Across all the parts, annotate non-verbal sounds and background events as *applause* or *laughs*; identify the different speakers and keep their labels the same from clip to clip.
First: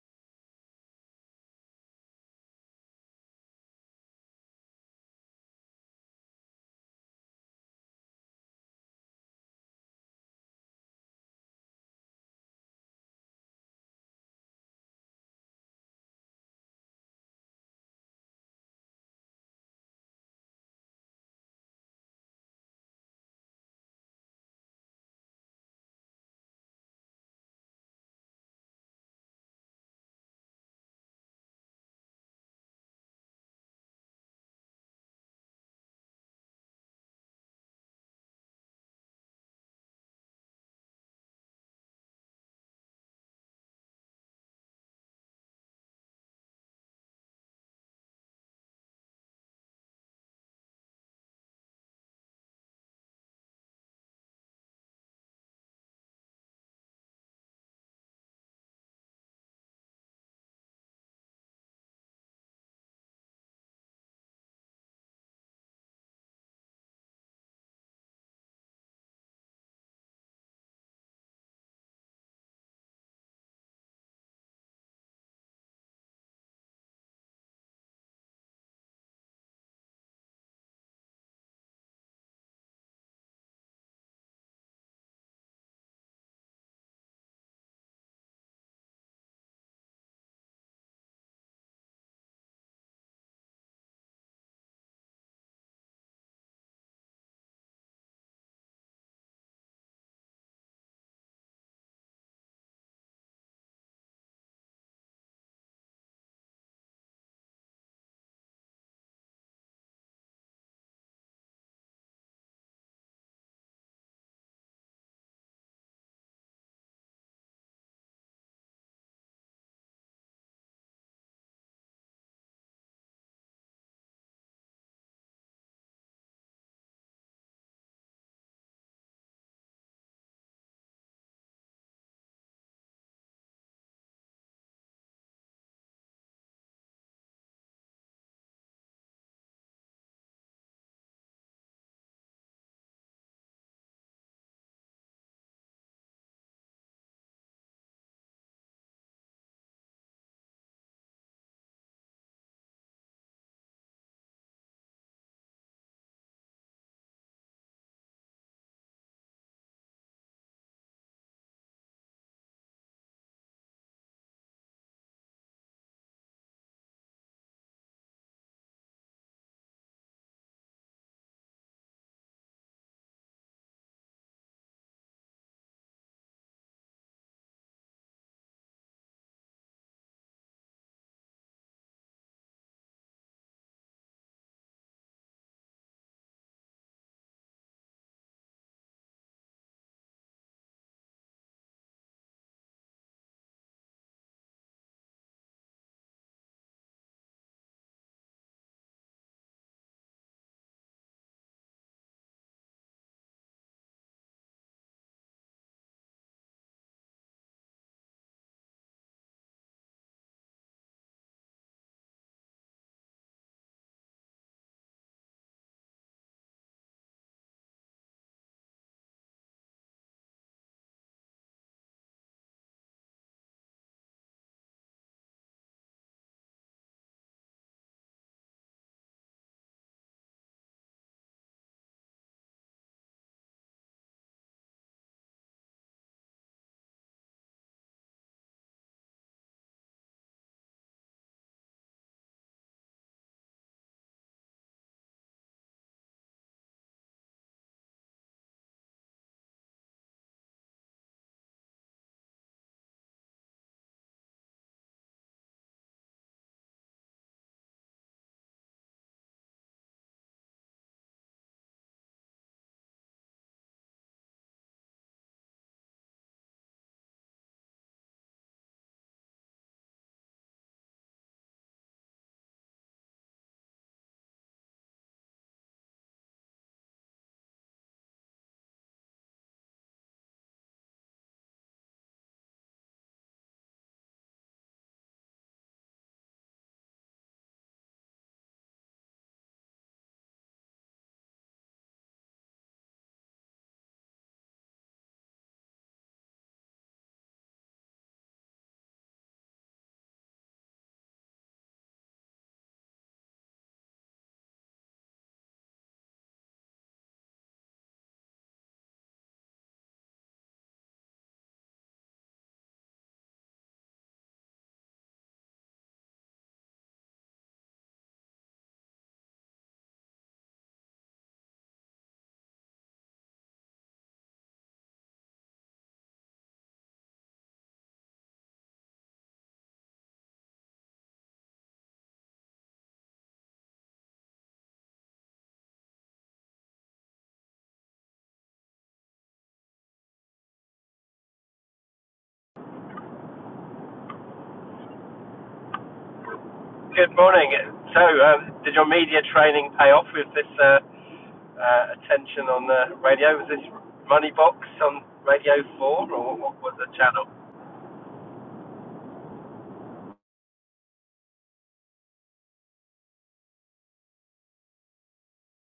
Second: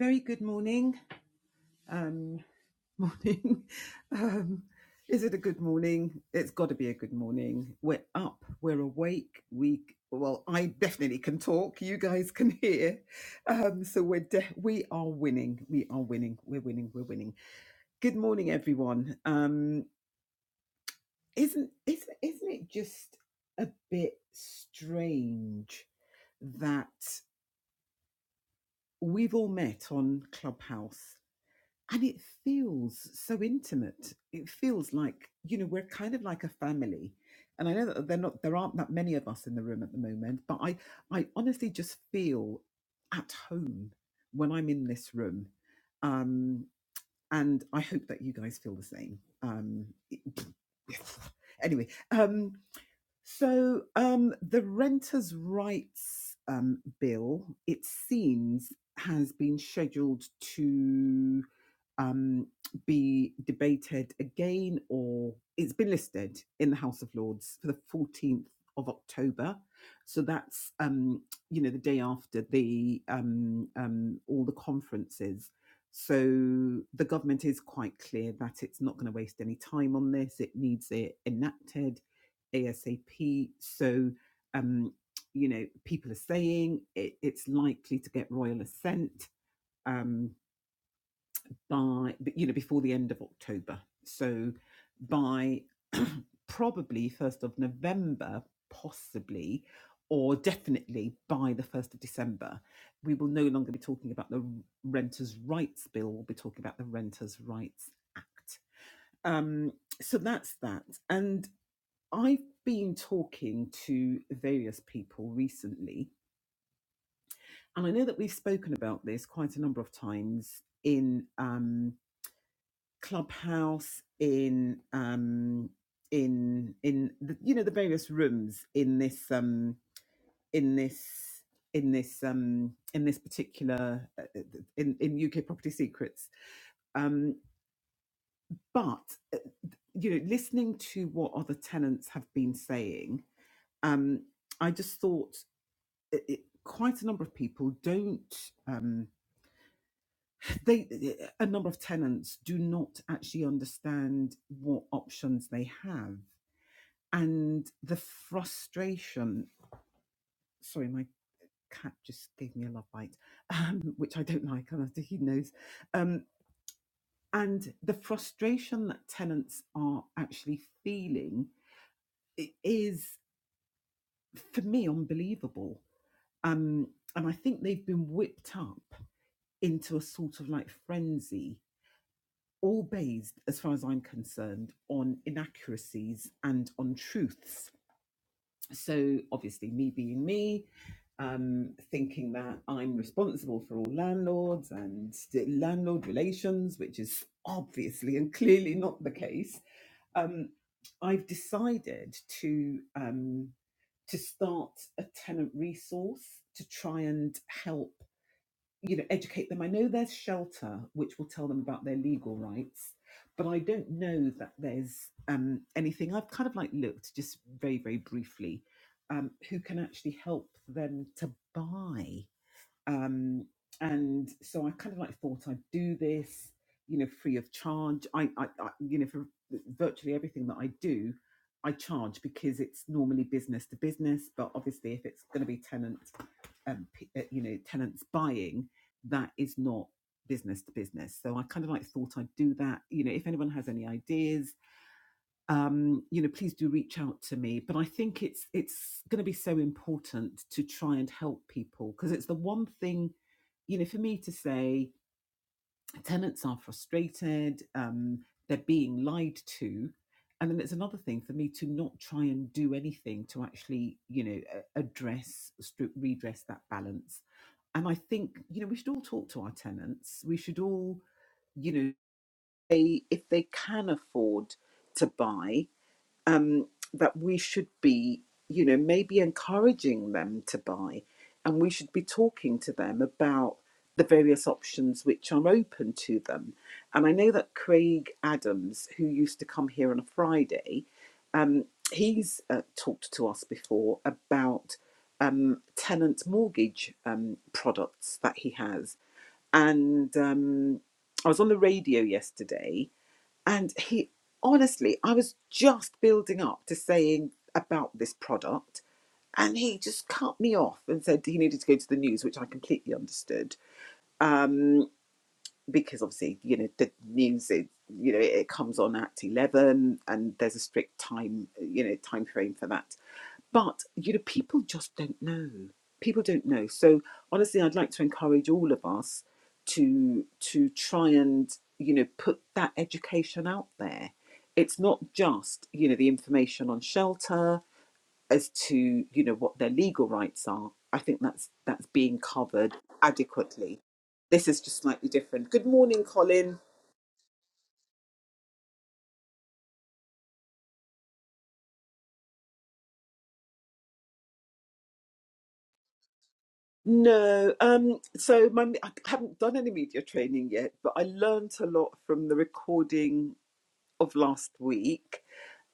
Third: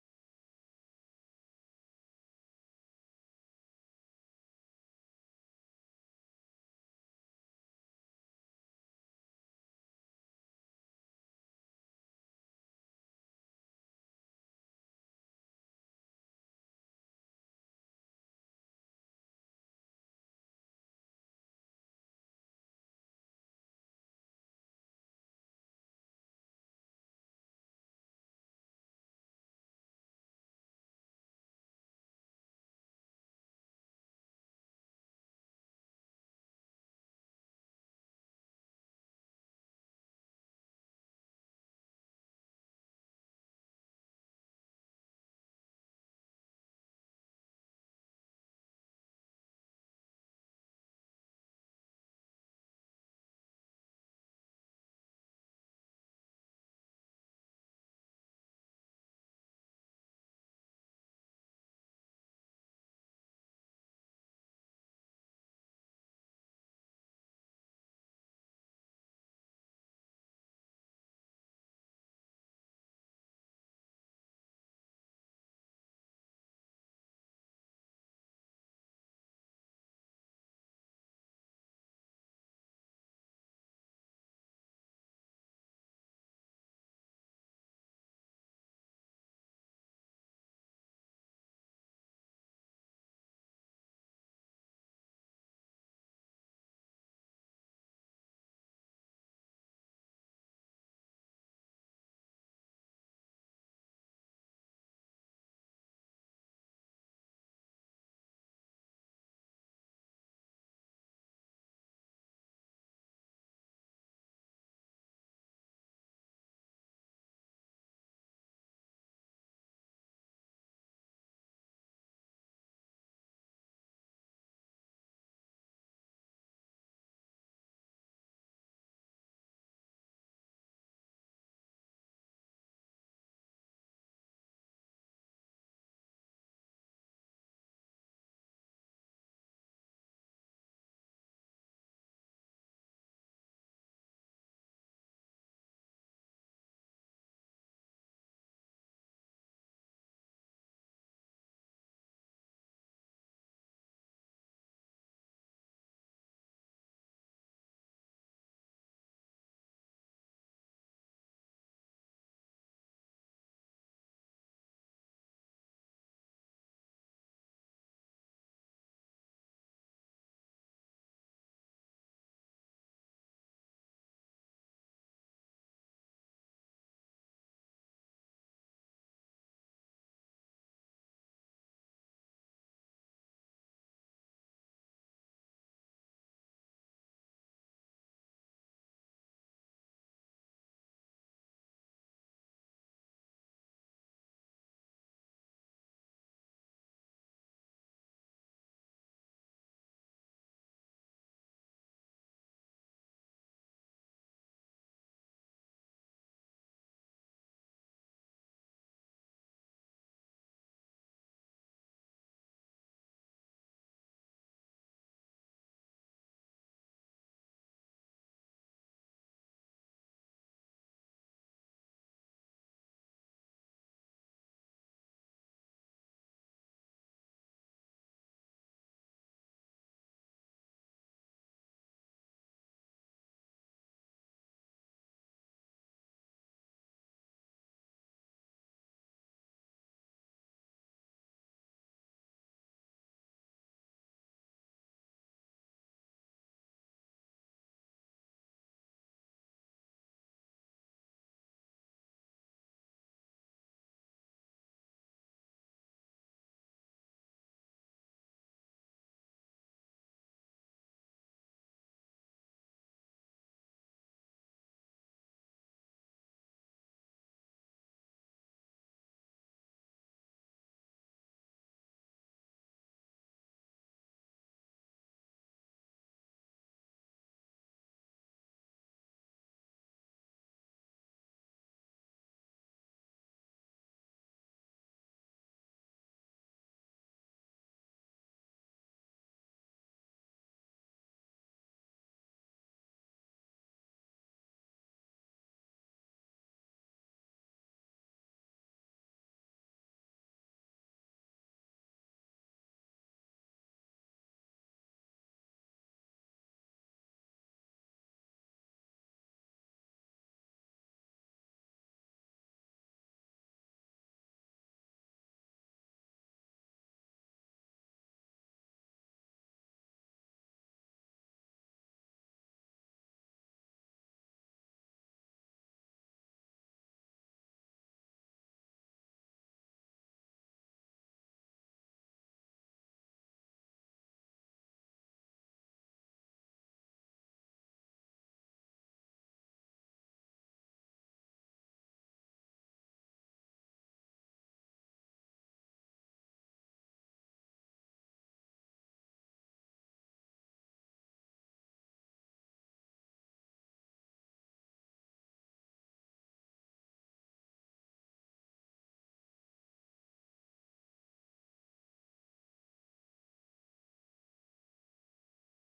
Speaker 1: Very good morning. Um, morning. *laughs* Um, is it a good morning? It's got to be a good morning. We're up. We're awake. We well, I definitely can talk. You guys can hear. Um, so we're de- we are winning. We are winning. We're winning. We're winning. Good morning, everyone. Um, isn't isn't isn't it just a bit strange that we've all met on Clubhouse? and it feels so intimate it feels like you know we're kind of like a family and i know that they're not there aren't that many of us in the room at the moment but i i honestly just feel at home when i'm in this room um and i hope that you guys feel the same um *laughs* anyway um so um the renters rights um bill it seems has been scheduled to um, be debated again, or it's been listed in the House of Lords for the 14th of October. So that's um, you know the day after the um, um, all the conferences. So the government is quite clear that it's not going to waste any time on this. It needs it enacted ASAP. So um, you know people are saying it, it's likely to get royal assent. Um, by you know before the end of October. So by *clears throat* probably first of November, possibly, or definitely by the first of December, we will no longer be talking about the Renters' Rights Bill. We'll be talking about the Renters' Rights Act. Um, so that's that. And I've been talking to various people recently, and I know that we've spoken about this quite a number of times in. Um, clubhouse in um in in the, you know the various rooms in this um in this in this um in this particular uh, uh, in in UK property secrets um but uh, you know listening to what other tenants have been saying um i just thought it, it, quite a number of people don't um they a number of tenants do not actually understand what options they have and the frustration. Sorry, my cat just gave me a love bite, *laughs* um, which I don't like, and I think he knows. Um, and the frustration that tenants are actually feeling is, for me, unbelievable. Um, and I think they've been whipped up into a sort of like frenzy, all based, as far as I'm concerned, on inaccuracies and on truths So obviously, me being me, um, thinking that I'm responsible for all landlords and the landlord relations, which is obviously and clearly not the case, um, I've decided to um, to start a tenant resource to try and help you know educate them i know there's shelter which will tell them about their legal rights but i don't know that there's um, anything i've kind of like looked just very very briefly um, who can actually help them to buy um, and so I kind of like thought I'd do this, you know, free of charge. I, I, I you know, for virtually everything that I do, I charge because it's normally business to business. But obviously, if it's going to be tenant, um, p- uh, you know, tenants buying, that is not business to business. So I kind of like thought I'd do that. You know, if anyone has any ideas um, you know, please do reach out to me. But I think it's it's going to be so important to try and help people because it's the one thing, you know, for me to say tenants are frustrated, um, they're being lied to, and then it's another thing for me to not try and do anything to actually, you know, address redress that balance. And I think you know we should all talk to our tenants. We should all, you know, they if they can afford to buy um, that we should be, you know, maybe encouraging them to buy, and we should be talking to them about the various options which are open to them. And I know that Craig Adams, who used to come here on a Friday, um, he's uh, talked to us before about um, tenant mortgage um, products that he has. And um, I was on the radio yesterday and he honestly, I was just building up to saying about this product, and he just cut me off and said he needed to go to the news, which I completely understood. Um, because obviously, you know, the news is you know it comes on at 11 and there's a strict time you know time frame for that but you know people just don't know people don't know so honestly i'd like to encourage all of us to to try and you know put that education out there it's not just you know the information on shelter as to you know what their legal rights are i think that's that's being covered adequately this is just slightly different good morning colin
Speaker 2: Good morning. So, um, did your media training pay off with this uh, uh, attention on the radio? Was this Moneybox on Radio 4, or what was the channel?
Speaker 1: no, um, so my I haven't done any media training yet, but I learnt a lot from the recording of last week.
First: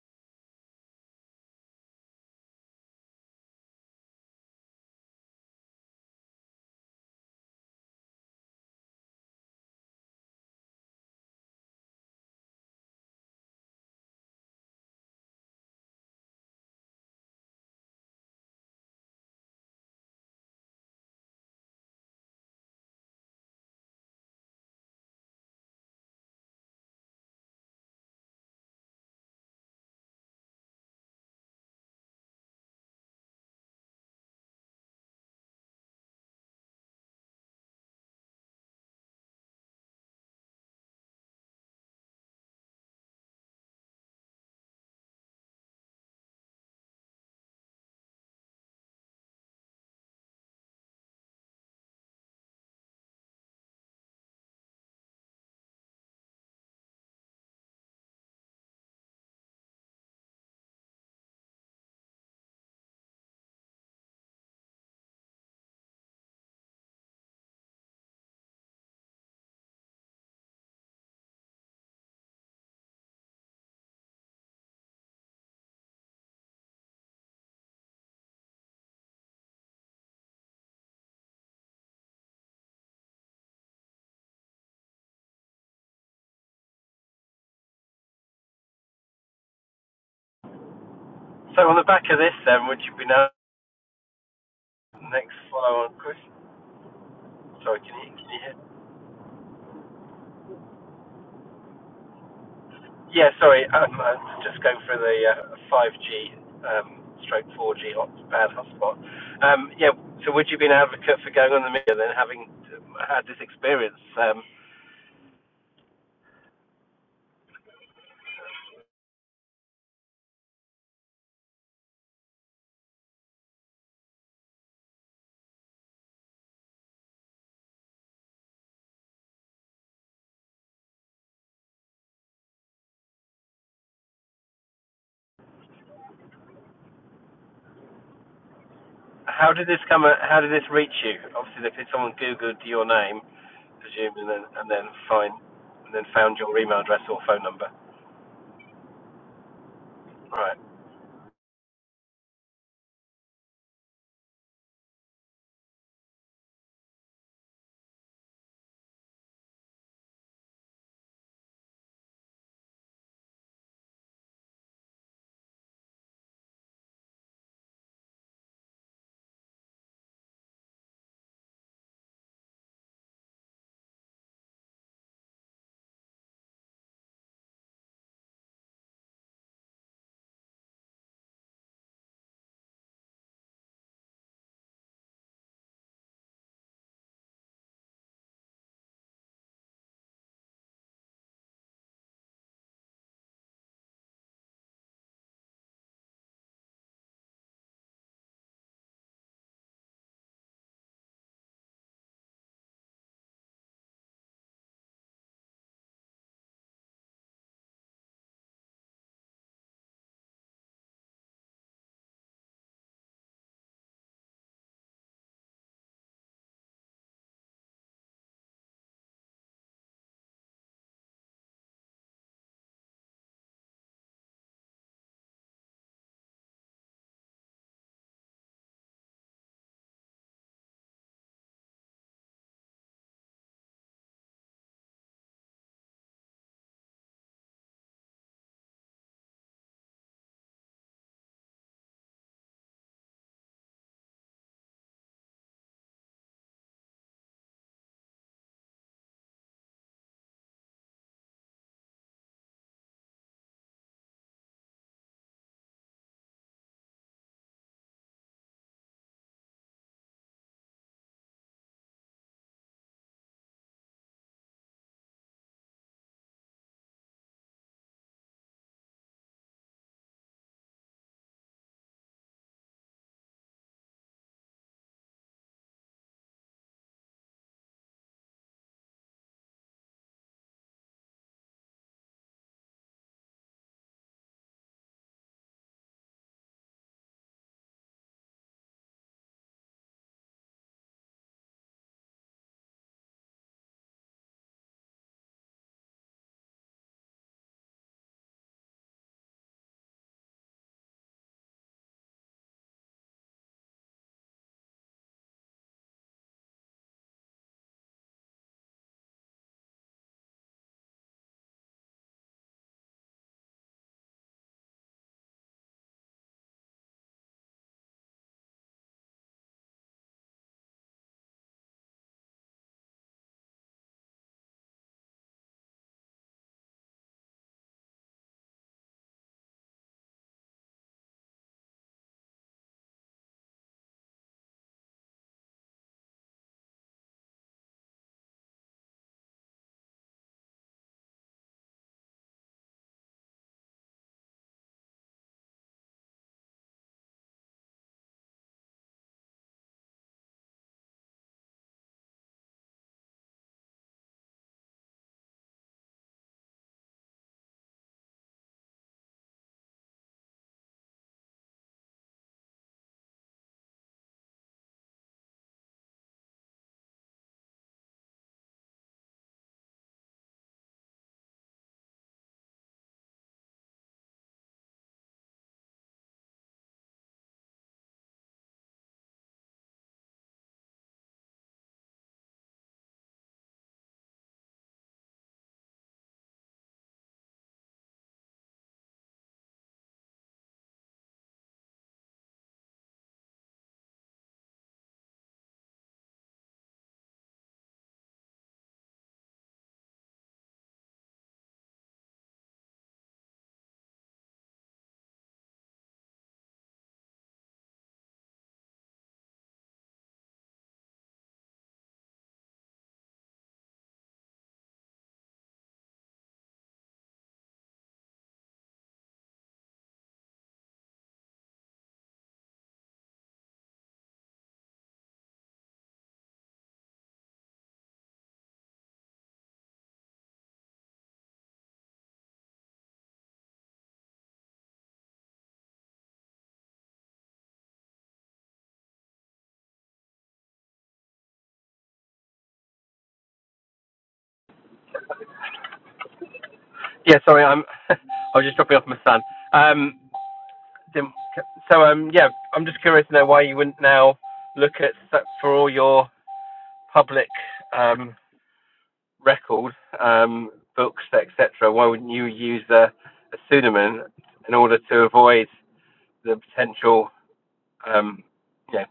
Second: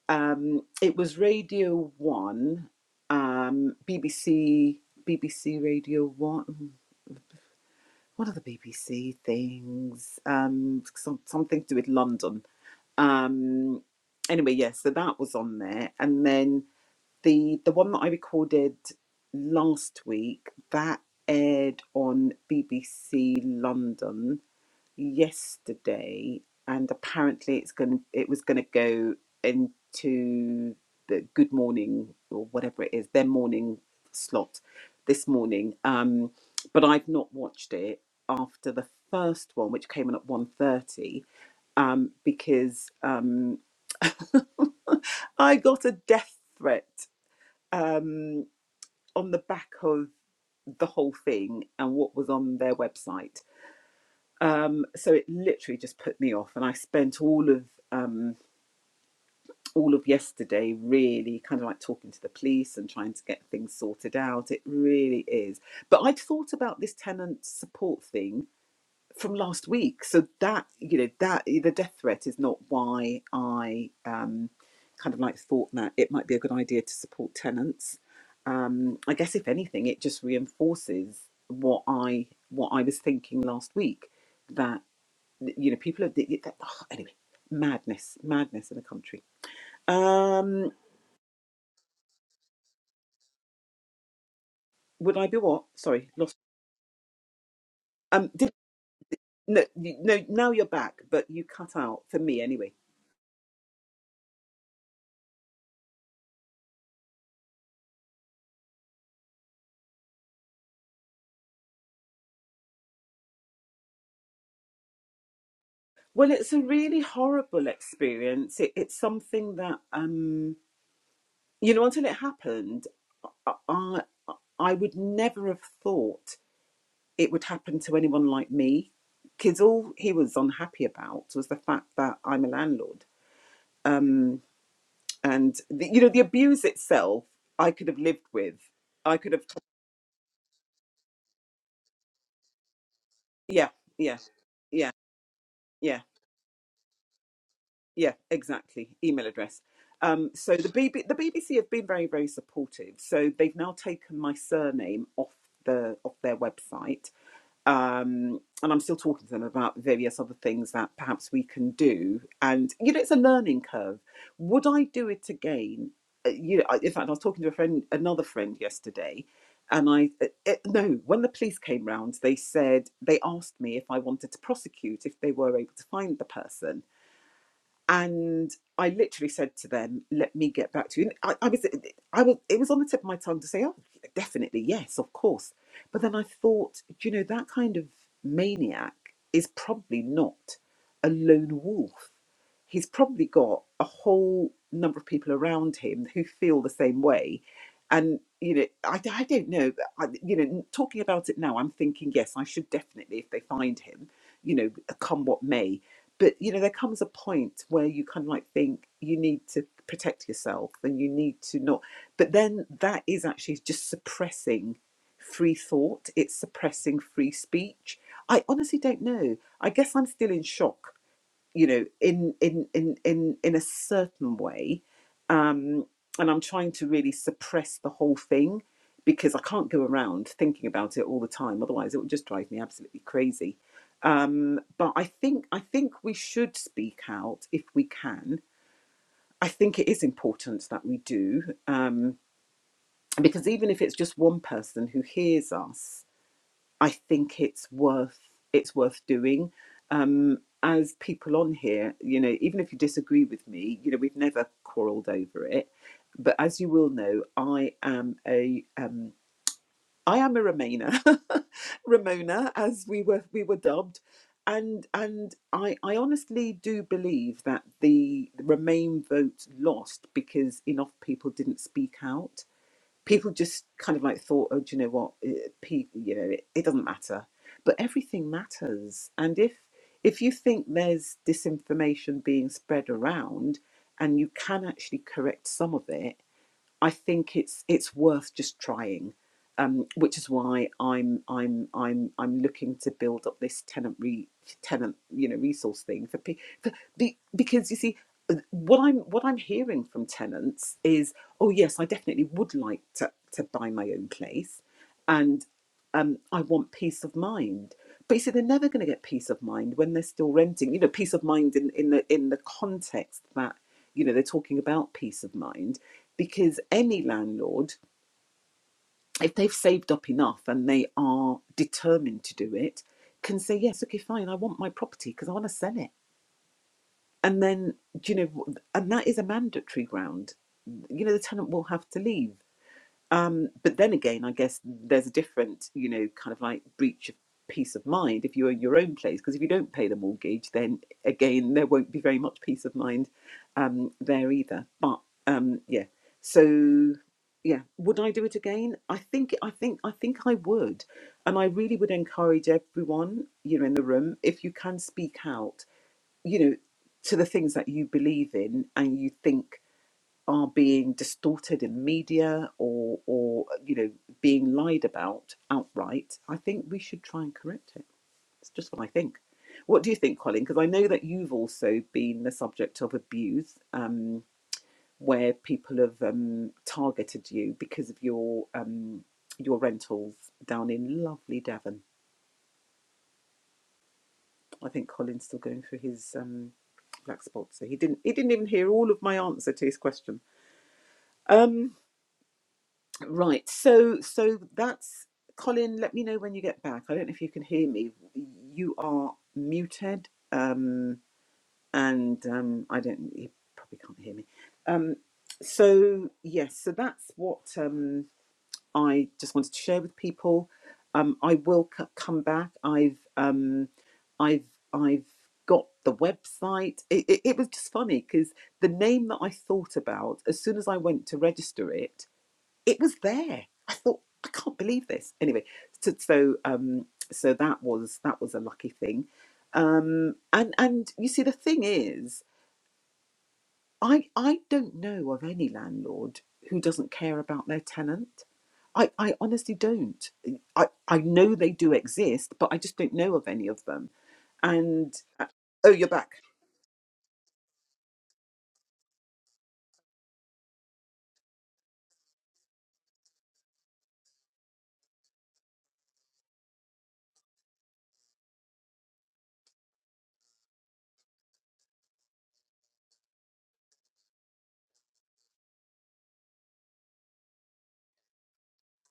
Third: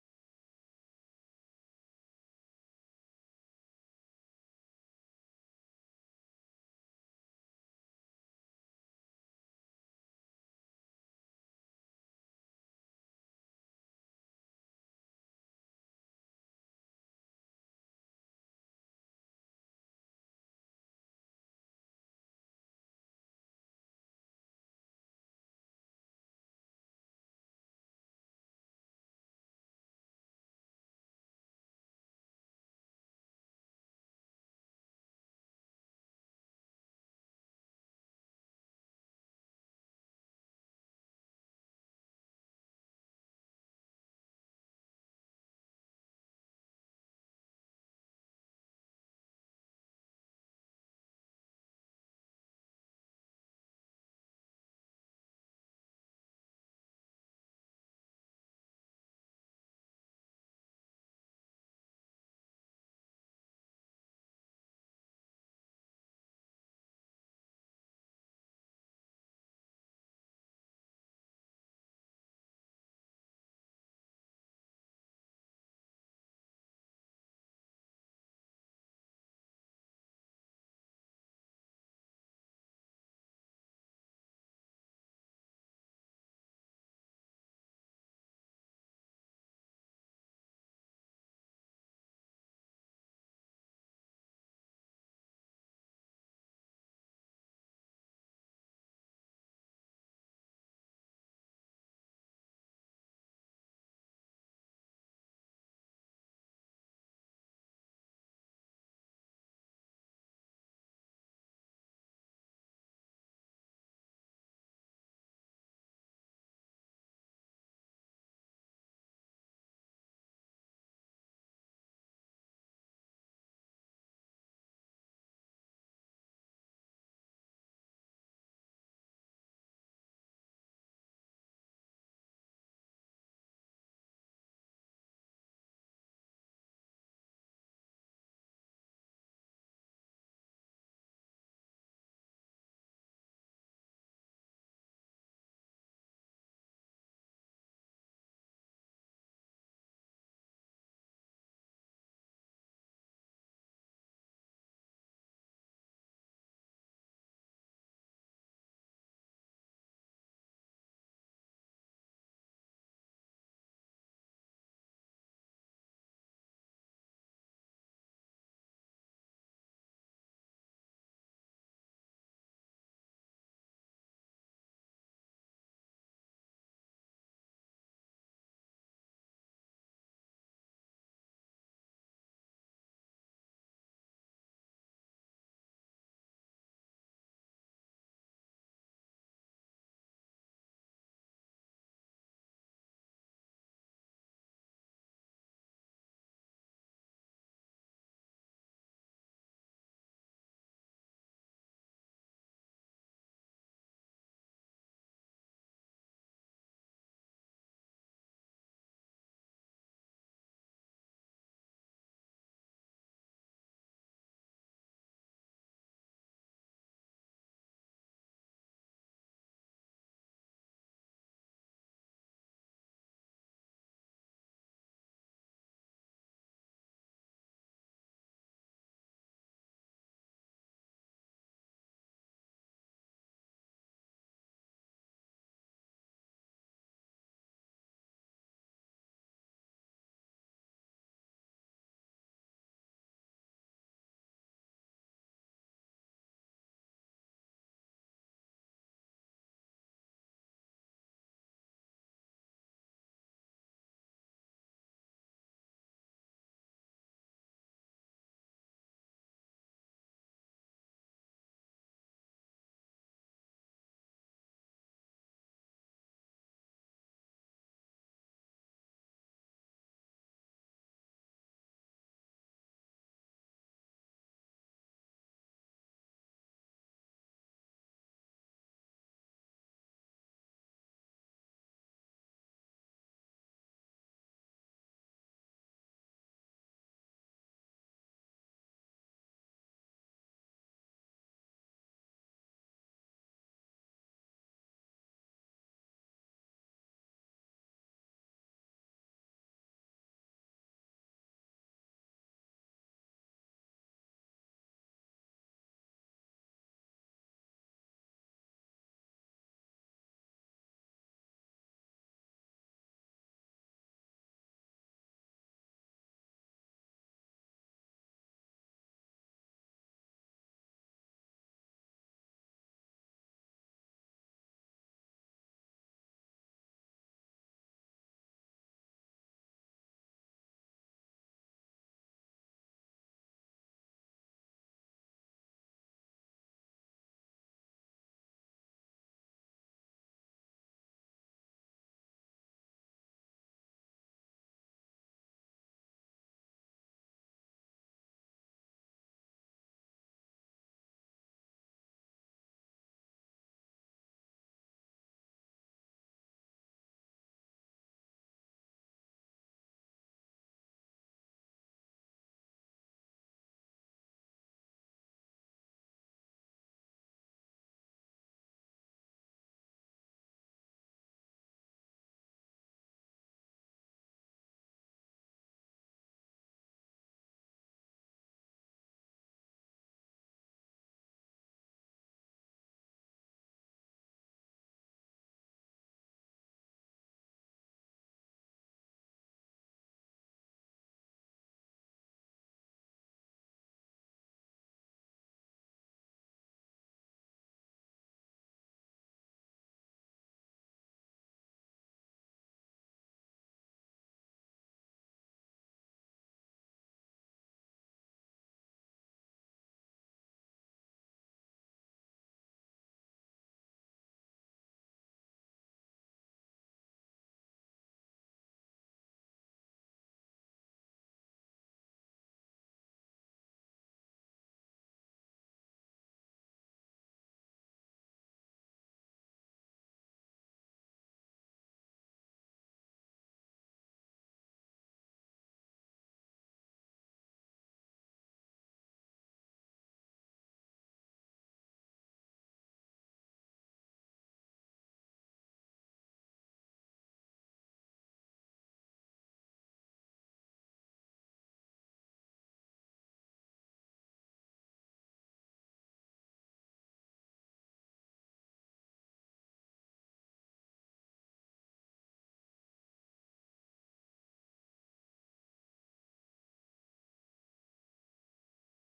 Speaker 1: Um, it was Radio One, um, BBC, BBC Radio One. What are the BBC things? Um, some, something to do with London. Um, anyway, yeah, so that was on there, and then the the one that I recorded last week that aired on BBC London yesterday, and apparently it's going to it was going to go into the Good Morning or whatever it is their morning slot this morning. Um, but I've not watched it after the first one, which came on at one thirty, um, because um, I got a death threat um, on the back of the whole thing and what was on their website. um, so it literally just put me off and i spent all of um, all of yesterday really kind of like talking to the police and trying to get things sorted out it really is but i'd thought about this tenant support thing from last week so that you know that the death threat is not why i um, kind of like thought that it might be a good idea to support tenants um, i guess if anything it just reinforces what i what i was thinking last week that you know, people are they- they- oh, anyway, madness, madness in the country. Um,
Speaker 2: So, on the back of this, then, would you be now the
Speaker 1: would I
Speaker 2: next
Speaker 1: be what?
Speaker 2: follow-on
Speaker 1: Sorry,
Speaker 2: question?
Speaker 1: lost.
Speaker 2: Sorry, can you, can
Speaker 1: Um,
Speaker 2: you
Speaker 1: did
Speaker 2: hear?
Speaker 1: no, you- no. Now you're back, but you cut out for me anyway.
Speaker 2: Yeah, sorry. Um, I am just going for the uh, 5G um, stroke 4G hot, hotspot. hotspot. Um, yeah. So, would you be an advocate for going on the media then, having had this experience? Um,
Speaker 1: Well, it's a really horrible experience. It, it's something that um, you know, until it happened, I I I would never have thought it would happen to anyone like me. Because all he was unhappy about was the fact that I'm a landlord Um, and the, you know the abuse itself i could have lived with i could have
Speaker 2: How did this come? uh, How did this reach you? Obviously, they, someone googled your name,
Speaker 1: yeah yeah
Speaker 2: presumably, and then and then
Speaker 1: yeah
Speaker 2: find and
Speaker 1: yeah
Speaker 2: then found your email address or phone number.
Speaker 1: yeah exactly email address um, so
Speaker 2: Right.
Speaker 1: the BB, the bbc have been very very supportive so they've now taken my surname off the off their website um, and I'm still talking to them about various other things that perhaps we can do. And you know, it's a learning curve. Would I do it again? Uh, You know, I- in fact, I was talking to a friend, another friend yesterday, and I uh uh, no, when the police came round, they said they asked me if I wanted to prosecute if they were able to find the person, and I literally said to them, "Let me get back to you." And I, I was, I was, it was on the tip of my tongue to say, "Oh, definitely, yes, of course," but then I thought, you know, that kind of maniac is probably not a lone wolf he's probably got a whole number of people around him who feel the same way. And, you know, I, I don't know, but I, you know, talking about it now, I'm thinking, yes, I should definitely, if they find him, you know, come what may. But, you know, there comes a point where you kind of like think you need to protect yourself and you need to not. But then that is actually just suppressing free thought, it's suppressing free speech. I honestly don't know. I guess I'm still in shock you know in in in in in a certain way um and i'm trying to really suppress the whole thing because i can't go around thinking about it all the time otherwise it would just drive me absolutely crazy um but i think i think we should speak out if we can i think it is important that we do um because even if it's just one person who hears us I think it's worth it's worth doing. Um, as people on here, you know, even if you disagree with me, you know, we've never quarrelled over it. But as you will know, I am a um, I am a Remainer, *laughs* Ramona, as we were we were dubbed, and and I I honestly do believe that the Remain vote lost because enough people didn't speak out people just kind of like thought, oh, do you know what? It, people, you know, it, it doesn't matter. But everything matters. And if if you think there's disinformation being spread around, and you can actually correct some of it, I think it's it's worth just trying, um, which is why I'm I'm I'm I'm looking to build up this tenant re tenant you know resource thing for, pe- for be, because you see uh, what I'm what I'm hearing from tenants is oh yes I definitely would like to to buy my own place, and um, I want peace of mind. But you see, they're never going to get peace of mind when they're still renting. You know, peace of mind in, in the in the context that you know they're talking about peace of mind because any landlord, if they've saved up enough and they are determined to do it, can say, yes, okay, fine, I want my property because I want to sell it. And then, you know, and that is a mandatory ground. You know, the tenant will have to leave. Um, but then again, I guess there's a different, you know, kind of like breach of peace of mind if you own your own place, because if you don't pay the mortgage, then again, there won't be very much peace of mind um, there either. But um, yeah, so yeah, would I do it again? I think, I think, I think I would, and I really would encourage everyone, you know, in the room, if you can speak out, you know, to the things that you believe in and you think are being distorted in media or or you know being lied about outright, I think we should try and correct it. It's just what I think. What do you think, Colin? Because I know that you've also been the subject of abuse, um, where people have um, targeted you because of your um, your rentals down in lovely Devon. I think Colin's still going through his um, black spot, so he didn't he didn't even hear all of my answer to his question. Um, Right. So so that's Colin, let me know when you get back. I don't know if you can hear me. You are muted. Um and um I don't you probably can't hear me. Um so yes, so that's what um I just wanted to share with people. Um I will c- come back. I've um I've I've got the website. It, it, it was just funny because the name that I thought about as soon as I went to register it it was there. I thought, I can't believe this. Anyway, so so, um, so that was that was a lucky thing. Um, and and you see, the thing is, I I don't know of any landlord who doesn't care about their tenant. I, I honestly don't. I, I know they do exist, but I just don't know of any of them. And oh, you're back.
Speaker 2: Yeah. Sorry, I'm. *laughs* I was just dropping off my son. Um. So um. Yeah, I'm just curious to know why you wouldn't now look at for all your public um record um books etc. Why wouldn't you use a, a pseudonym in order to avoid the potential um, you know,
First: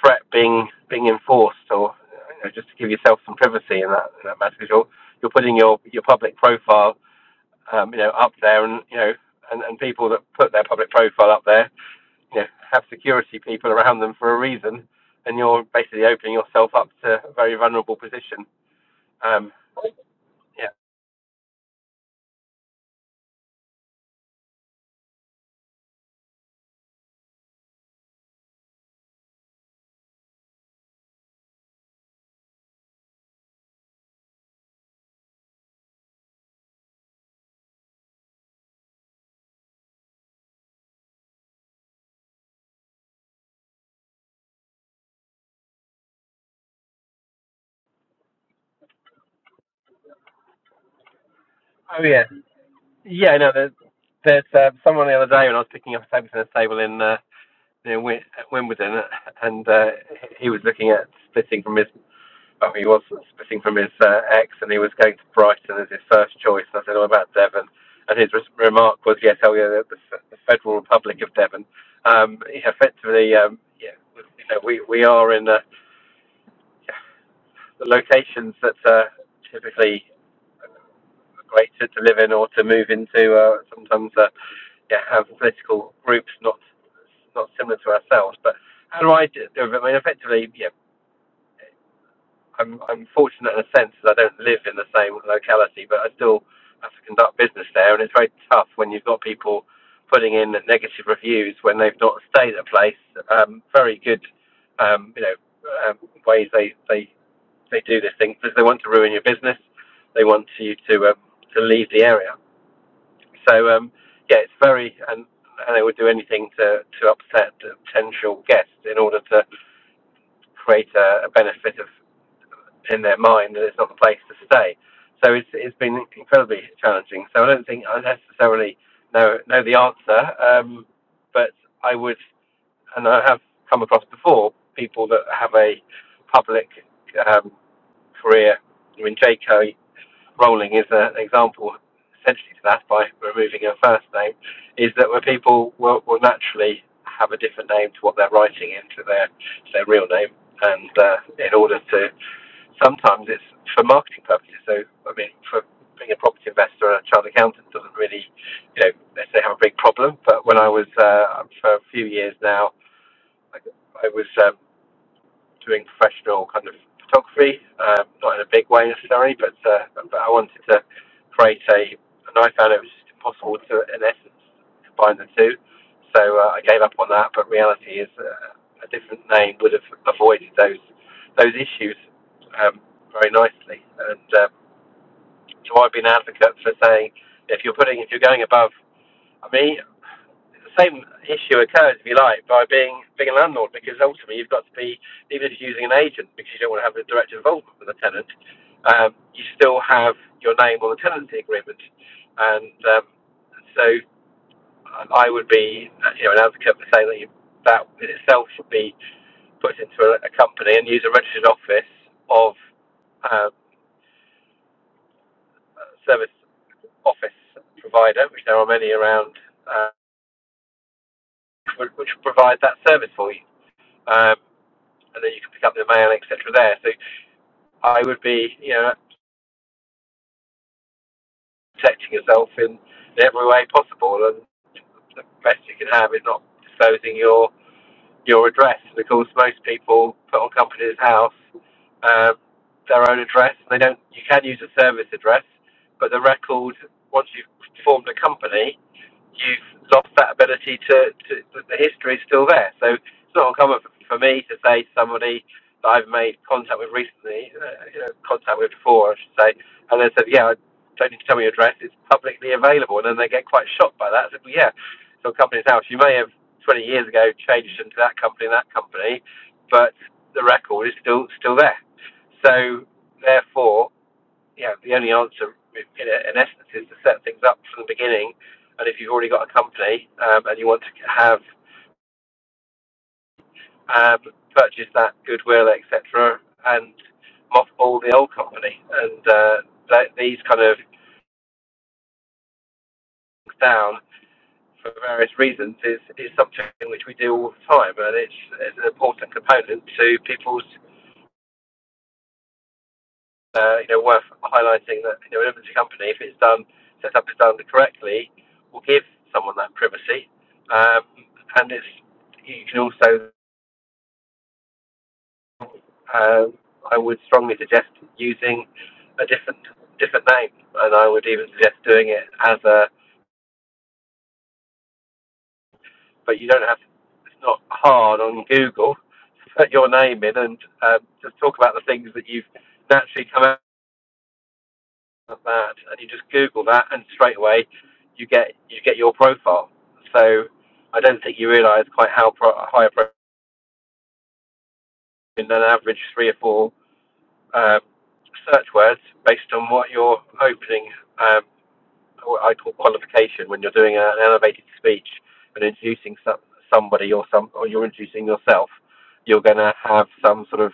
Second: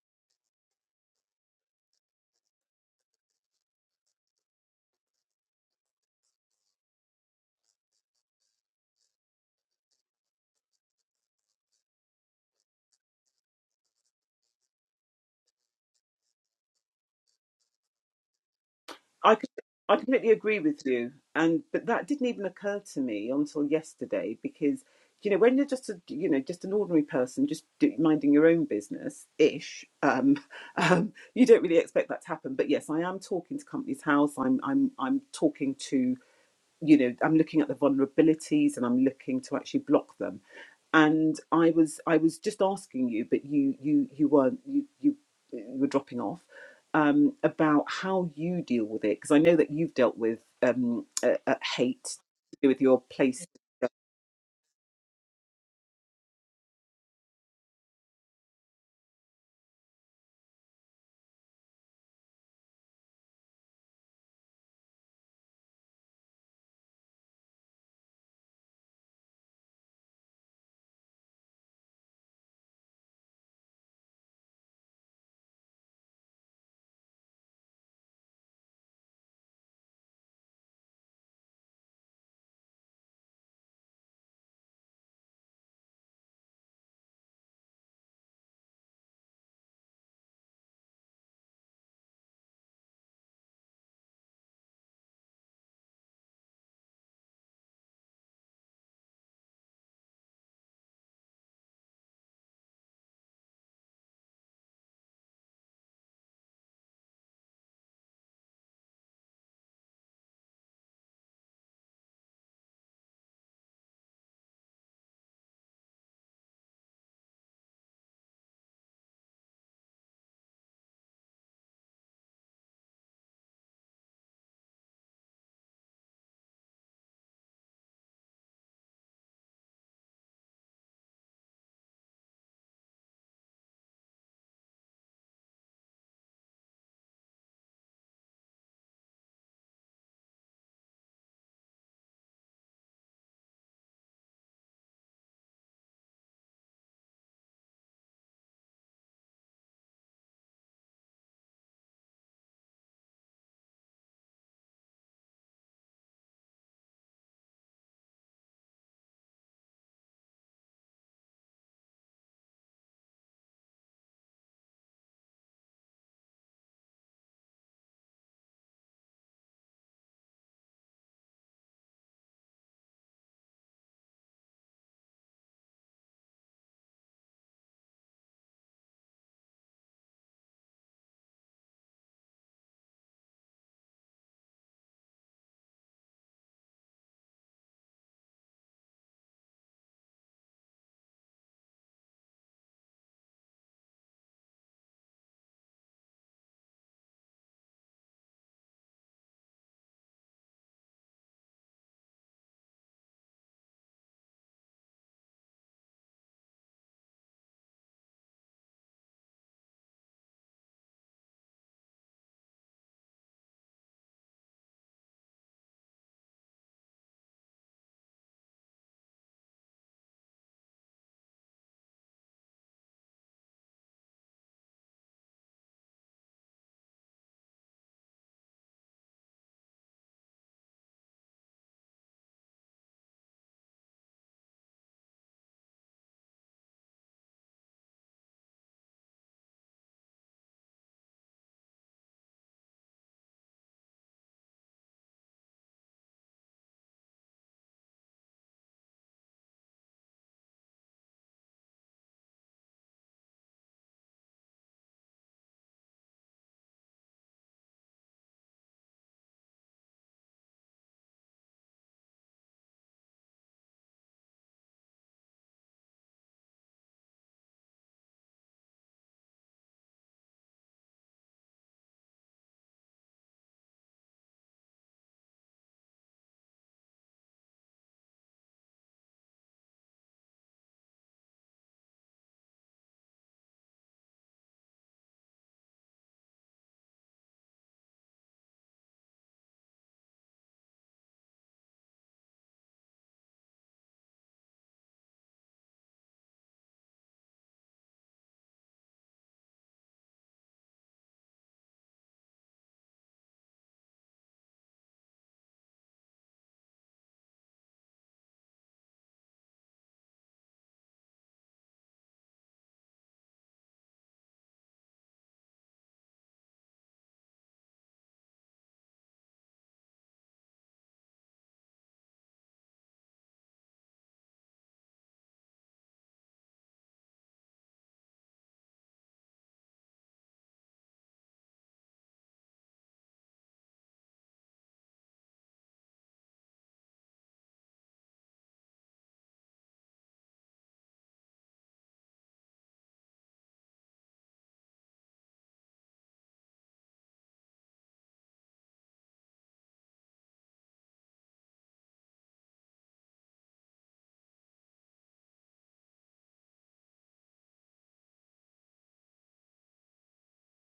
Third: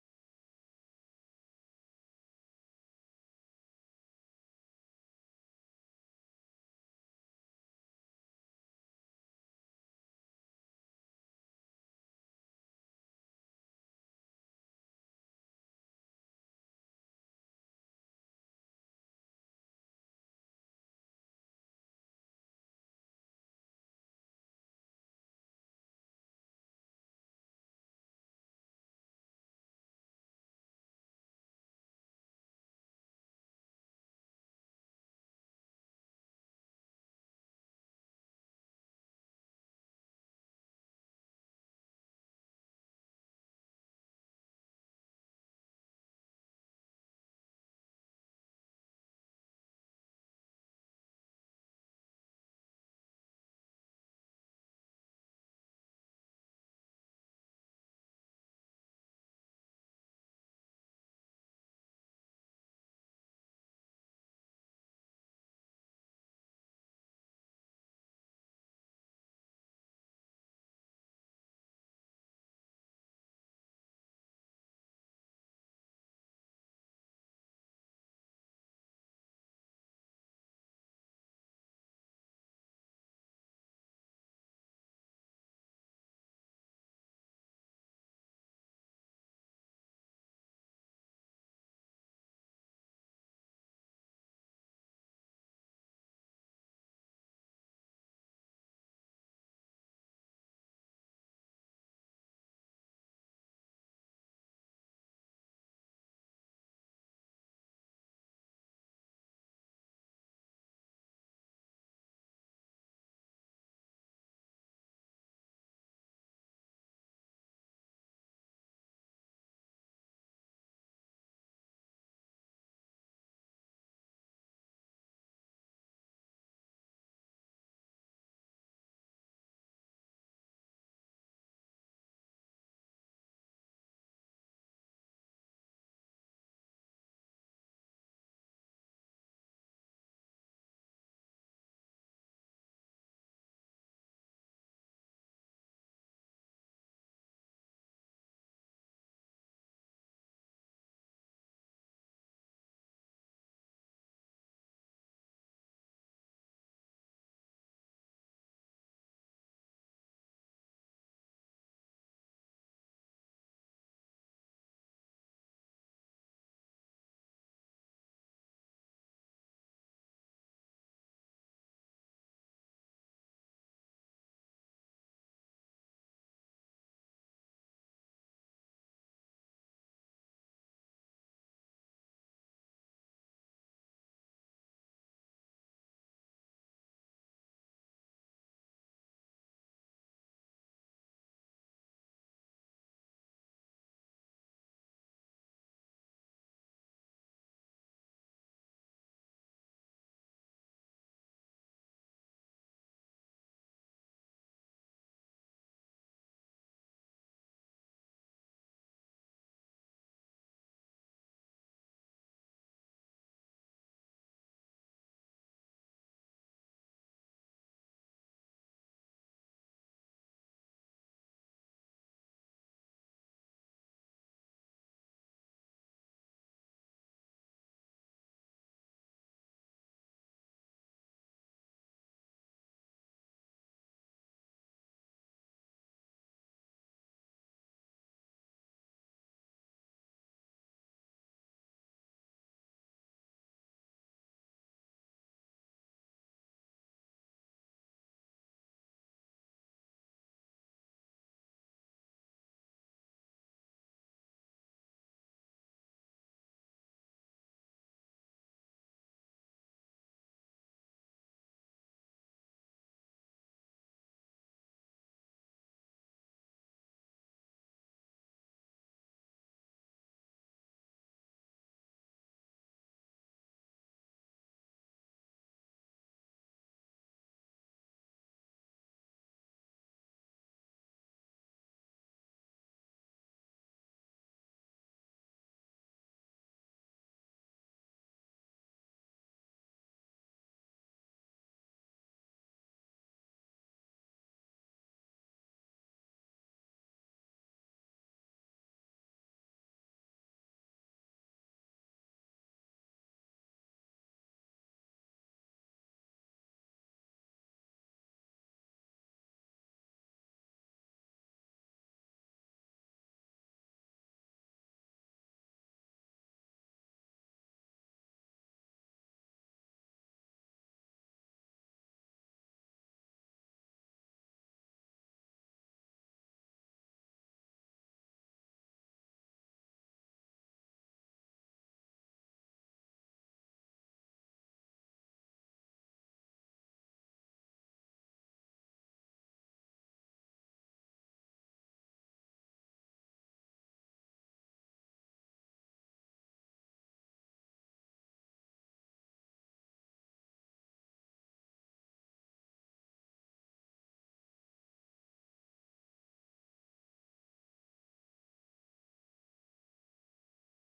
Speaker 2: threat being being enforced, or you know, just to give yourself some privacy in that in that matter, because you're you're putting your your public profile, um, you know, up there, and you know, and, and people that put their public profile up there, you know, have security people around them for a reason, and you're basically opening yourself up to a very vulnerable position.
Speaker 1: I could,
Speaker 2: Um,
Speaker 1: I completely agree
Speaker 2: yeah.
Speaker 1: with you, and but that didn't even occur to me until yesterday because you know when you're just a you know just an ordinary person just do, minding your own business ish, um, *laughs* um, you don't really expect that to happen. But yes, I am talking to Companies House. I'm I'm I'm talking to you know i'm looking at the vulnerabilities and i'm looking to actually block them and i was i was just asking you but you you you weren't you you were dropping off um, about how you deal with it because i know that you've dealt with um, uh, uh, hate
Speaker 2: Oh yeah.
Speaker 1: to do with your
Speaker 2: Yeah.
Speaker 1: place do
Speaker 2: No. There's, there's uh, someone the other day when I was picking up a table tennis table in. uh, you know, Wi- at Wimbledon, uh, and uh, he was looking at splitting from his. Well, he was splitting from his uh, ex, and he was going to Brighton as his first choice. And I said, "Oh, about Devon?" And his res- remark was, "Yes, oh yeah, the, the Federal Republic of Devon." Um, yeah, effectively, um, yeah, you know, we we are in uh, the locations that uh, typically. great to, to live in or to move into. Uh, sometimes, uh, yeah, have political groups not not similar to ourselves. But how do I do it? I mean, effectively, yeah, I'm I'm fortunate in a sense that I don't live in the same locality, but I still have to conduct business there, and it's very tough when you've got people putting in negative reviews when they've not stayed at a place. Um, very good, um, you know, um, ways they they they do this thing because they want to ruin your business, they want you to um, to leave the area. So um, yeah, it's very and, and they would do anything to to upset potential guests in order to create a, a benefit of in their mind that it's not the place to stay. So it's it's been incredibly challenging. So I don't think I necessarily know know the answer, um, but I would and I have come across before people that have a public um, career. I mean, Jayco rolling is an example essentially to that by removing a first name, is that where people will, will naturally have a different name to what they're writing into their to their real name, and uh, in order to sometimes it's for marketing purposes. So I mean, for being a property investor and a child accountant doesn't really, you know, let's say have a big problem. But when I was uh, for a few years now, I, I was um, doing professional kind of photography, uh, not in a big way necessarily, but uh, but I wanted to create a, and I found it was just impossible to, in essence, combine the two. So uh, I gave up on that. But reality is, uh, a different name would have avoided those those issues um, very nicely. And um, so I've been an advocate for saying, if you're putting, if you're going above, I mean, the same issue occurs, if you like, by being being a landlord, because ultimately you've got to be, even if you're using an agent, because you don't want to have a direct involvement with the tenant, um, you still have your name on the tenancy agreement, and um, so I would be, you know, an advocate for saying that you, that in itself should be put into a, a company and use a registered office of um, a service office provider, which there are many around, uh, which would- provide that service for you. Um, and then you can pick up the mail, etc. There, so I would be, you know, protecting yourself in, in every way possible, and the best you can have is not disclosing your your address. And of course, most people put on company's house um, their own address. They don't. You can use a service address, but the record once you've formed a company, you've lost that ability to, to the the history is still there. So it's not uncommon for, for me to say to somebody that I've made contact with recently, uh, you know, contact with before, I should say, and they said, yeah, I don't need to tell me your address, it's publicly available. And then they get quite shocked by that. I said, well, yeah, so companies now, you may have 20 years ago changed into that company and that company, but the record is still still there. So therefore, yeah, the only answer, in, in essence, is to set things up from the beginning. And if you've already got a company um, and you want to have um, purchase that goodwill, etc., and mothball the old company, and uh, that, these kind of things down for various reasons is, is something which we do all the time, and it's, it's an important component to people's uh, you know, worth highlighting that you know, an inventory company, if it's done, set up is done correctly, will give someone that privacy. Um, and it's you can also, um, I would strongly suggest using a different different name, and I would even suggest doing it as a. But you don't have. It's not hard on Google. to Put your name in and um, just talk about the things that you've naturally come of that, and you just Google that, and straight away you get you get your profile. So I don't think you realise quite how pro- high a profile than an average three or four um, search words based on what you're opening. Um, what I call qualification when you're doing an elevated speech and introducing some, somebody or some or you're introducing yourself. You're going to have some sort of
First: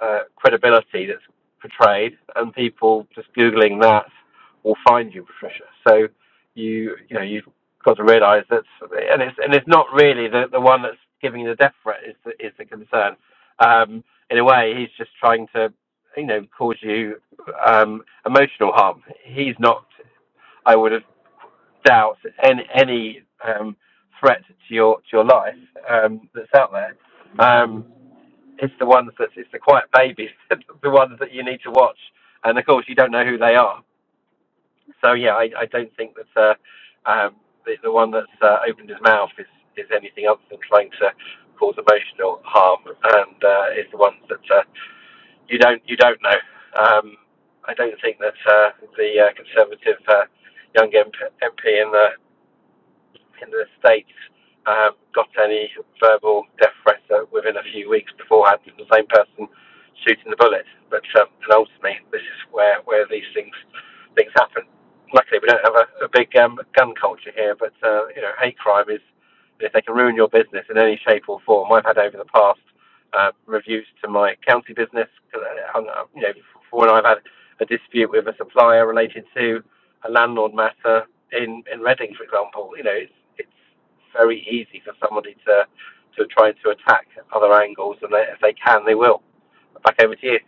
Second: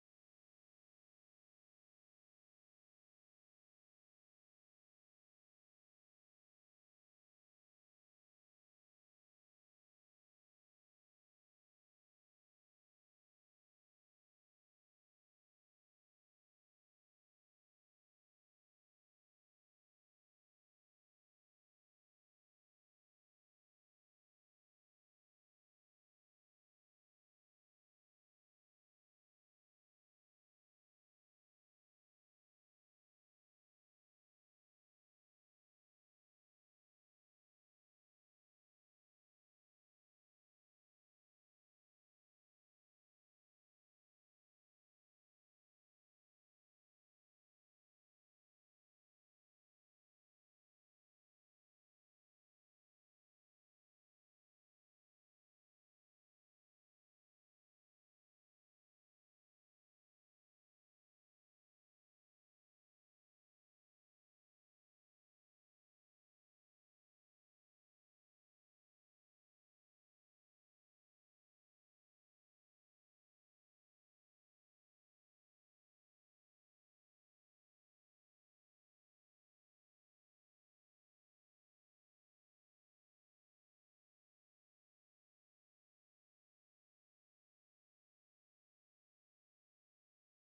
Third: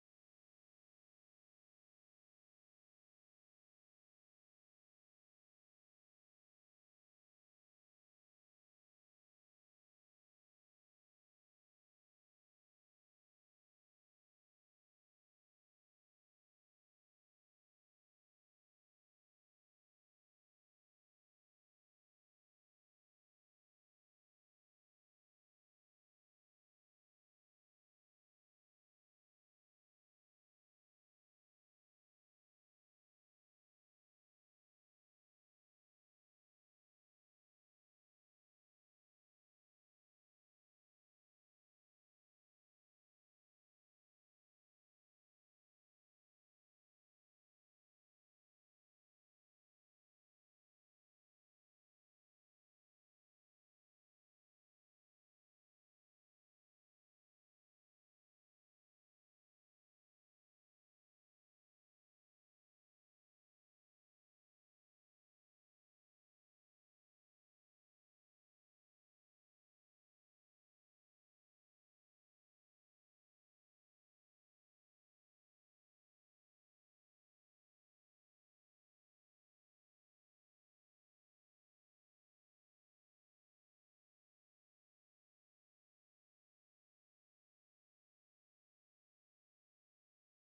Speaker 2: uh, credibility that's portrayed, and people just googling that will find you, Patricia. So you you know you've got to realise that, and it's and it's not really the the one that's giving the death threat is the, is the concern. Um, in a way, he's just trying to you know cause you um, emotional harm. He's not. I would have doubt any any um, threat to your to your life um, that's out there. Um, it's the ones that it's the quiet babies, *laughs* the ones that you need to watch, and of course you don't know who they are. So yeah, I, I don't think that uh, um, the, the one that's uh, opened his mouth is is anything other than trying to cause emotional harm, and uh, it's the ones that uh, you don't you don't know. Um, I don't think that uh, the uh, Conservative uh, young MP, MP in the in the States um, got any verbal death threats uh, within a few weeks beforehand from the same person shooting the bullet. But um, and ultimately, this is where, where these things things happen. Luckily, we don't have a, a big um, gun culture here, but uh, you know, hate crime is if they can ruin your business in any shape or form. I've had over the past uh, reviews to my county business. you know, for when I've had a dispute with a supplier related to a landlord matter, in in Reading, for example, you know, it's it's very easy for somebody to to try to attack other angles, and they, if they can, they will. Back over to you.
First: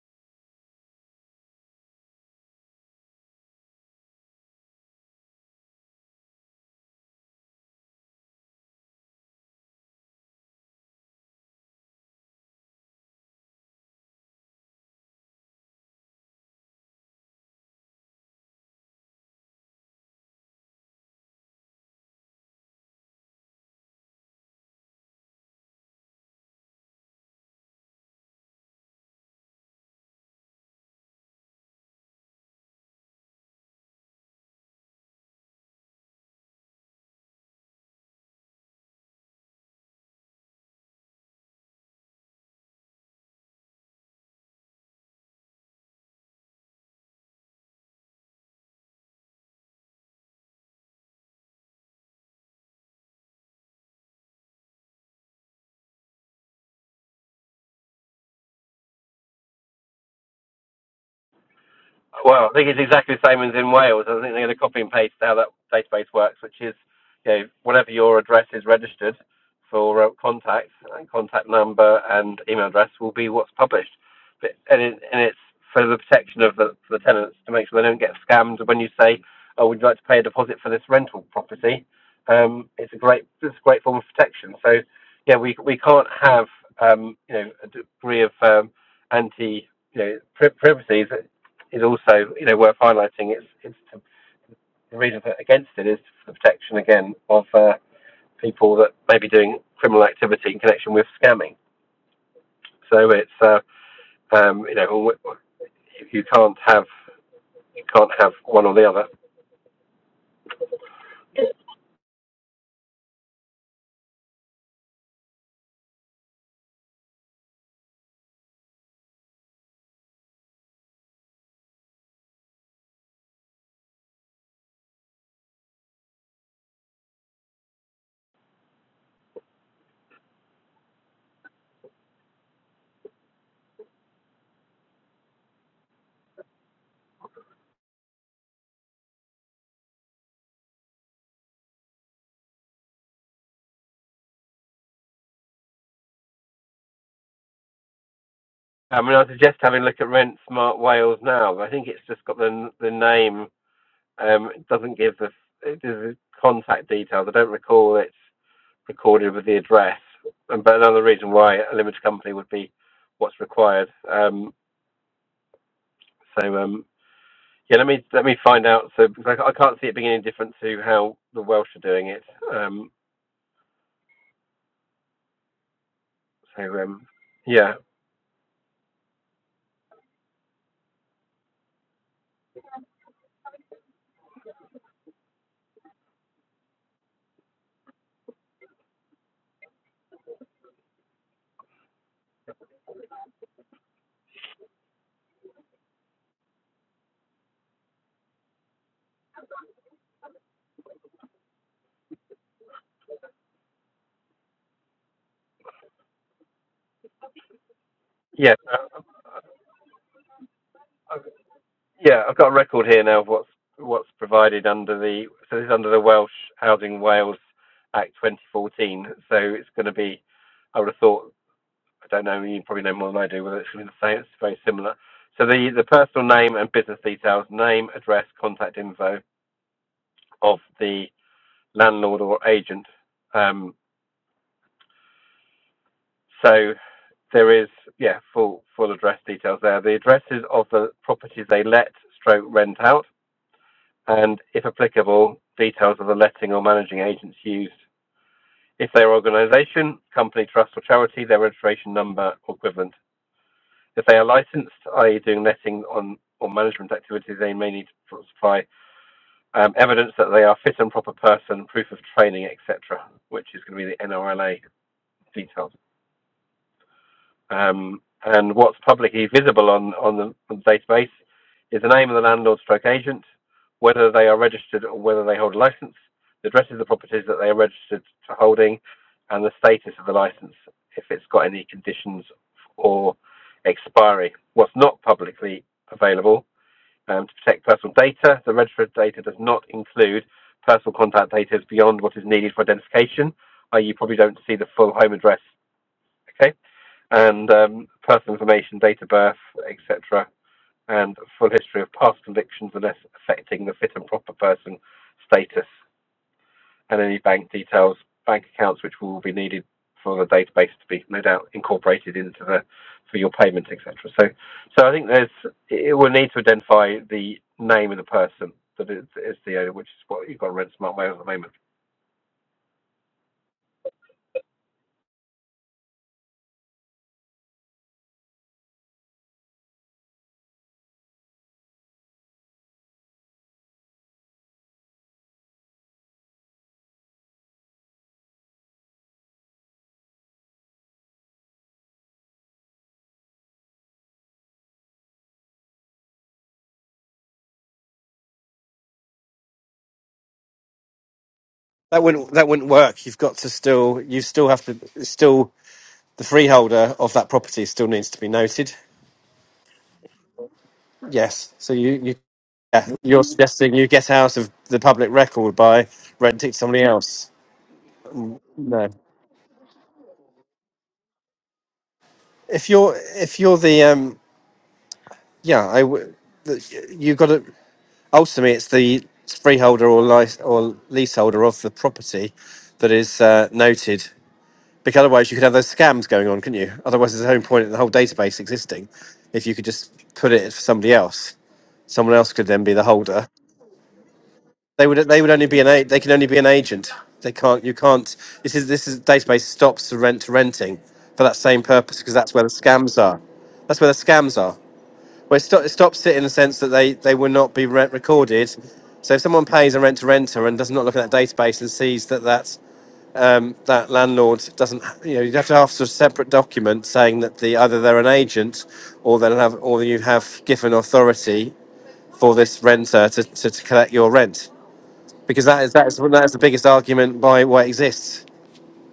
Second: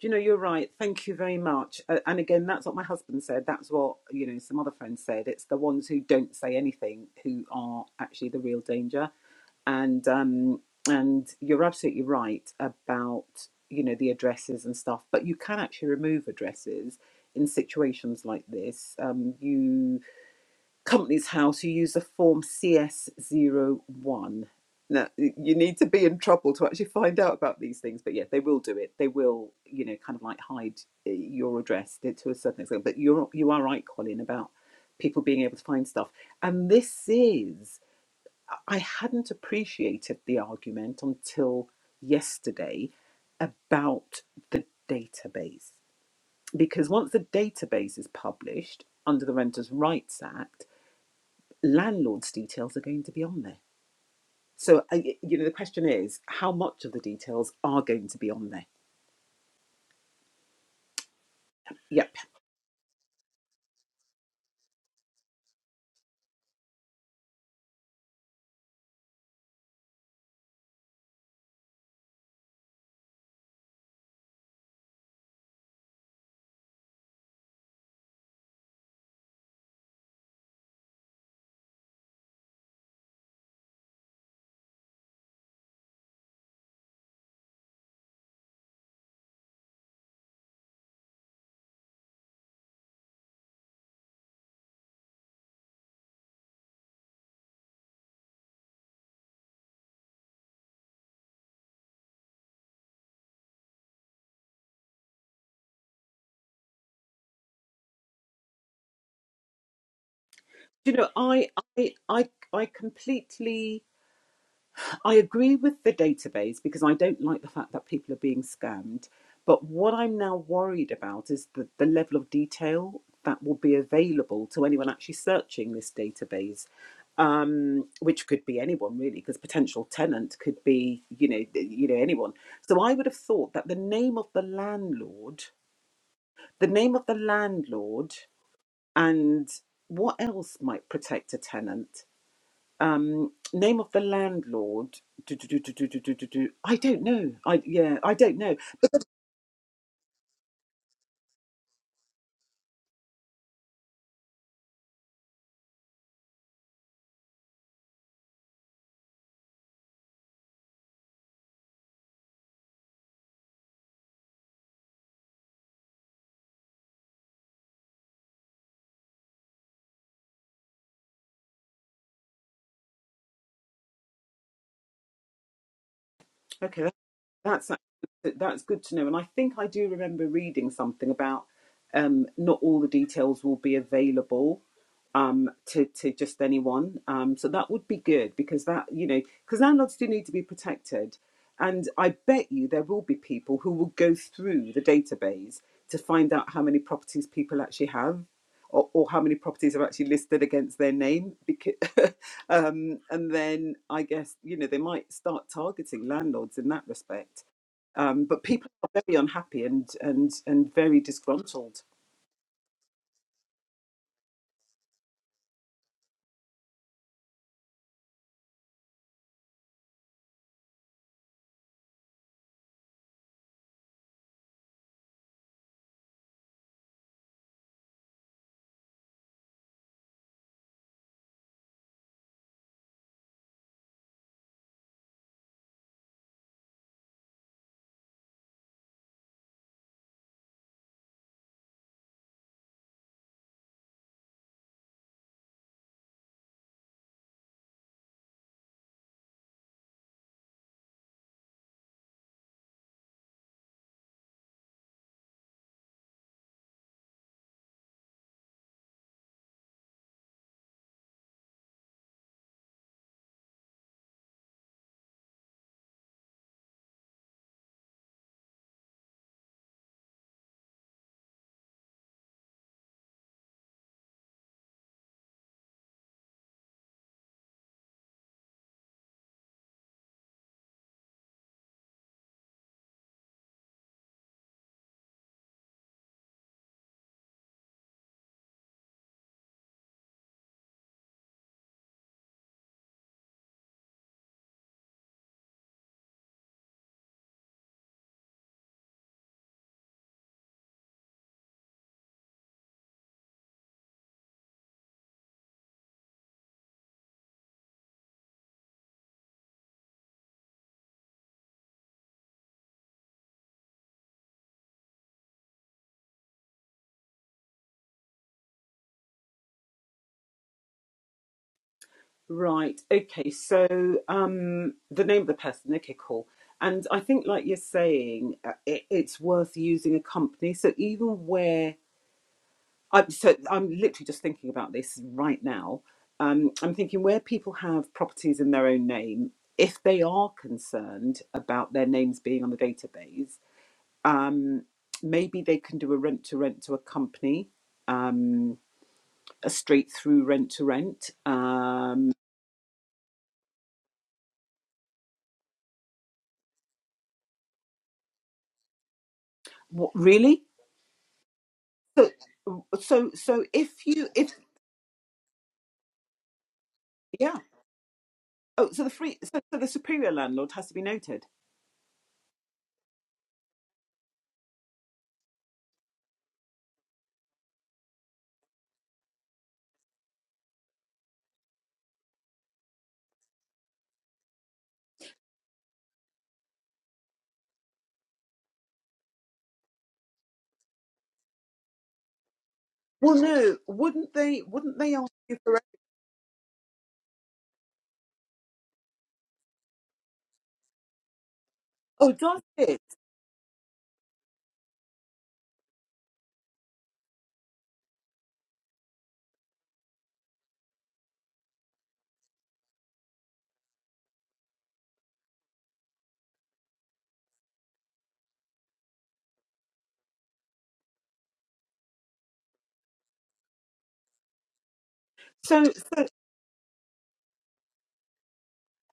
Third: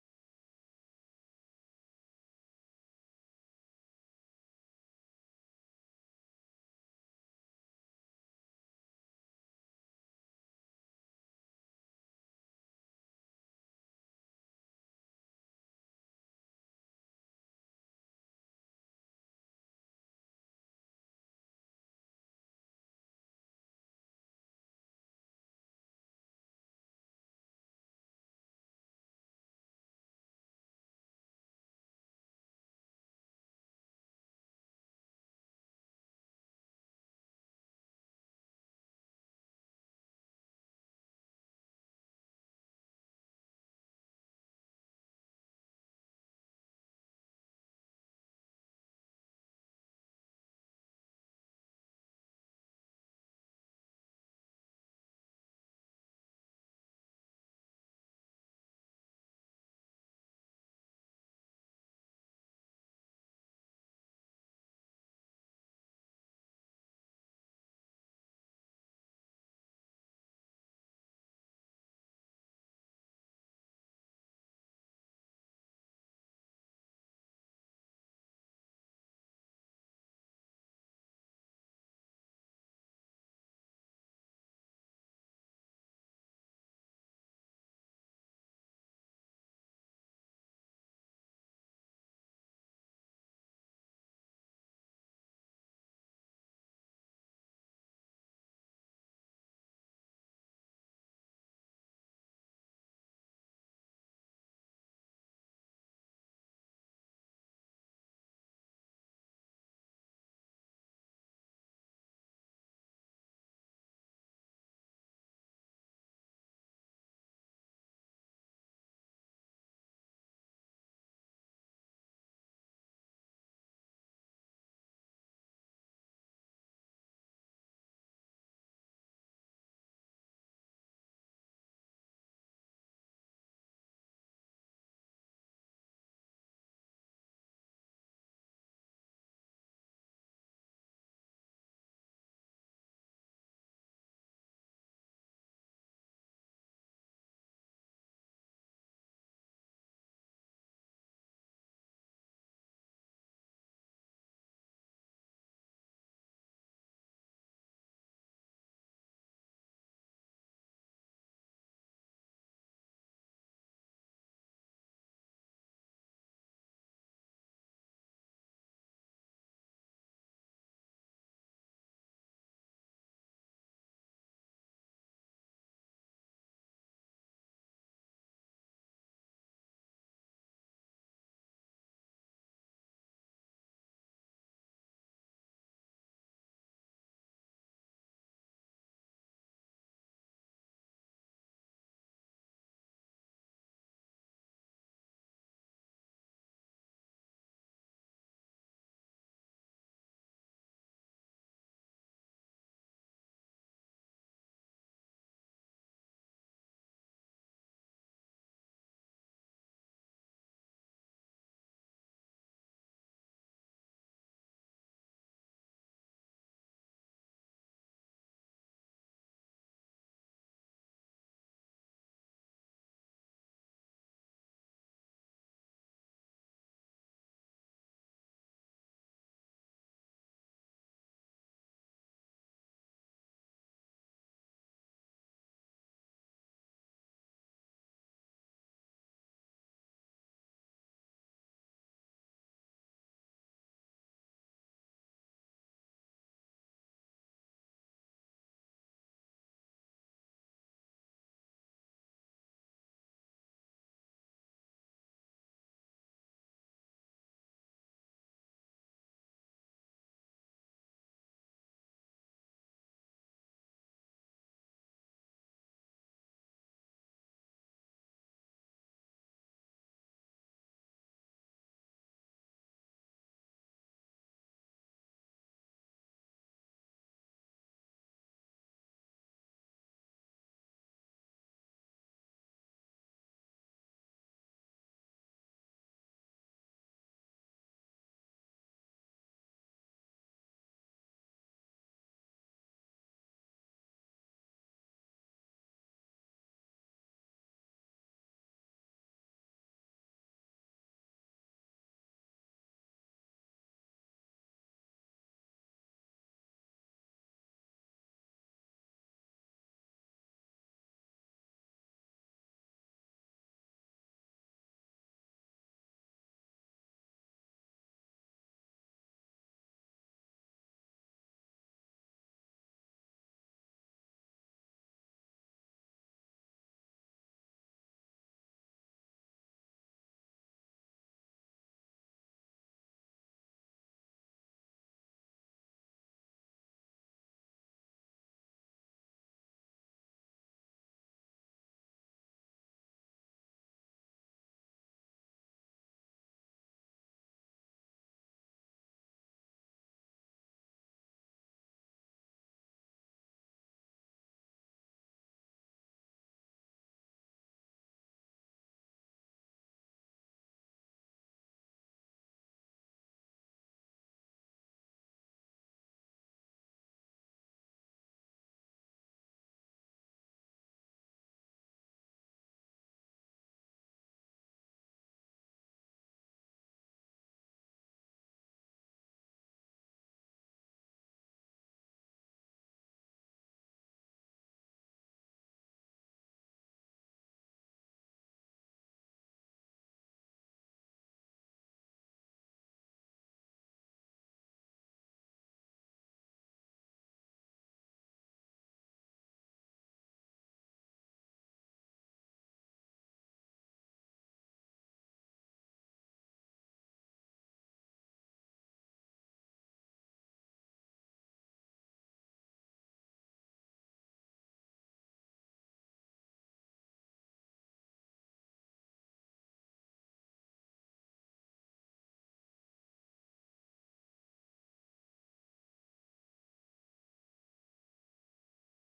Speaker 1: you know you're right thank you very much uh, and again that's what my husband said that's what you know some other friends said it's the ones who don't say anything who are actually the real danger and um, and you're absolutely right about you know the addresses and stuff, but you can actually remove addresses in situations like this. Um, you company's house, you use the form cs zero one. Now y- you need to be in trouble to actually find out about these things, but yeah, they will do it. They will, you know, kind of like hide uh, your address to to a certain extent. But you're you are right, Colin, about people being able to find stuff, and this is I hadn't appreciated the argument until yesterday about the database. Because once the database is published under the Renters' Rights Act, landlords' details are going to be on there. So, I- you know, the question is how much of the details are going to be on there? Yep.
Speaker 2: Well, I think it's exactly the same as in Wales. I think they're going to copy and paste how that database works, which is, you know, whatever your address is registered for uh, contacts, and contact number and email address will be what's published. But, and, it, and it's for the protection of the, for the tenants to make sure they don't get scammed when you say, oh, would you like to pay a deposit for this rental property? Um, it's a great, it's a great form of protection. So, yeah, we, we can't have, um, you know, a degree of um, anti, you know, pri- privacy is also you know worth highlighting. It's it's to, the reason for, against it is for the protection again of uh, people that may be doing criminal activity in connection with scamming. So it's uh, um, you know you can't have you can't have one or the other.
Speaker 1: You know, I, I, I, I completely I agree with the database because I don't like the fact that people are being scammed. But what I'm now worried about is the, the level of detail that will be available to anyone actually searching this database, um, which could be anyone really, because potential tenant could be you know you know anyone. So I would have thought that the name of the landlord, the name of the landlord, and what else might protect a tenant? um name of the landlord do, do, do, do, do, do, do, do, i don't know i yeah i don't know
Speaker 2: I mean, I suggest having a look at Rent Smart Wales now. I think it's just got the the name. Um, it doesn't give the it the contact details. I don't recall it's recorded with the address. And but another reason why a limited company would be what's required. Um, So um, yeah, let me let me find out. So because I, I can't see it being any different to how the Welsh are doing it. Um, so
Speaker 1: okay
Speaker 2: um,
Speaker 1: That's
Speaker 2: yeah,
Speaker 1: that's good to know. And I think I do remember reading something about um, not all the details will be available um, to to just anyone. Um, so that would be good because that you know because landlords do need to be protected, and I bet you there will be people who will go through the database to find out how many properties people actually have. Or, or how many properties are actually listed against their name? Because *laughs* um, and then I guess you know they might start targeting landlords in that respect. Um, but
Speaker 2: yeah,
Speaker 1: people are
Speaker 2: uh,
Speaker 1: very unhappy and and and very
Speaker 2: I've,
Speaker 1: disgruntled.
Speaker 2: yeah. I've got a record here now of what's what's provided under the so this is under the Welsh Housing Wales Act 2014. So it's going to be. I would have thought. I don't know. You probably know more than I do whether it's going to be the same. It's very similar. So the, the personal name and business details, name, address, contact info of the landlord or agent. Um, So there is, yeah, full full address details there. The addresses of the properties they let stroke rent out, and if applicable, details of the letting or managing agents used. If they are organisation, company, trust, or charity, their registration number or equivalent. If they are licensed, i.e., doing letting on or management activities, they may need to supply um, evidence that they are fit and proper person, proof of training, etc., which is going to be the NRLA details. Um, and what's publicly visible on, on, the, on the database is the name of the landlord stroke agent, whether they are registered or whether they hold a license, the addresses of the properties that they are registered to holding, and the status of the license, if it's got any conditions or expiry. What's not publicly available um, to protect personal data, the registered data does not include personal contact data beyond what is needed for identification, i.e., you probably don't see the full home address. Okay and um, personal information, date of birth, etc., and full history of past convictions unless affecting the fit and proper person status, and any bank details, bank accounts which will be needed for the database to be no doubt incorporated into the for your payments, etc. So, so I think there's it will need to identify the name of the person that is, is the owner, which is what you've got on Rent Smart Mail at the moment.
Speaker 1: Right. Okay. So um, the name of the person, okay, cool. And I think, like you're saying, uh, it, it's worth using a company. So even where I'm, so I'm literally just thinking about this right now. Um, I'm thinking where people have properties in their own name, if they are concerned about their names being on the database Um, maybe they can do a rent to rent to a company, um, a straight through rent to rent.
Speaker 2: That
Speaker 1: Um,
Speaker 2: wouldn't that wouldn't work. You've got to still you still have to it's still the freeholder of that property still needs to be noted.
Speaker 1: what really?
Speaker 2: Yes. So you,
Speaker 1: So,
Speaker 2: you yeah,
Speaker 1: so,
Speaker 2: you're
Speaker 1: so
Speaker 2: suggesting
Speaker 1: if
Speaker 2: you
Speaker 1: you,
Speaker 2: get
Speaker 1: if
Speaker 2: out of the public record by renting to somebody else.
Speaker 1: yeah, oh, so
Speaker 2: No.
Speaker 1: the free, so, so the superior landlord has to be noted.
Speaker 2: If you're if you're the um yeah, I w- the, you got to ultimately it's the freeholder or lice, or leaseholder of the property that is uh, noted because otherwise you could have those scams going on, couldn't you? Otherwise there's no point in the whole database existing if you could just put it for somebody else. Someone else could then be the
Speaker 1: Well,
Speaker 2: holder
Speaker 1: no, wouldn't they? Wouldn't
Speaker 2: They
Speaker 1: they
Speaker 2: would
Speaker 1: ask
Speaker 2: they would
Speaker 1: you
Speaker 2: only
Speaker 1: for?
Speaker 2: be an a, they can only be an agent. They can't you can't this is this is database stops the rent to renting for that same purpose
Speaker 1: Oh,
Speaker 2: because that's
Speaker 1: does
Speaker 2: where the
Speaker 1: it?
Speaker 2: scams are. That's where the scams are. Where it, sto- it stops it in the sense that they they will not be rent recorded. So if someone pays a rent to renter and does not look at that database and sees that that um, that landlord doesn't, you know, you'd have to have sort of separate document saying that the either they're an agent or they'll have or you have given authority for this renter to, to, to collect your rent because
Speaker 1: So,
Speaker 2: that is that's
Speaker 1: so
Speaker 2: that's the biggest argument by what exists.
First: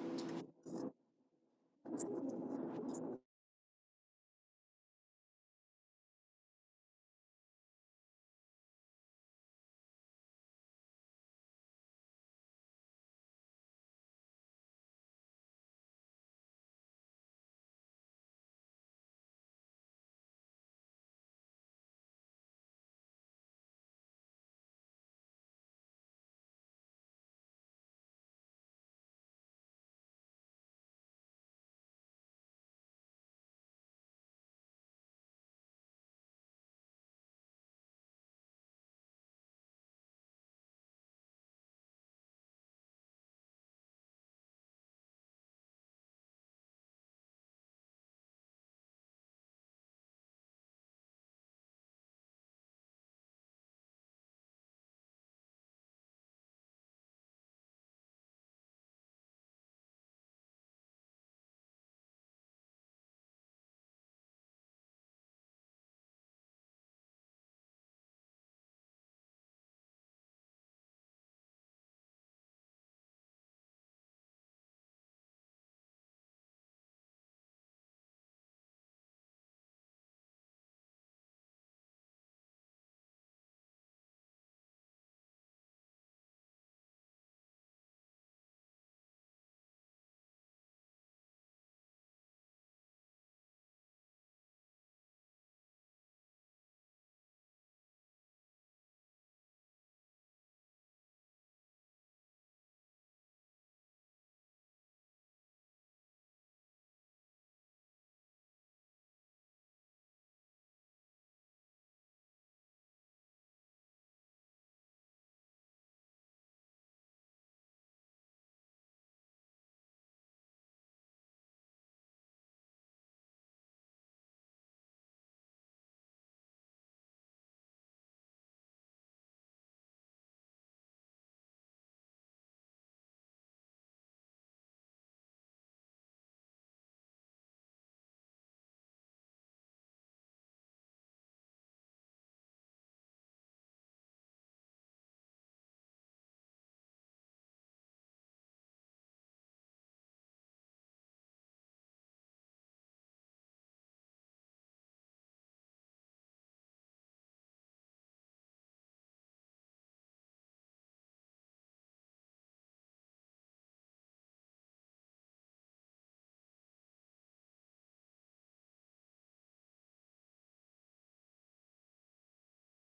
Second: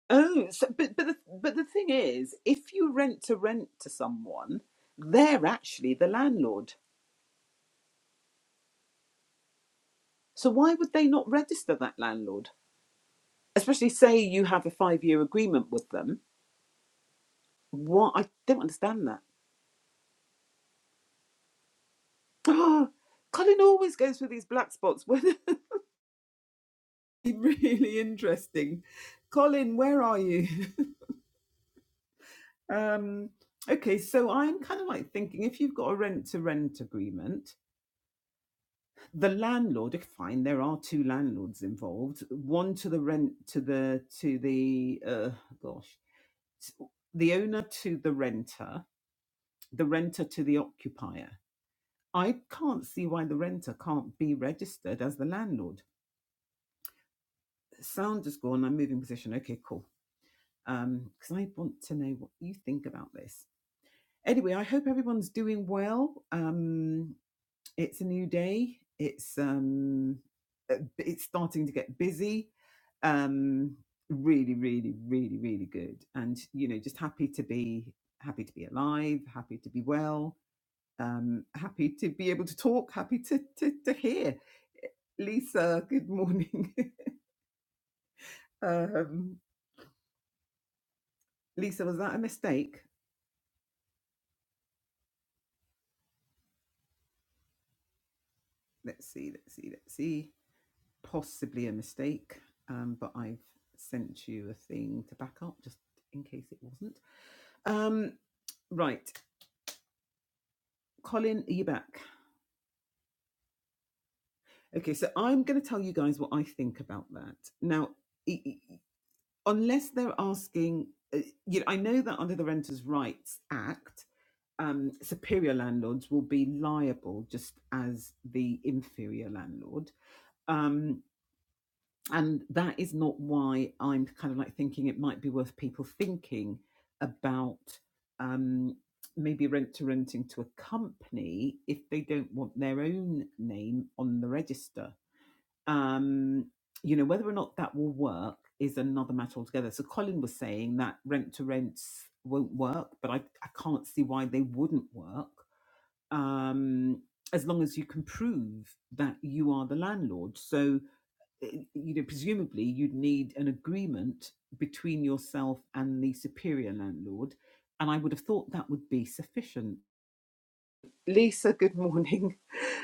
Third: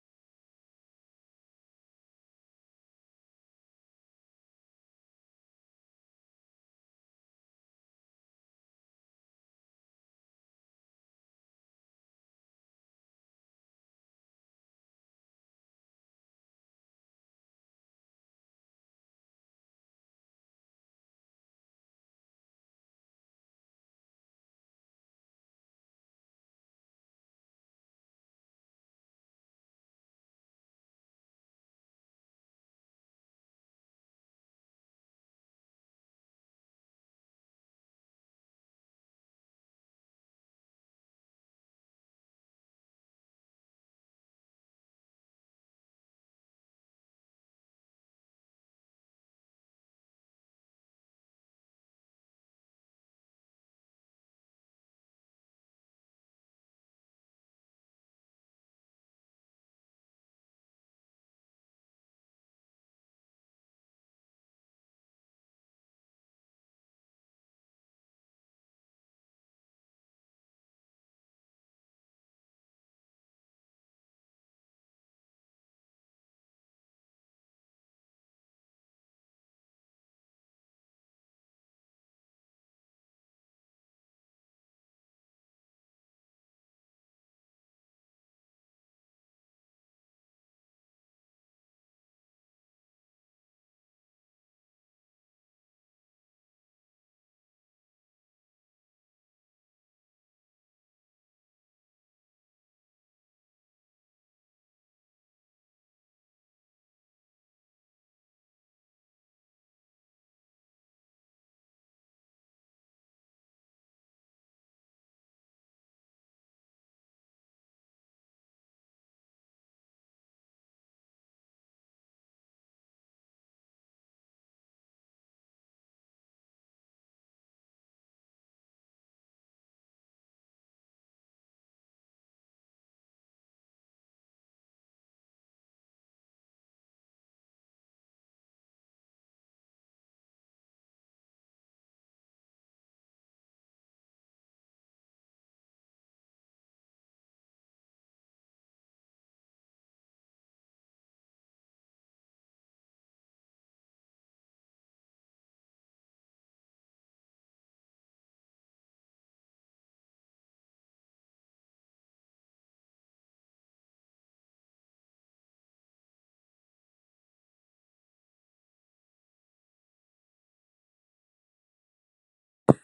Speaker 1: oh, so, but but the, but the thing is, if you rent to rent to someone, they're actually the landlord. So why would they not register that landlord? especially say you have a five year agreement with them. What I don't understand that. *gasps* Oh, Colin always goes for these black spots. *laughs* When really interesting. Colin, where are you? *laughs* Um, okay, so I'm kind of like thinking if you've got a rent to rent agreement, the landlord, if fine, there are two landlords involved. One to the rent to the to the uh, gosh, the owner to the renter, the renter to the occupier. I can't see why the renter can't be registered as the landlord. Sound is gone. I'm moving position. Okay, cool. Um, because I want to know what you think about this. Anyway, I hope everyone's doing well. Um, it's a new day. It's um, uh, it's starting to get busy. Um, really, really, really, really good. And you know, just happy to be happy to be alive. Happy to be well Um, happy to be able to talk, happy to, to, to hear. Lisa, good morning. *laughs* um, Lisa, was that a mistake? Let's see, let's see, let's see. Possibly a mistake, um, but I've sent you a thing to back up just in case it wasn't. Um, right, Colin, are you back? Okay, so I'm going to tell you guys what I think about that. Now, unless they're asking, uh, you know, I know that under the Renters' Rights Act, um, superior landlords will be liable just as the inferior landlord. Um, and that is not why I'm kind of like thinking it might be worth people thinking about um, maybe rent to renting to a company if they don't want their own name on the register. Um, you know, whether or not that will work is another matter altogether. So Colin was saying that rent to rents won't work, but I, I can't see why they wouldn't work um, as long as you can prove that you are the landlord. So, eh, you know, presumably you'd need an agreement between yourself and the superior landlord. And I would have thought that would be sufficient. Lisa, good morning.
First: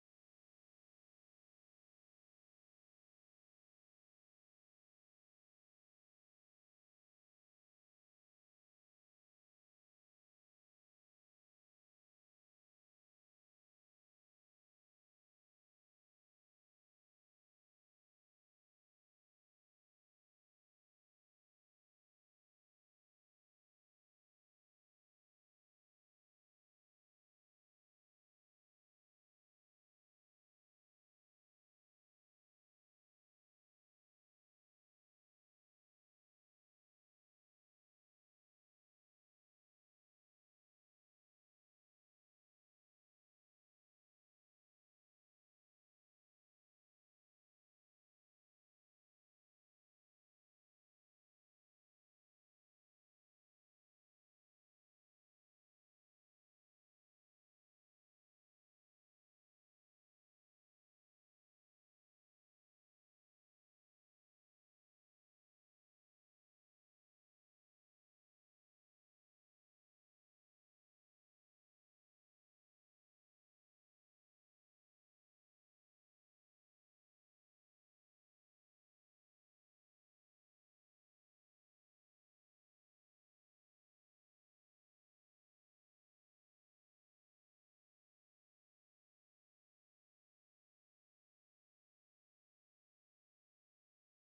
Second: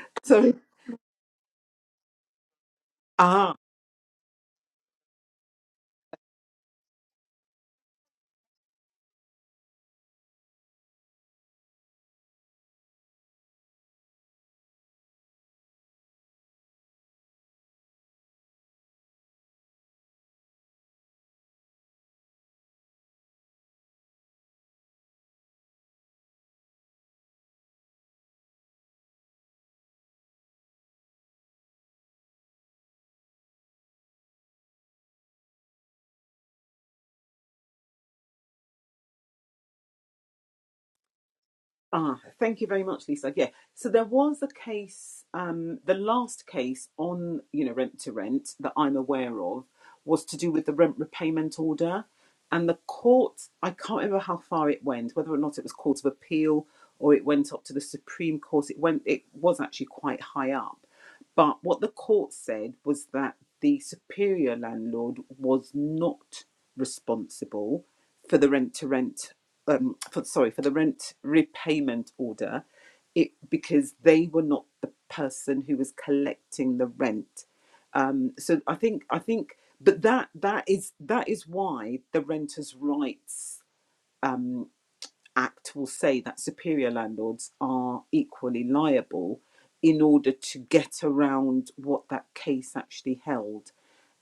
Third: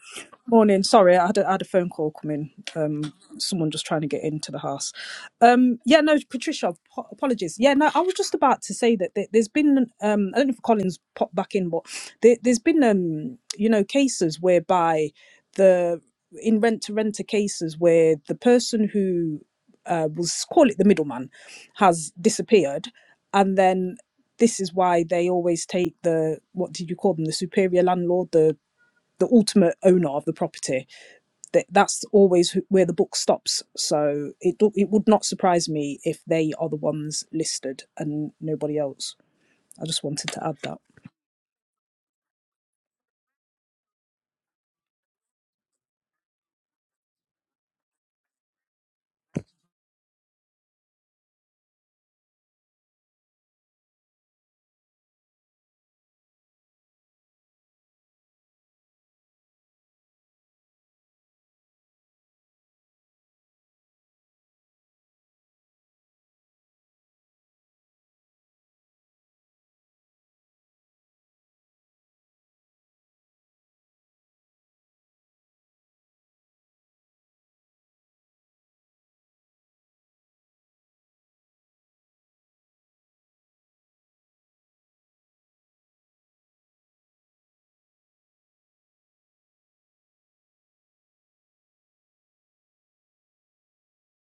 Speaker 1: *laughs* Sorry.
Speaker 3: Morning. Sorry, I had a, I had a phone call come in. Um,
Speaker 1: Ah,
Speaker 3: someone just trying to get into the house. Um, yeah, no, Patricia, po- apologies. Yeah, no, I was just about to say that there- there's been, um, I don't know if Collins popped back in, but there, there's been, um, you know, cases whereby the in rent to renter cases where the person who uh, was call it the middleman has disappeared, and then this is why they always take the what did you call them the superior landlord the the ultimate owner of the property. That that's always where the book stops. So it it would not surprise me if they are the ones listed and nobody else. I just wanted to add that.
Speaker 1: Ah, thank you very much, Lisa. Yeah. So there was a case, um, the last case on, you know, rent to rent that I'm aware of was to do with the rent repayment order. And the court, I can't remember how far it went, whether or not it was Court of Appeal or it went up to the Supreme Court. It went, it was actually quite high up. But what the court said was that the superior landlord was not responsible for the rent to rent um, for, sorry, for the rent repayment order, it because they were not the person who was collecting the rent. Um, so I think I think, but that that is that is why the Renters' Rights um, Act will say that superior landlords are equally liable in order to get around what that case actually held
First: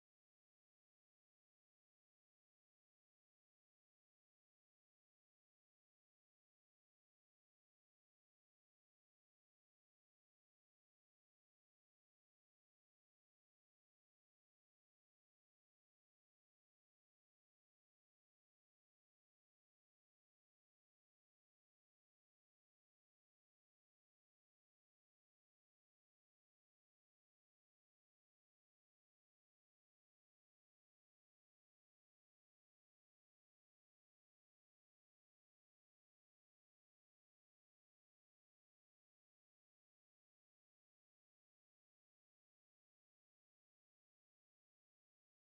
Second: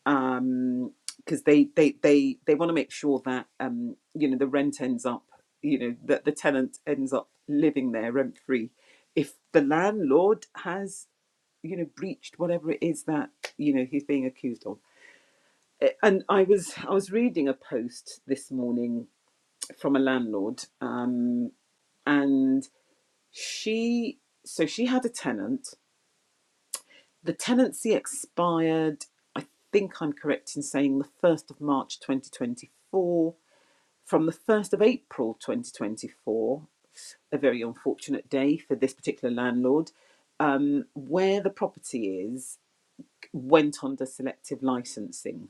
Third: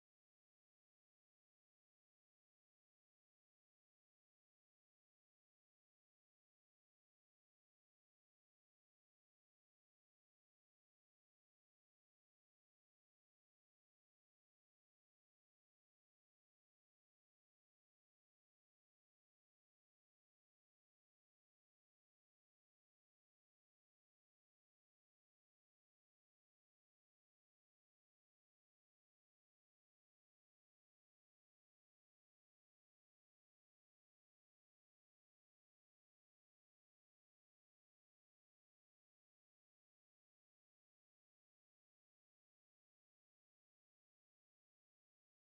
Speaker 1: um because they they they they want to make sure that um you know the rent ends up you know that the tenant ends up living there rent free if the landlord has you know breached whatever it is that you know he's being accused of Eh, and i was i was reading a post this morning from a landlord um and she so she had a tenant The tenancy expired, I think I'm correct in saying the 1st of March 2024. From the 1st of April 2024, a very unfortunate day for this particular landlord, um, where the property is went under selective licensing.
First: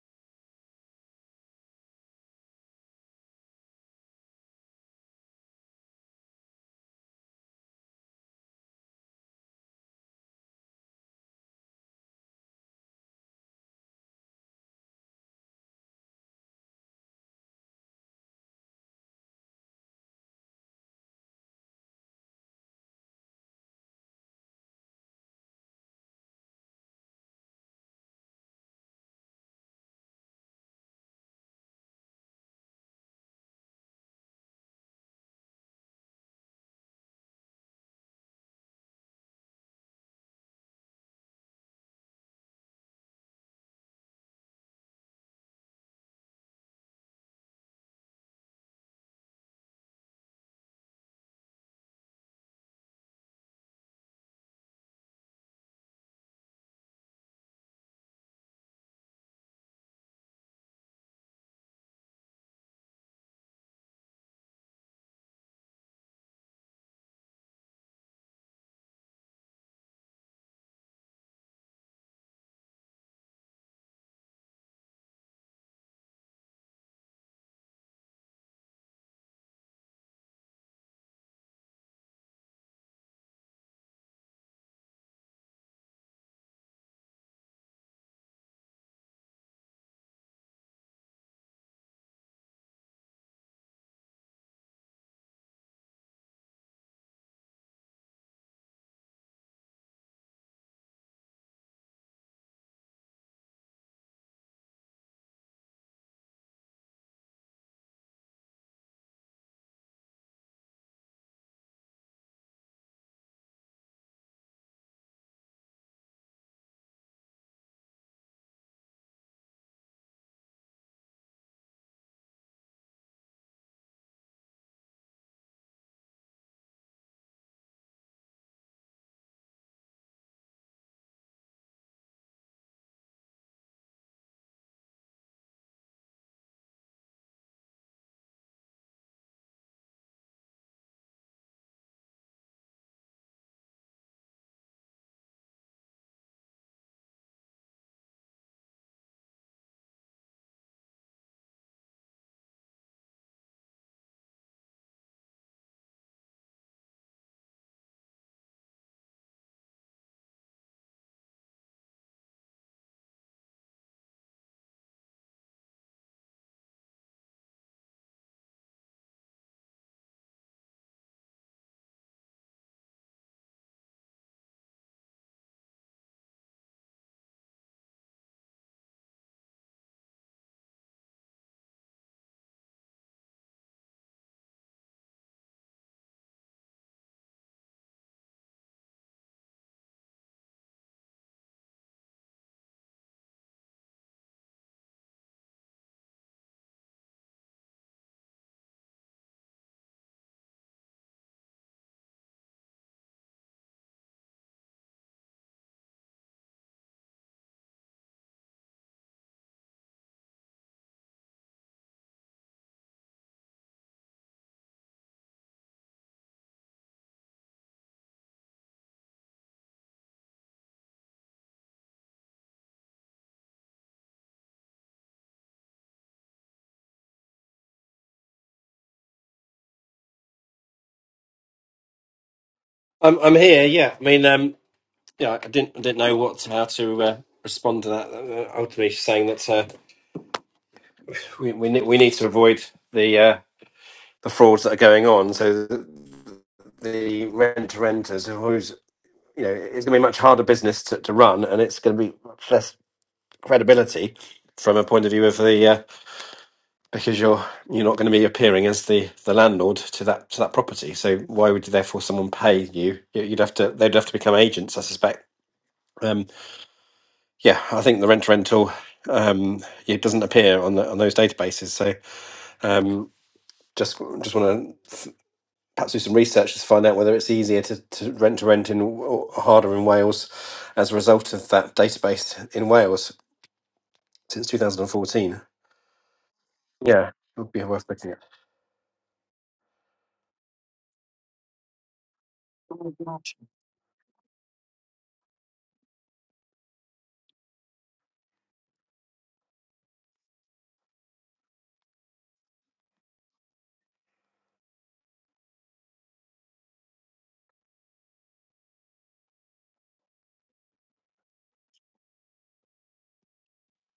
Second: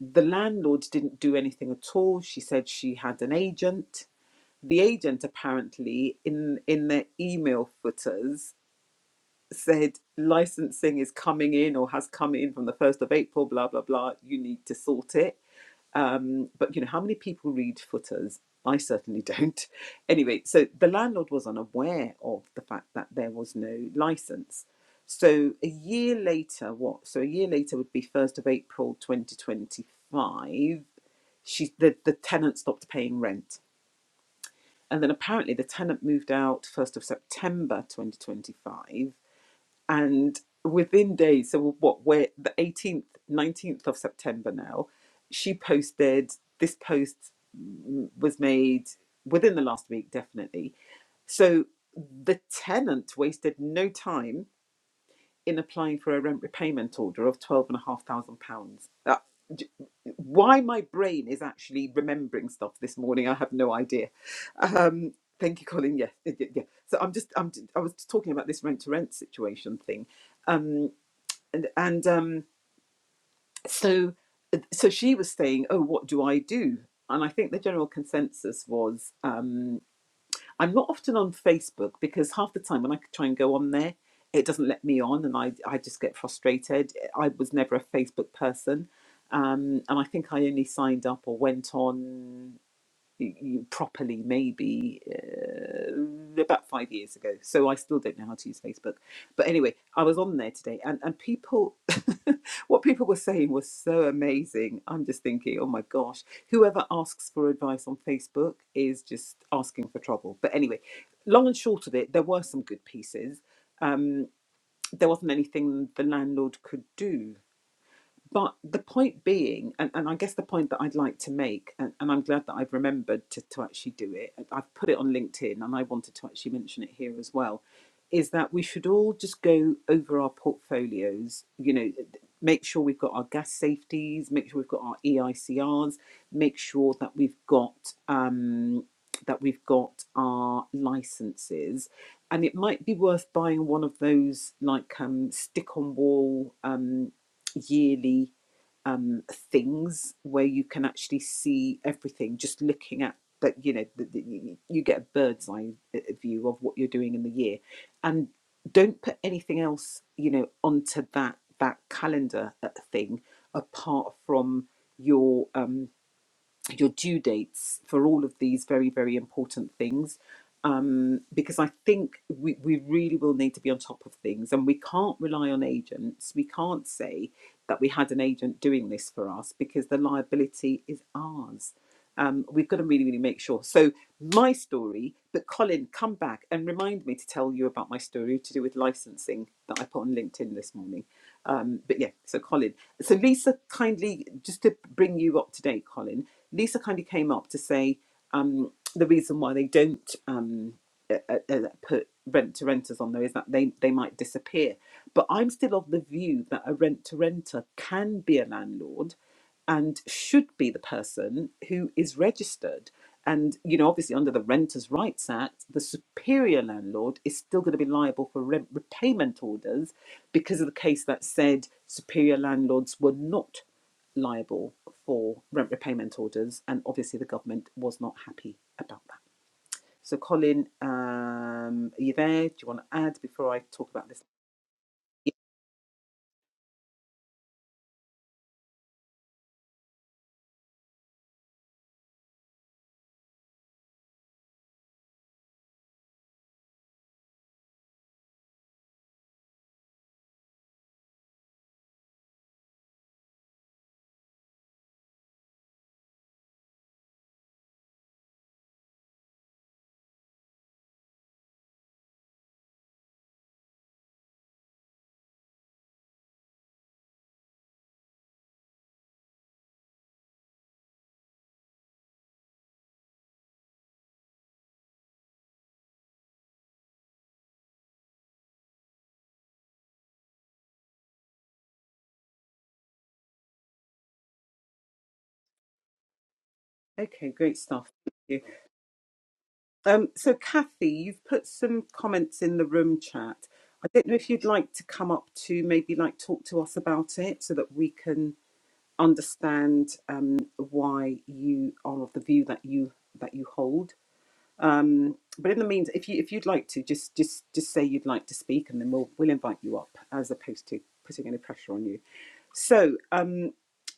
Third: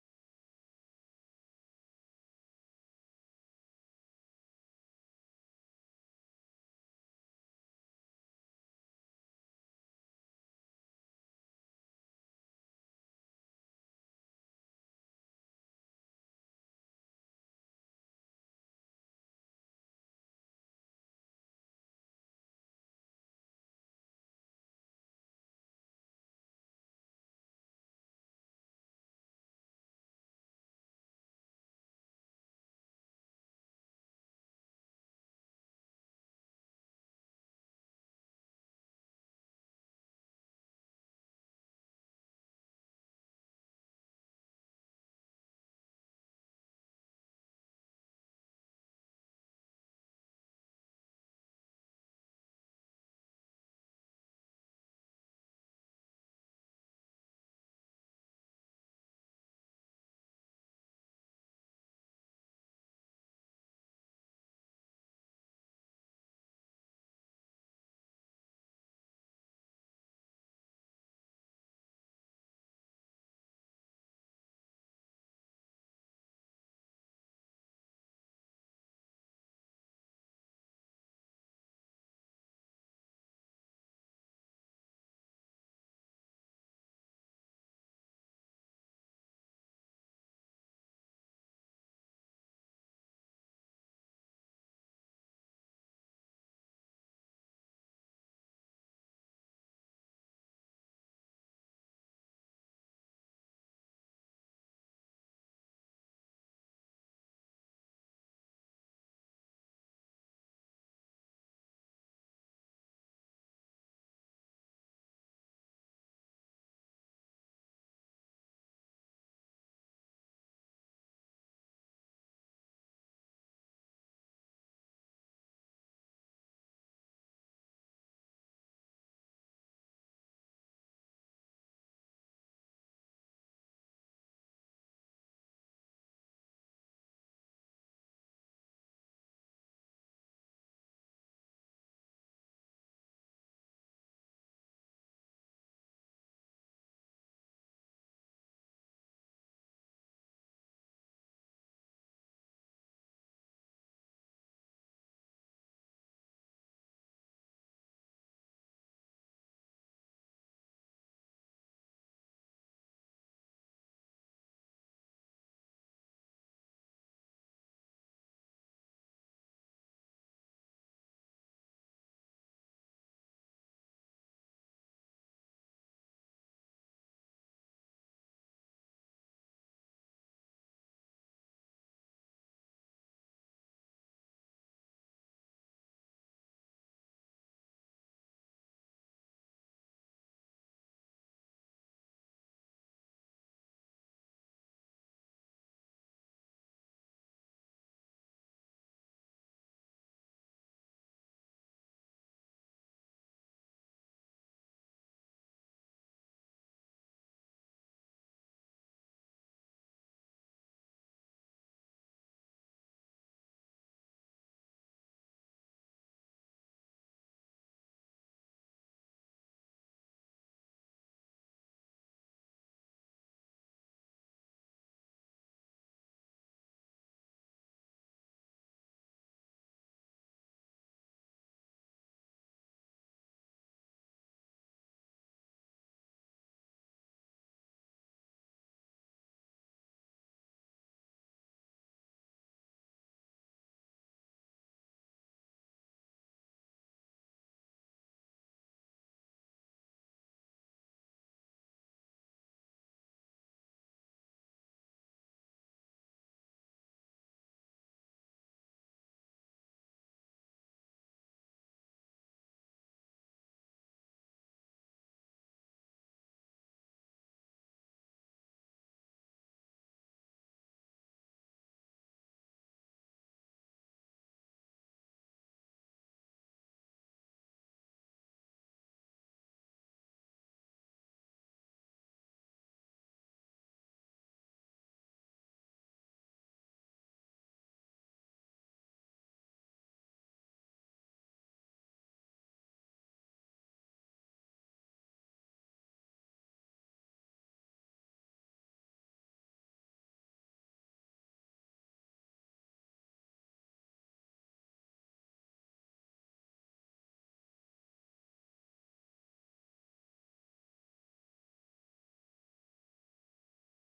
Speaker 1: The landlord didn't do anything at all. She said she had an agent. The agent apparently in in their email footers said licensing is coming in or has come in from the 1st of April, blah, blah, blah. You need to sort it. Um, but, you know, how many people read footers? I certainly *laughs* don't. Anyway, so the landlord was unaware of the fact that there was no license. So a year later, what? So a year later would be 1st of April 2025. She, the, the tenant stopped paying rent. And then apparently the tenant moved out 1st of September 2025 and within days so what we're the 18th 19th of september now she posted this post mm, was made within the last week definitely so the tenant wasted no time in applying for a rent repayment order of twelve and a half thousand pounds. That why my brain is actually remembering stuff this morning, I have no idea. Um, thank you, Colin. Yes, yeah, yeah, yeah. So I'm just I'm I was talking about this rent to rent situation thing, um, and and um, so so she was saying, oh, what do I do? And I think the general consensus was. Um, I'm not often on Facebook because half the time when I try and go on there, it doesn't let me on and I, I just get frustrated. I was never a Facebook person. Um, and I think I only signed up or went on y- you properly maybe uh, about five years ago. So I still don't know how to use Facebook. But anyway, I was on there today, and and people, *laughs* what people were saying was so amazing. I'm just thinking, oh my gosh, whoever asks for advice on Facebook is just asking for trouble. But anyway. Long and short of it, there were some good pieces. Mm, There wasn't anything the landlord could do but the point being, and, and I guess the point that I'd like to make, and, and I'm glad that I've remembered to, to actually do it, and I've put it on LinkedIn and I wanted to actually mention it here as well, is that we should all just go over our portfolios, you know, make sure we've got our gas safeties, make sure we've got our EICRs, make sure that we've got um, that we've got our licenses and it might be worth buying one of those like um, stick on wall um yearly um, things where you can actually see everything just looking at that you know the, the, you get a bird's eye uh, view of what you're doing in the year and don't put anything else you know onto that that calendar uh, thing apart from your um, your due dates for all of these very, very important things. Um, because I think we, we really will need to be on top of things and we can't rely on agents. We can't say that we had an agent doing this for us because the liability is ours. Um, we've got to really, really make sure. So my story, but Colin, come back and remind me to tell you about my story to do with licensing that I put on LinkedIn this morning. Um, but yeah, so Colin. So Lisa kindly, just to bring you up to date, Colin, Lisa kindly came up to say um, the reason why they don't um, uh, uh, uh, put rent to renters on there is that they, they might disappear. But I'm still of the view that a rent to renter can be a landlord and should be the person who is registered. And, you know, obviously under the Renters' Rights Act, the superior landlord is still going to be liable for rent repayment orders because of the case that said superior landlords were not liable for rent repayment orders. And obviously the government was not happy about that. So, Colin, um, are you there? Do you want to add
Speaker 2: I'm I'm
Speaker 1: before I
Speaker 2: here.
Speaker 1: talk
Speaker 2: Yeah, I
Speaker 1: about this?
Speaker 2: mean, um, yeah, I didn't I didn't know what how to uh, respond to that. Uh, ultimately, she's saying that uh, we we ne- we need to avoid the uh, the frauds that are going on. So the, the rent to renters, who's you know, it's going to be much harder business to, to run, and it's going to be much less credibility from a point of view of the uh, because you're you're not going to be appearing as the the landlord to that to that property. So why would therefore someone pay you? You- You'd have to they'd have to become agents, I suspect. Um, yeah, I think the rent to rental um, it doesn't appear on the, on those databases. So um, just just want to th- perhaps do some research to find out whether it's easier to, to rent to rent in or harder in Wales as a result of that database in Wales since 2014. Yeah, it
Speaker 1: Okay,
Speaker 2: would
Speaker 1: great
Speaker 2: be worth
Speaker 1: stuff.
Speaker 2: looking
Speaker 1: Thank
Speaker 2: at.
Speaker 1: you. Um, so, Kathy, you've put some comments in the room chat. I don't know if you'd like to come up to maybe like talk to us about it so that we can understand um, why you are of the view that you that you hold. Um, but in the means, if you if you'd like to, just just just say you'd like to speak, and then we'll we'll invite you up as opposed to putting any pressure on you. So. Um,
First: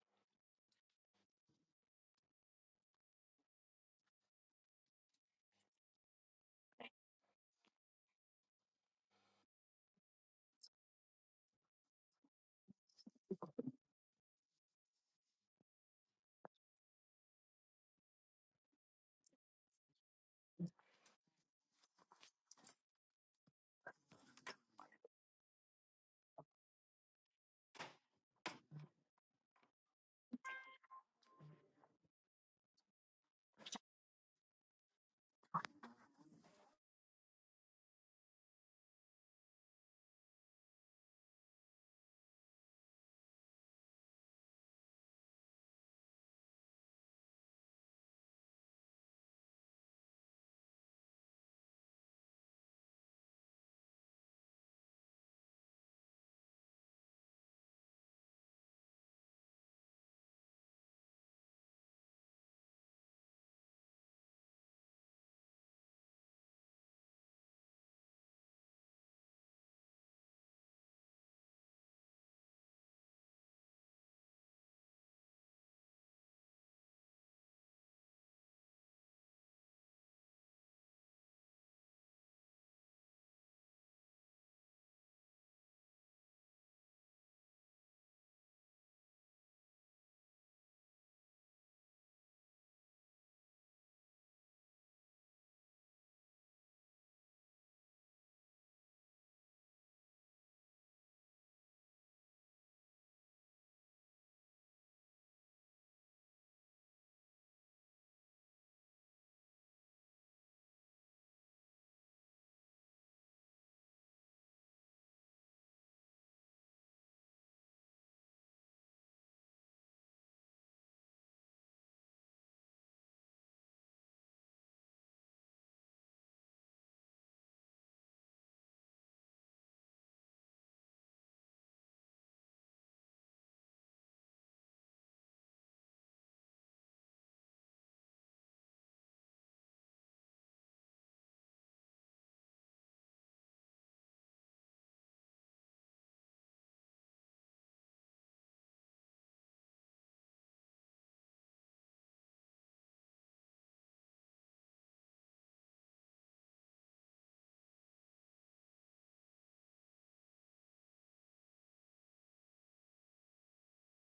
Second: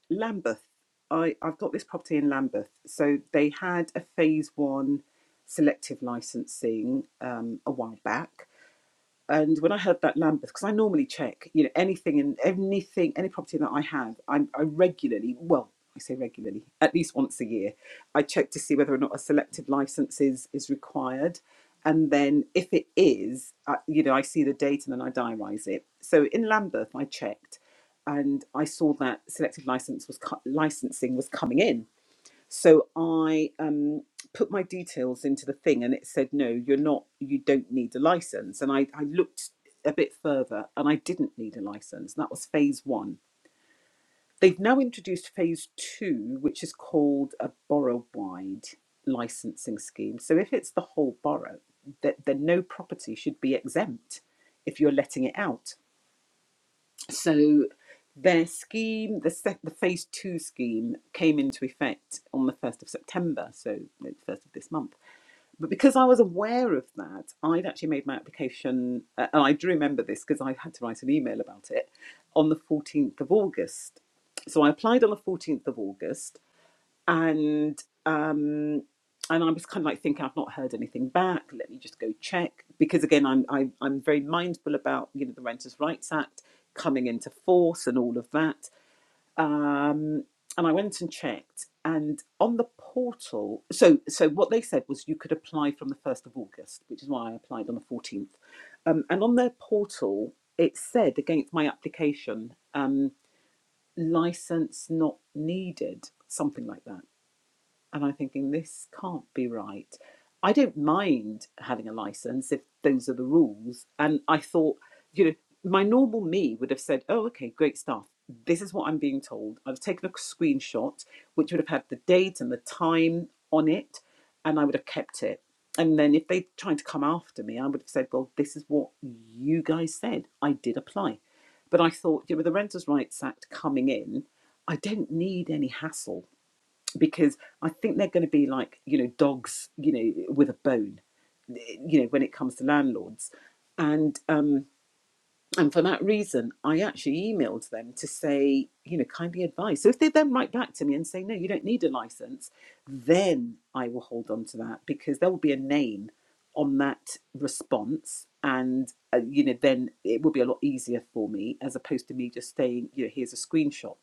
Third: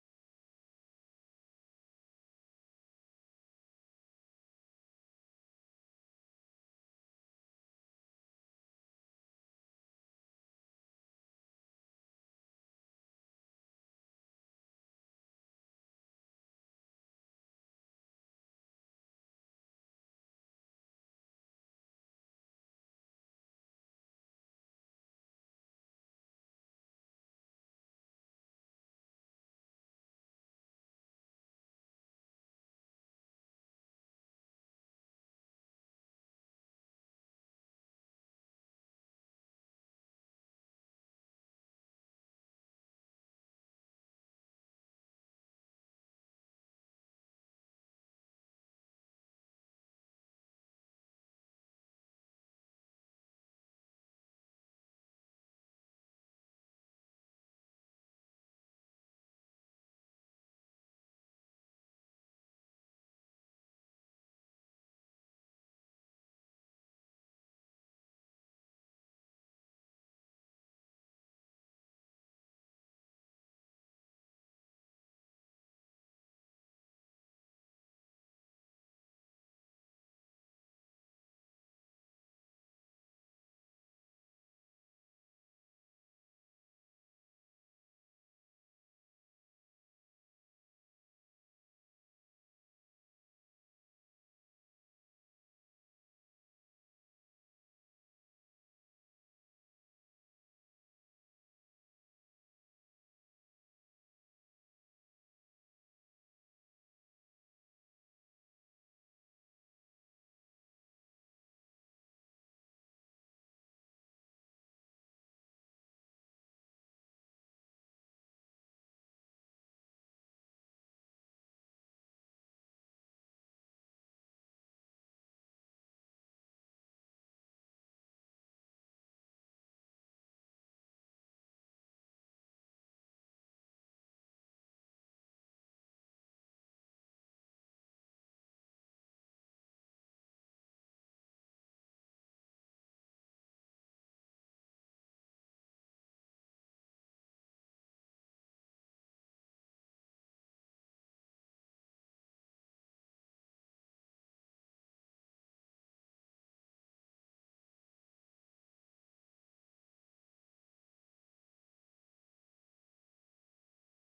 Speaker 1: Lambeth. I, I've got this property in Lambeth. So they had a phase one selective licensing um, a while back. And when I heard that Lambeth, because I normally check, you know, anything and anything, any property that I have, I, I regularly, well, I say regularly, at least once a year, I check to see whether or not a selective license is, is required. And then if it is, I, you know, I see the date and then I diarise it. So in Lambeth, I checked and I saw that selective license was co- licensing was coming in so I um, put my details into the thing and it said, no, you're not, you don't need a license. And I, I looked a bit further and I didn't need a license. And that was phase one. They've now introduced phase two, which is called a borough wide licensing scheme. So if it's the whole borough, that then no property should be exempt if you're letting it out. So their scheme, the, sec- the phase two scheme, came into effect on the 1st of September, so the 1st of this month. But because I was aware of that, I'd actually made my application, uh, and I do remember this because I had to write an email about it on the 14th of August. So I applied on the 14th of August and um and I was kind of like thinking I've not heard anything back. Let me just go check because again I'm I, I'm very mindful about you know the Renters' Rights Act coming into force and all of that. Um, and I went and checked, and on the portal, so so what they said was you could apply from the first of August, which is why I applied on the fourteenth. Um, and on their portal, it said against my application, um, license not needed, something like that and I'm thinking this can't be right. I don't mind having a license if those are the rules. And I thought, you know, my normal me would have said, "Oh, okay, great stuff. This is what I'm being told." I've taken a screenshot, which would have had the date and the time on it, and I would have kept it. And then if they tried to come after me, I would have said, "Well, this is what you guys said. I did apply." But I thought, you know, with the Renters' Rights Act coming in, I don't need any hassle because I think they're going to be like you know dogs, you know, with a bone, eh, you know, when it comes to landlords, and um, and for that reason, I actually emailed them to say you know kindly advise. So if they then write back to me and say no, you don't need a license, then I will hold on to that because there will be a name on that response and uh, you know then it will be a lot easier for me as opposed to me just saying you know here's a screenshot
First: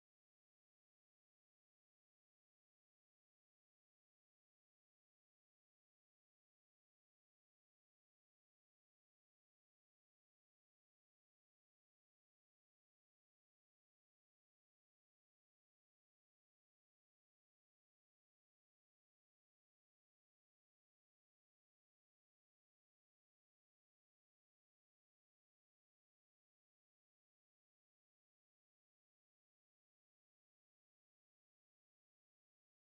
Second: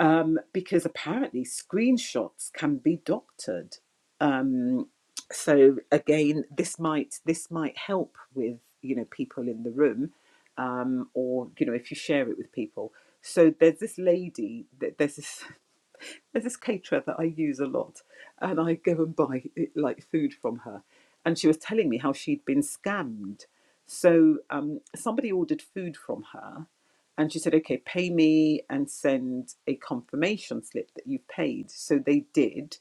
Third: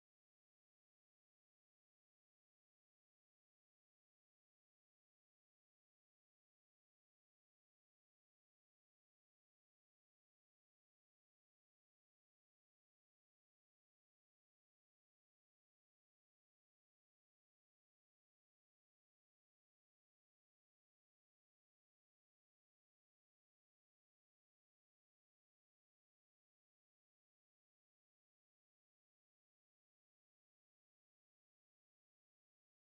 Speaker 1: um, because apparently screenshots can be doctored. Um, so again, this might this might help with you know people in the room, um, or you know if you share it with people. So there's this lady that there's this there's this caterer that I use a lot, and I go and buy eh, like food from her. And she was telling me how she'd been scammed. So um, somebody ordered food from her, and she said, "Okay, pay me and send a confirmation slip that you've paid." So they did.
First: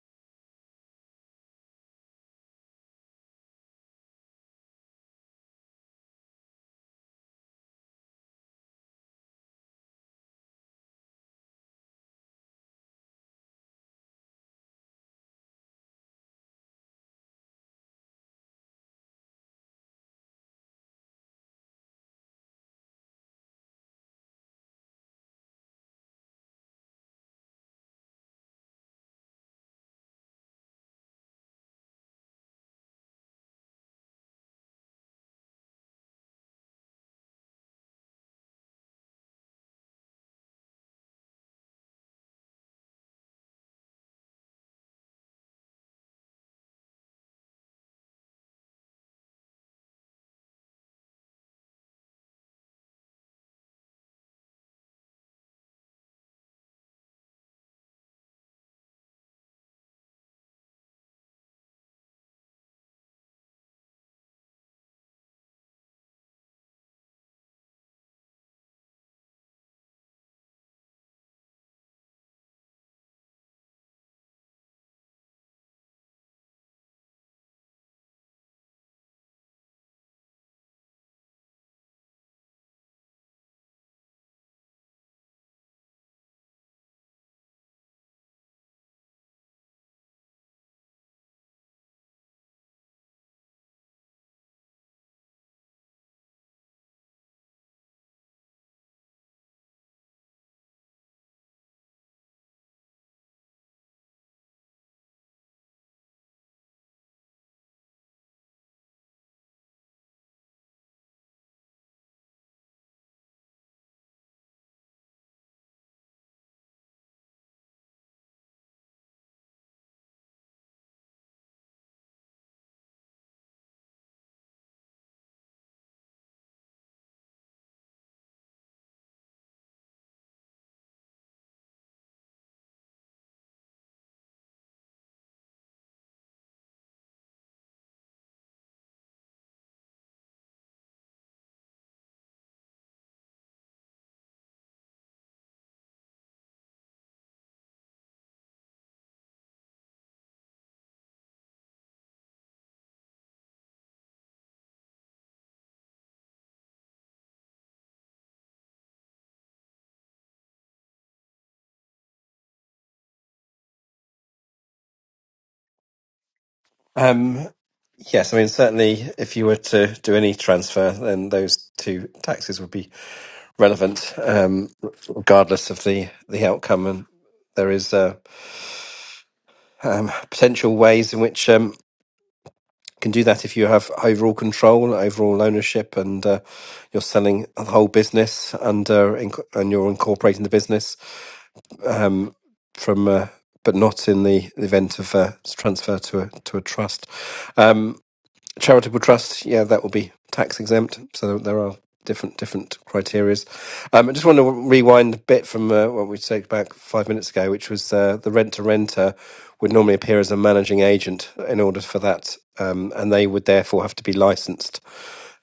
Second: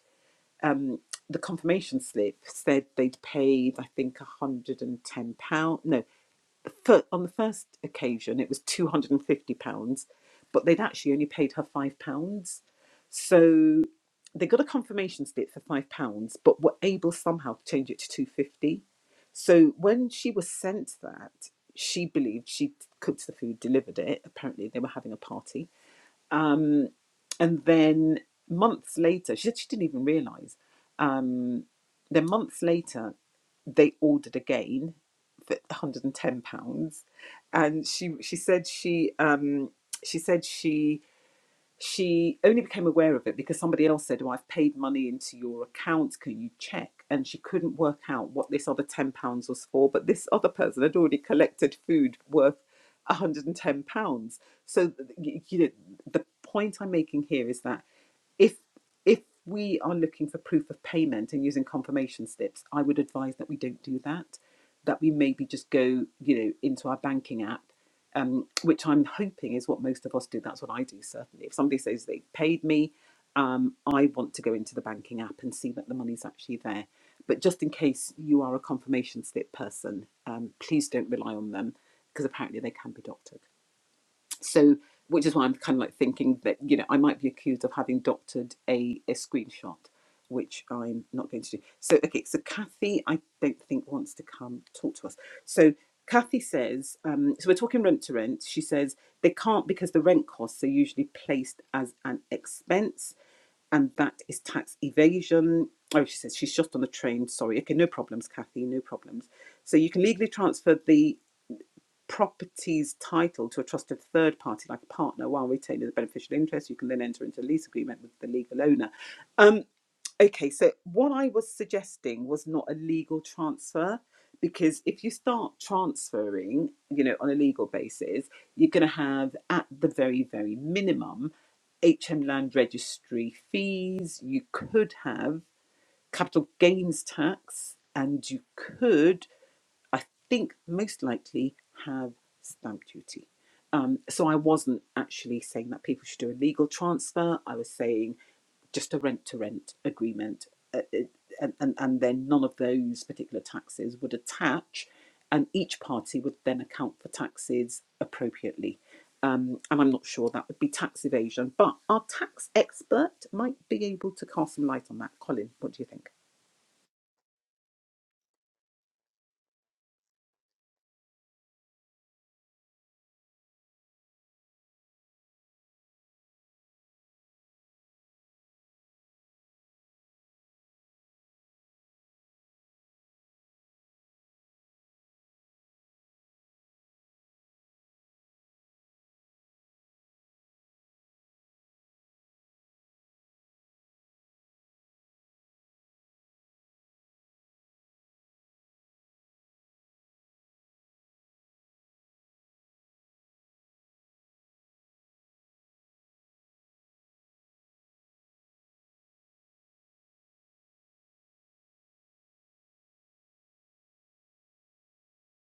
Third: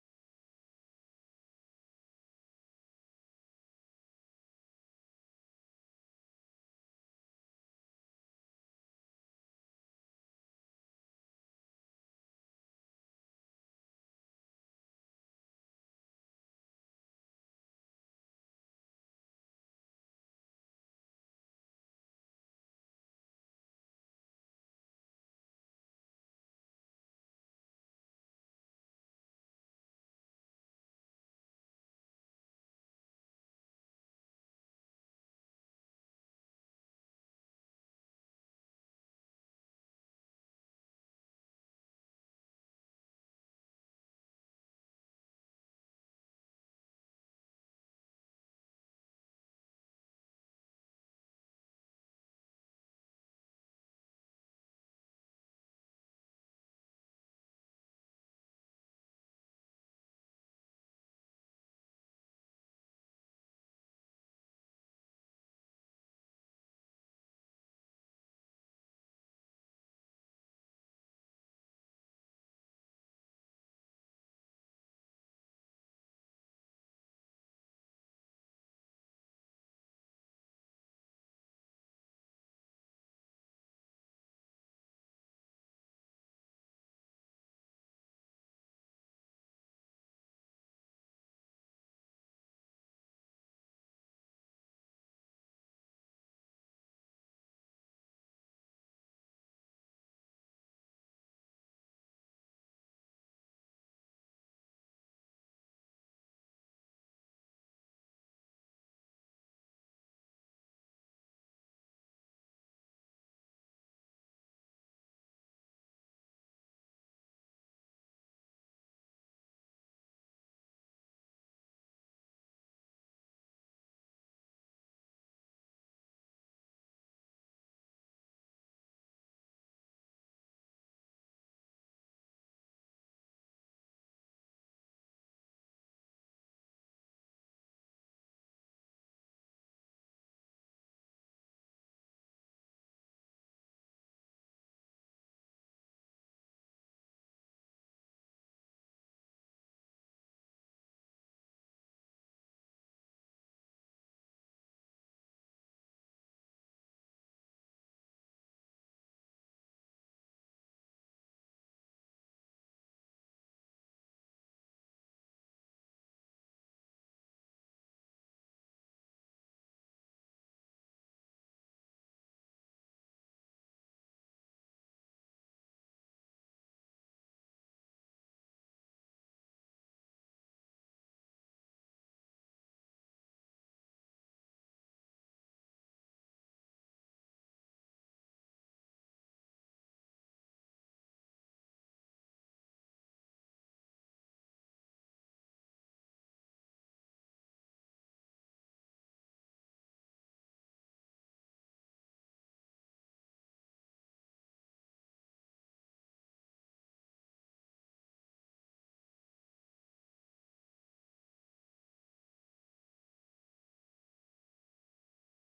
Speaker 1: Um, the confirmation slip said they'd paid, I think, one hundred and ten pound. No, for, on the first occasion, it was two hundred and fifty pounds, but they'd actually only paid her five pounds. So they got a confirmation slip for five pounds, but were able somehow to change it to two fifty. So when she was sent that, she believed she cooked the food, delivered it. Apparently, they were having a party, and then months later, she said she didn't even realise. Um, then months later, they ordered again for 110 pounds, and she she said she um, she said she she only became aware of it because somebody else said, oh, I've paid money into your account. Can you check? And she couldn't work out what this other £10 was for. But this other person had already collected food worth £110. So, you know, the point I'm making here is that if if we are looking for proof of payment and using confirmation slips, I would advise that we don't do that. That we maybe just go, you know, into our banking app um, which I'm hoping is what most of us do. That's what I do, certainly. If somebody says they paid me, um, I want to go into the banking app and see that the money's actually there. But just in case you are a confirmation slip person, um, please don't rely on them because apparently they can be doctored. So, which is why I'm kind of like thinking that, you know, I might be accused of having doctored a, a screenshot, which I'm not going to do. So, okay, so Kathy, I don't think wants to come talk to us. So, Kathy says, um, so we're talking rent to rent. She says they can't because the rent costs are usually placed as an expense and that is tax evasion. Oh, she says she's just on the train. Sorry. Okay, no problems, Kathy, no problems. So you can legally transfer the property's title to a trusted third party like a partner while retaining the beneficial interest. You can then enter into a lease agreement with the legal owner. Um, okay, so what I was suggesting was not a legal transfer because if you start transferring, you know, on a legal basis, you're going to have at the very, very minimum HM land registry fees, you could have capital gains tax, and you could I think most likely have stamp duty. Um, so I wasn't actually saying that people should do a legal transfer. I was saying just a rent to rent agreement, uh, it- and, and and then none of those particular taxes would attach, and each party would then account for taxes appropriately. Um, and I'm not sure that would be tax evasion, but our tax expert might be able to cast some light on that. Colin, what do you think?
Speaker 2: Um, Yes, I mean, certainly if you were to do any transfer, then those two taxes would be relevant, um, regardless of the, the outcome. And there is uh, um, potential ways in which um, you can do that if you have overall control, overall ownership, and uh, you're selling the whole business and, uh, inc- and you're incorporating the business um, from, uh, but not in the event of uh, transfer to a, to a trust. Um, charitable trust, yeah, that will be tax exempt. So there are different different criterias. Um, I just want to rewind a bit from uh, what we said back five minutes ago, which was uh, the rent to renter would normally appear as a managing agent in order for that, um, and they would therefore have to be licensed,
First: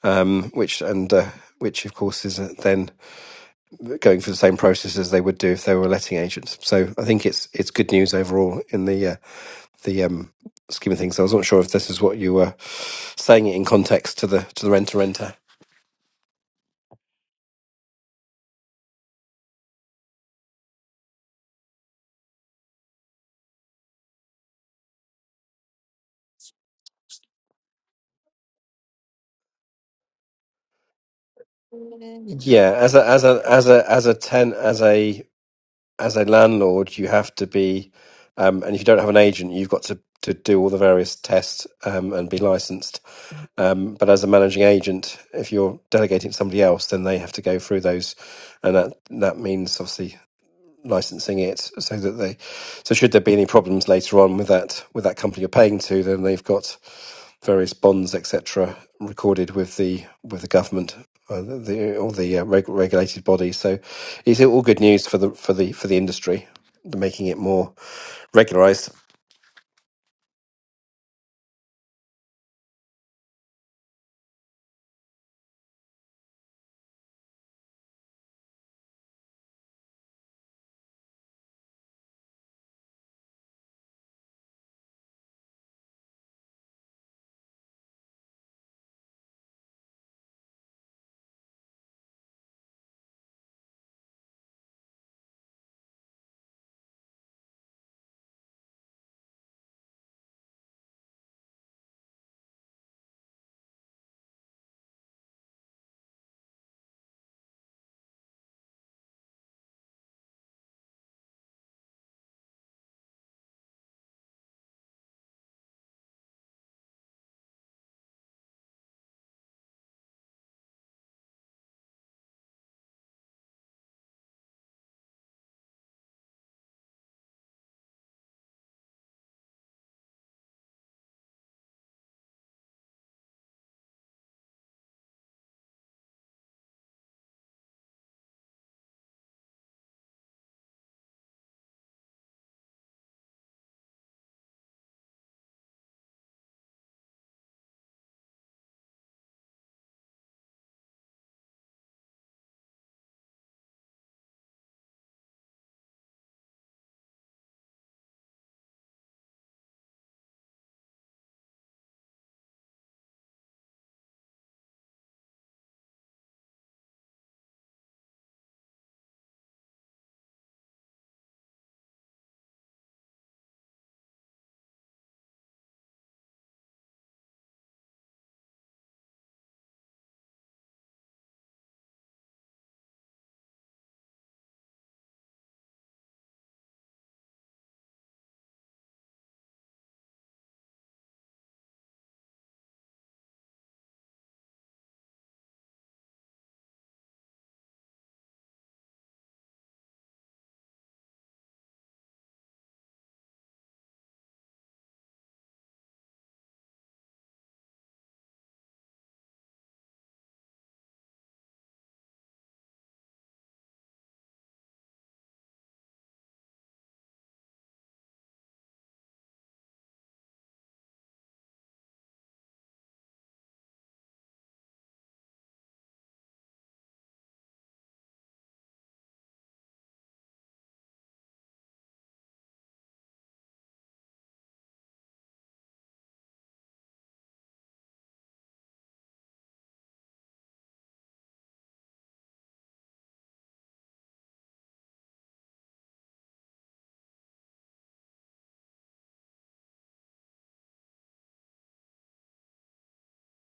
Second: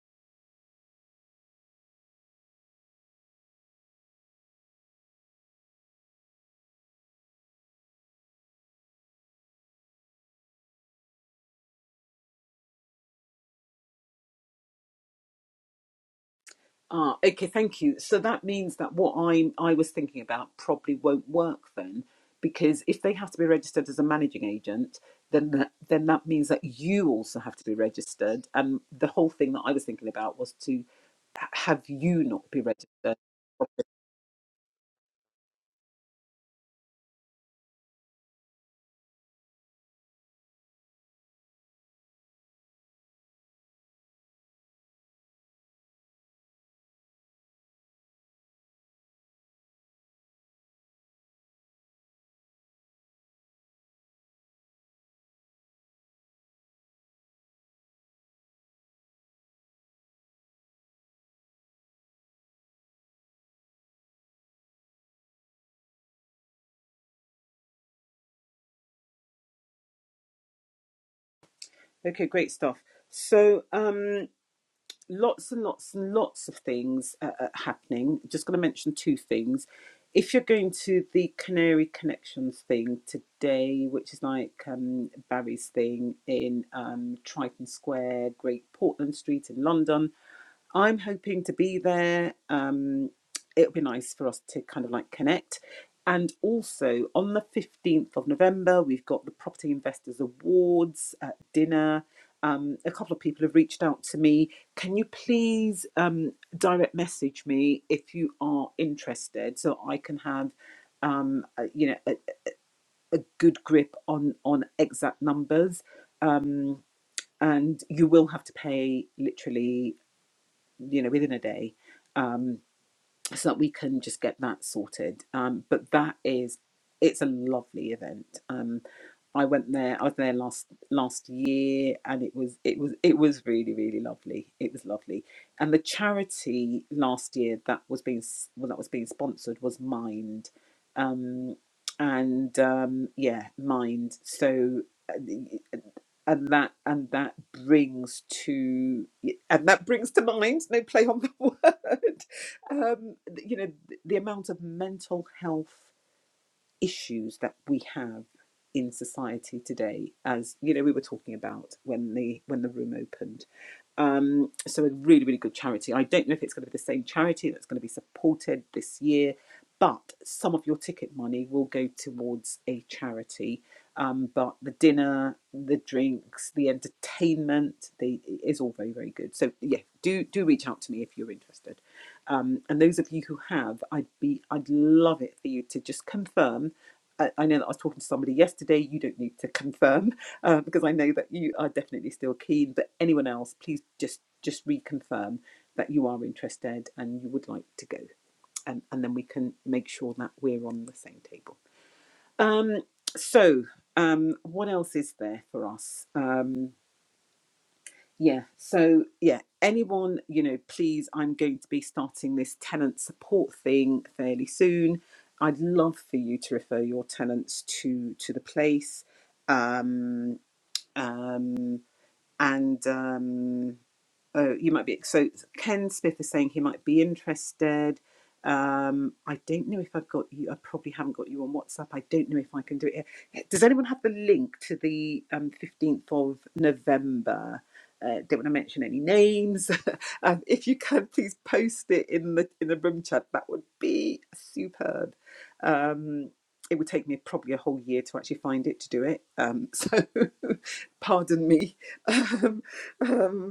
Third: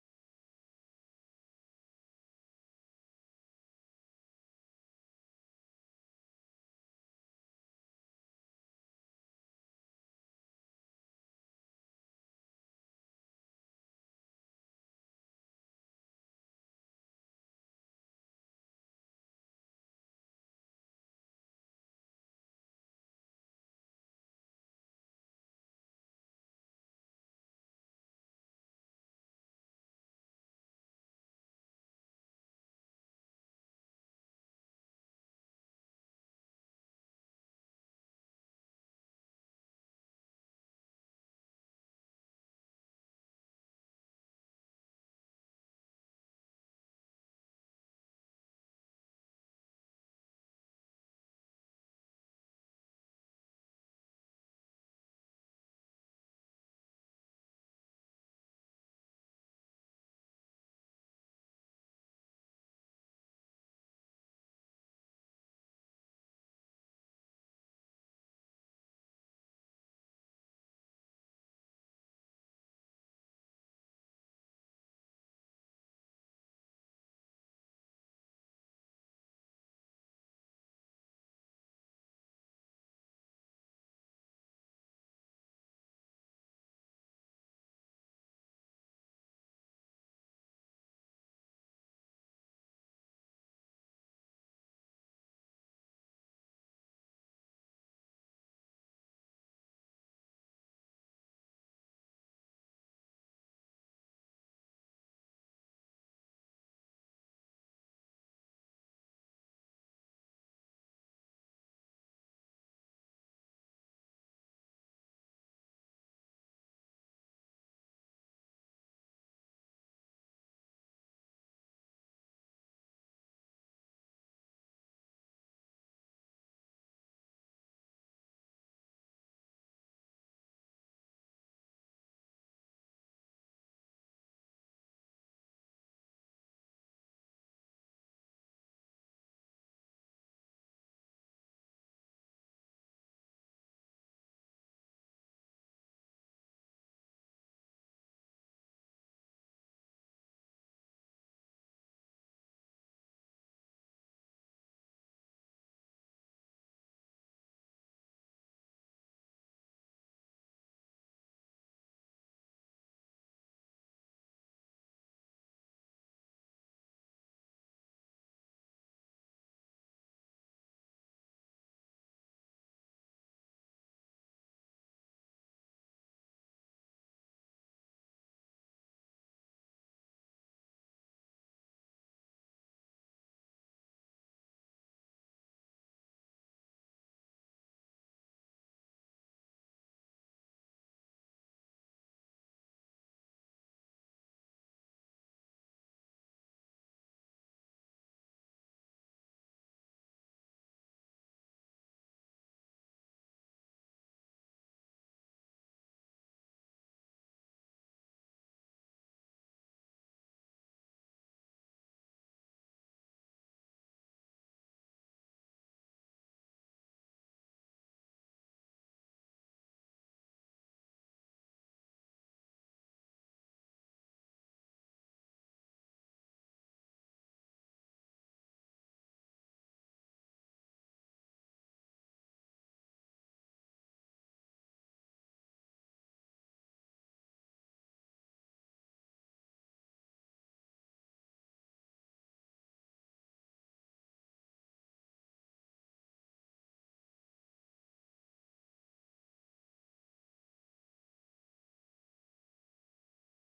Speaker 2: um, which and. Uh, which of course is uh, then going through the same process as they would do if they were letting agents. So I think it's it's good news overall in the uh, the um, scheme of things. I wasn't sure if this is what you were saying it in context to the to the renter renter.
Speaker 1: Ah, okay, thank you. So that means that what I I was thinking about probably won't work then, because if they have to be registered as a managing agent, then that, then that means that you also have to be registered. And the whole thing that I was thinking about was to h- have you not be
Speaker 2: Yeah, as a
Speaker 1: registered.
Speaker 2: as a as a as a ten as a as a landlord, you have to be, um, and if you don't have an agent, you've got to to do all the various tests um, and be licensed. Um, but as a managing agent, if you're delegating to somebody else, then they have to go through those, and that that means obviously licensing it so that they so should there be any problems later on with that with that company you're paying to then they've got various bonds etc recorded with the with the government uh, the or the uh, reg- regulated body so is it all good news for the for the for the industry making it more regularized
Speaker 1: Okay, great stuff. So, um, lots and lots and lots of things uh, uh, happening. Just going to mention two things. If you're going to the Canary Connections thing today, which is like um, Barry's thing in um, Triton Square, Great Portland Street in London, I'm hoping to be there. Um, it'll be nice for us to kind of like connect. And also on the 15th of November, we've got the Property Investors Awards at dinner. Um, a couple of people have reached out to me. Can you please um, direct message me if you are interested so I can have um, a, you know a, a good grip on on exact numbers um, and you will have to pay literally you know, within a day, um, so that we can just get that sorted. Um, but that is, it's a lovely event. Um, I went there. I was there last last year, and it was it was it was really really lovely. It was lovely, and the charity last year that was being s- well that was being sponsored was Mind, um, and um, yeah, Mind. So. uh, and that and that brings to and that brings to mind no play on the *laughs* word um, you know the, the amount of mental health issues that we have in society today as you know we were talking about when the when the room opened um, so a really, really good charity. I don't know if it's going to be the same charity that's going to be supported this year, but some of your ticket money will go towards a charity. Um, but the dinner, the drinks, the entertainment, the it is all very, very good. So yeah, do do reach out to me if you're interested. Um, and those of you who have, I'd be I'd love it for you to just confirm I I know that I was talking to somebody yesterday. You don't need to confirm uh, because I know that you are definitely still keen. But anyone else, please just just reconfirm that you are interested and you would like to go, um, and then we can make sure that we're on the same table. Um, so, um, what else is there for us? Um, yeah. So, yeah. Anyone, you know, please, I'm going to be starting this tenant support thing fairly soon. I'd love for you to refer your tenants to to the place. Um, um, and um, oh, you might be so Ken Smith is saying he might be interested. Um, I don't know if I've got you. I probably haven't got you on WhatsApp. I don't know if I can do it here. Does anyone have the link to the um, 15th of November? Uh, don't want to mention any names. *laughs* um, if you can, please post it in the in the room chat. That would be superb. Um, it would take me probably a whole year to actually find it to do it. Um, so, *laughs* pardon me. *laughs* Um, um,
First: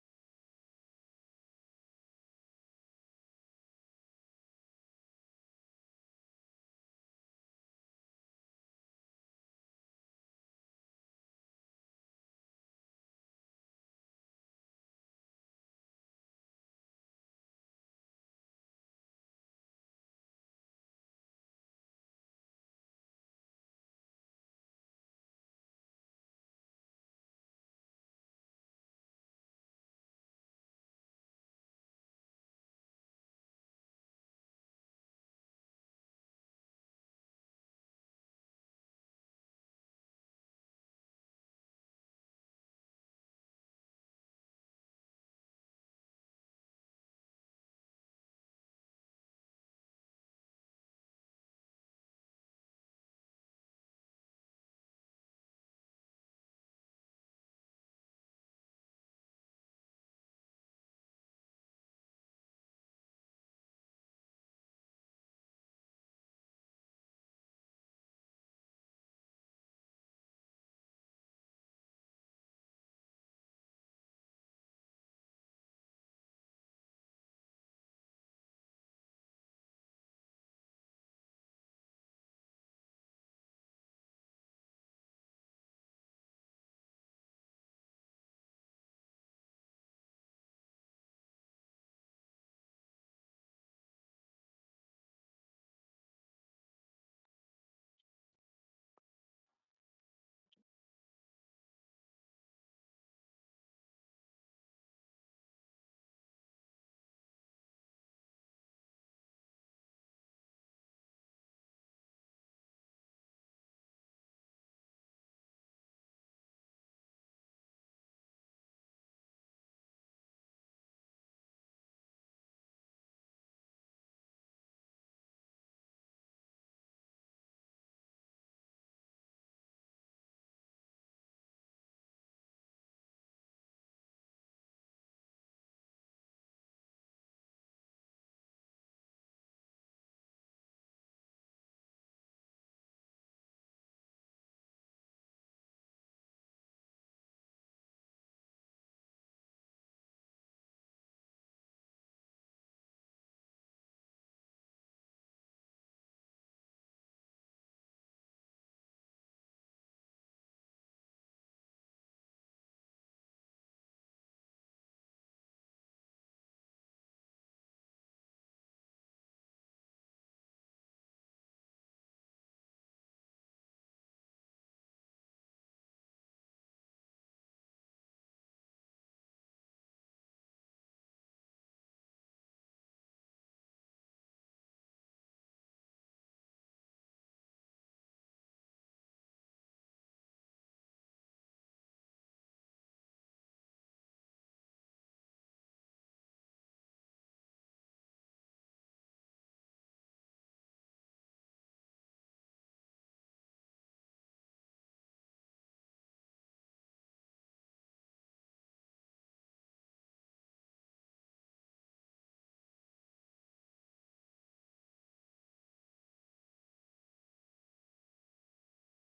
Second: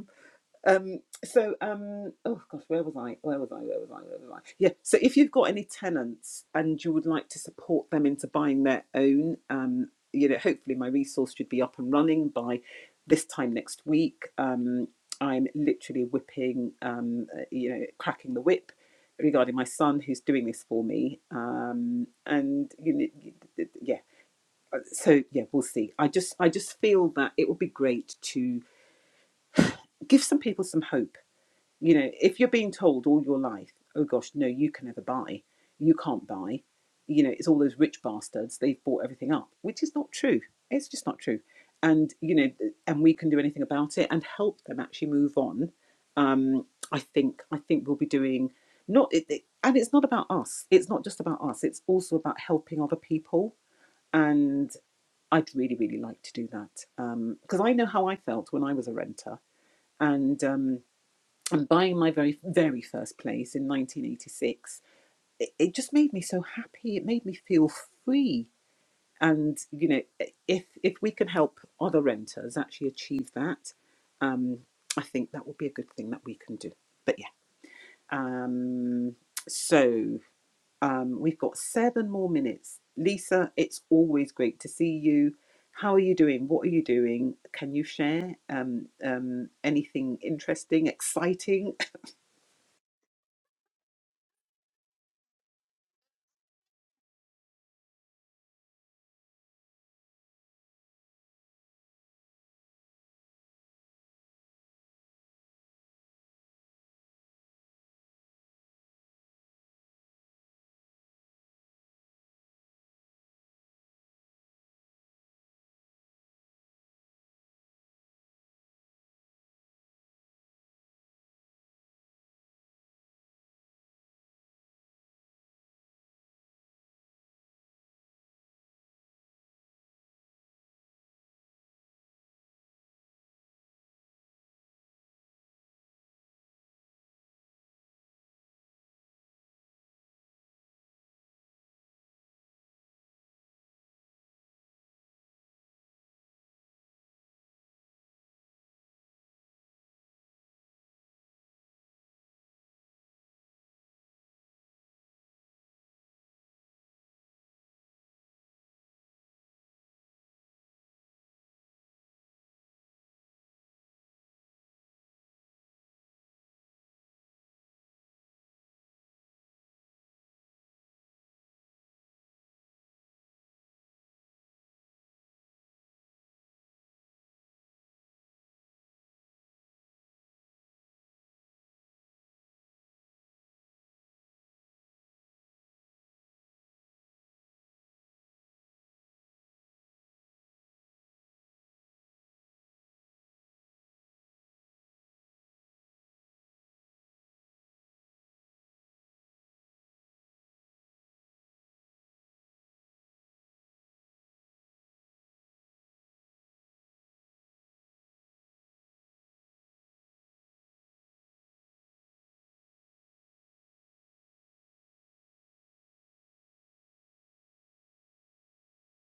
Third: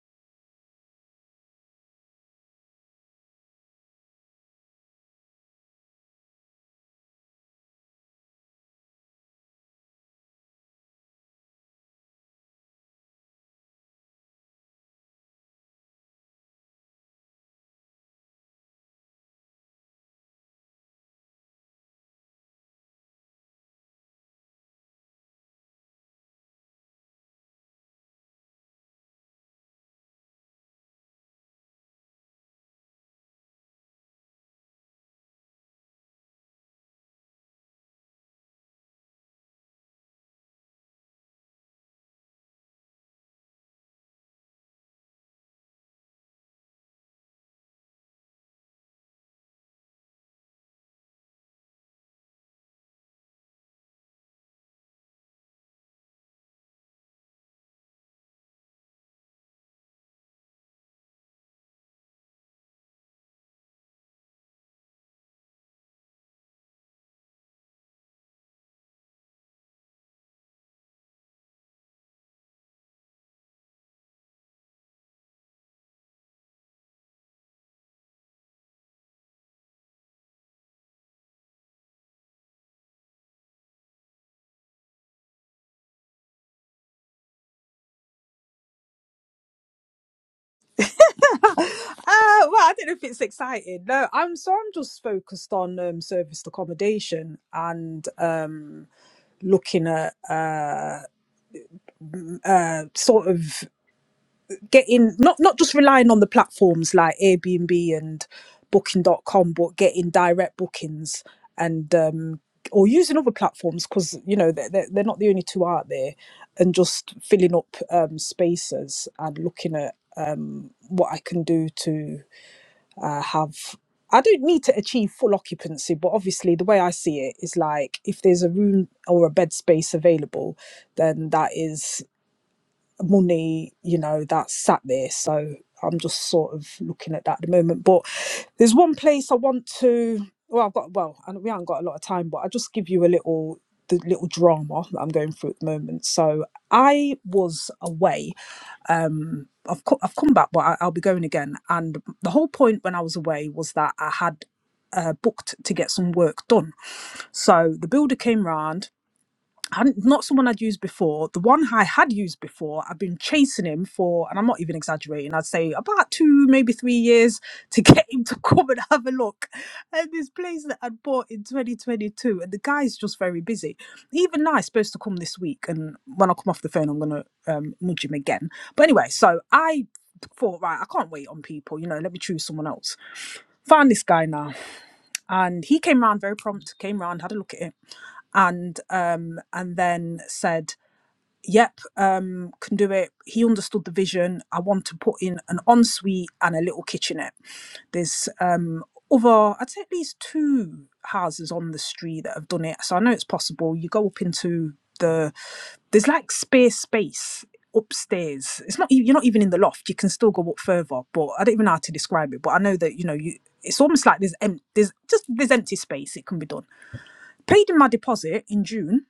Speaker 1: um, so, um, oh gosh, where was I? Where was I? Where was I? Where was I? Yeah. So, if you've got any tenants and you would like to support them into buying their own, um, you know, hopefully my resource should be up and running by this time next week. Um, I'm literally whipping, um, uh, you know, cracking the whip regarding my son who's doing this for me. Um, and you know, yeah, uh, so yeah, we'll see. I just, I just feel that it would be great to give some people some hope you know, if you're being told all your life, oh gosh, no, you can never buy, you can't buy, you know, it's all those rich bastards, they've bought everything up, which is not true. It's just not true. And, you know, and we can do anything about it and help them actually move on. Um, I think, I think we'll be doing not, it, it, and it's not about us. It's not just about us. It's also about helping other people. And I'd really, really like to do that Um, because I know how I felt when I was a renter. And, um, and buying my very very first place in 1986 it, it just made me so happy it made me feel free and you know if if we can help other renters actually achieve that um i think that will be a good thing that we can do but yeah um so um we've got seven more minutes lisa it's always great to see you how are you doing what are you doing can you share um, um, anything interesting exciting
Speaker 3: Uh, well, I don't know if it's exciting. No, I'm so I'm just focused on um, serviced accommodation and um, looking at uh, uh, sort of getting not not just relying on the platforms like Airbnb and Booking dot com, but getting direct bookings and um or using other platforms because you know they're, they're, they're not the only two out there and just filling up um spaces and looking at um what I can do to uh, have I don't need to achieve full occupancy but obviously the way I see it is like if there's a room or a bed space available then that is money, you know, that sat there. So I'm just sort of looking at that at the moment. But there's one place I want to. Well, I've got well, and we haven't got a lot of time, but I'll just give you a little the little drama that I'm going through at the moment. So I was away. I've co- I've come back, but I, I'll be going again. And the whole point when I was away was that I had uh, booked to get some work done. So the builder came round I'm not someone I'd used before. The one I had used before, I've been chasing him for, and I'm not even exaggerating, I'd say about two, maybe three years *laughs* to get him to come and have a look at this place that I'd bought in 2022. And the guy's just very busy. Even now, he's supposed to come this week. And when I come off the phone, I'm going to um, nudge him again. But anyway, so I thought, right, I can't wait on people. You know, let me choose someone else. Found this guy now. And he came round very prompt, came round, had a look at it and um, and then said, "Yep, um, can do it." He understood the vision. I want to put in an ensuite and a little kitchenette. There's um, other, I'd say at least two houses on the street that have done it, so I know it's possible. You go up into the there's like spare space upstairs it's not e, you're not even in the loft you can still go up further but i don't even know how to describe it but i know that you know you it's almost like there's em- there's just there's empty space it can be done paid in my deposit in june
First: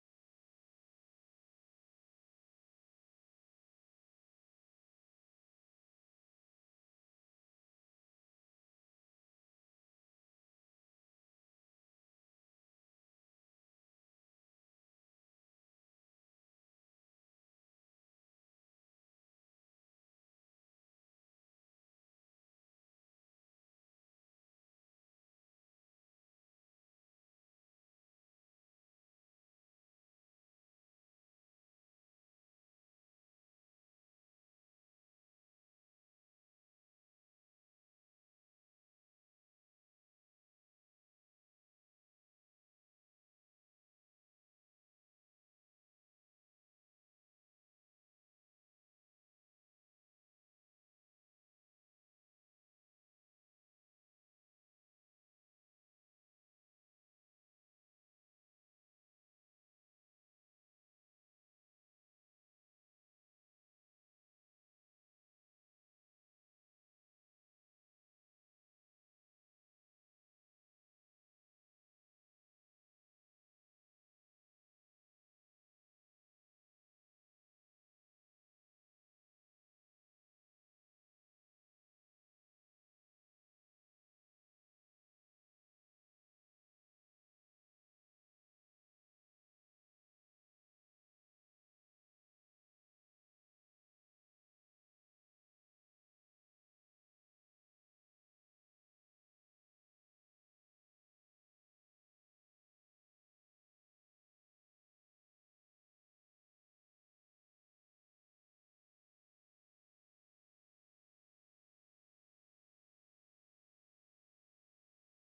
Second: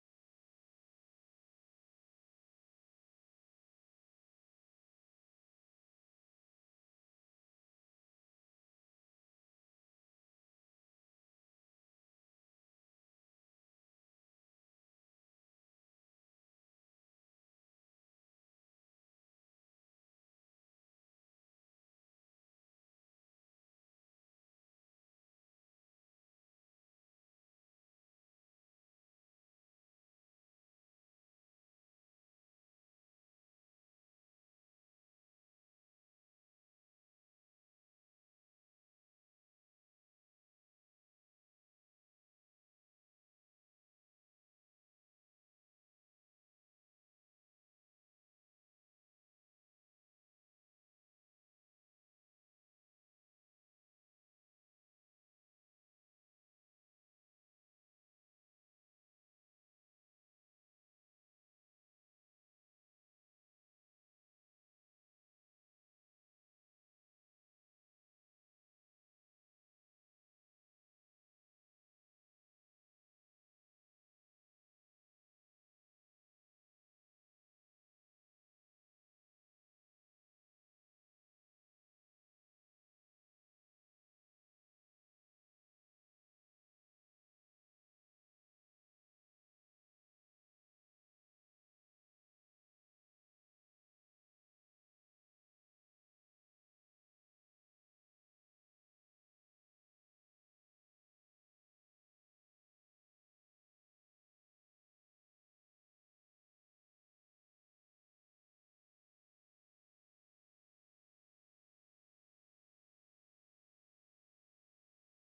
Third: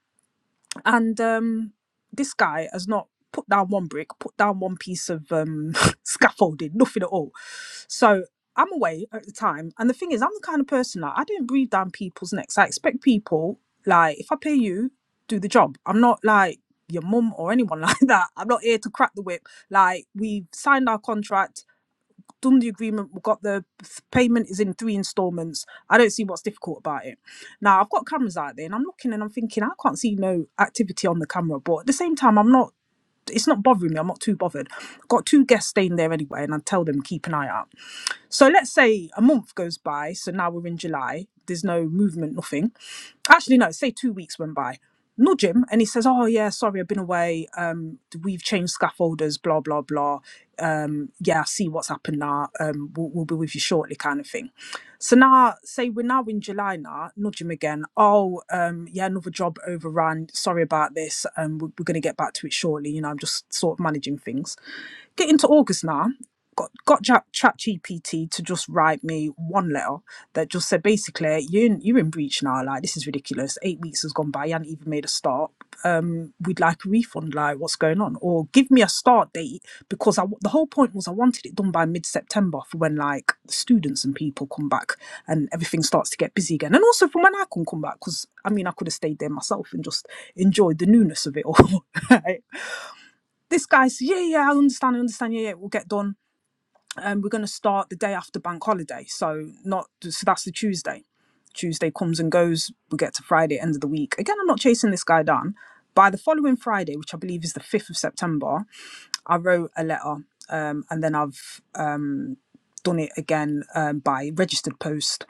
Speaker 3: and um, this guy has not put down one brick, put down one piece of um, *laughs* scaffolding, nothing at all. So I'm away at the time, and the thing is, I'm the kind of person like I don't breathe down people's necks. I expect people like if I pay you, do the job. I'm not like your mum or anyone *laughs* like that. I'm not here to crack the whip. Like we've signed our contract done the agreement, we got the payment is in three installments. I don't see what's difficult about it. Now I've got cameras out there and I'm looking and I'm thinking I can't see no activity on the camera, but at the same time I'm not it's not bothering me. I'm not too bothered. I've got two guests staying there anyway, and I tell them keep an eye out. So let's say a month goes by. So now we're in July. There's no movement, nothing. Actually, no, say two weeks went by. No Jim, and he says, "Oh yeah, sorry, I've been away. Um, we've changed scaffolders, blah blah blah. Um, yeah, I see what's happened now. Um, we'll, we'll be with you shortly, kind of thing." So now, say we're now in July now. Nudge him again. Oh, um, yeah, another job overran. Sorry about this. Um, we're, we're going to get back to it shortly. You know, I'm just sort of managing things. Get into August now got got ChatGPT to just write me one letter that just said basically you you're in breach now like this is ridiculous eight weeks has gone by you haven't even made a start um we'd like a refund like what's going on or give me a start date because I the whole point was i wanted it done by mid-september for when like students and people come back and everything starts to get busy again and also for when i can come back because i mean i could have stayed there myself and just enjoyed the newness of it all *laughs* right? this guy said yeah yeah i understand i understand yeah yeah we'll get done um, we're going to start the day after bank holiday. So not so that's the Tuesday. Tuesday comes and goes. We get to Friday, end of the week. Again, I'm not chasing this guy down. By the following Friday, which I believe is the 5th of September, I wrote a letter um, and then I've um, done it again um, by registered post.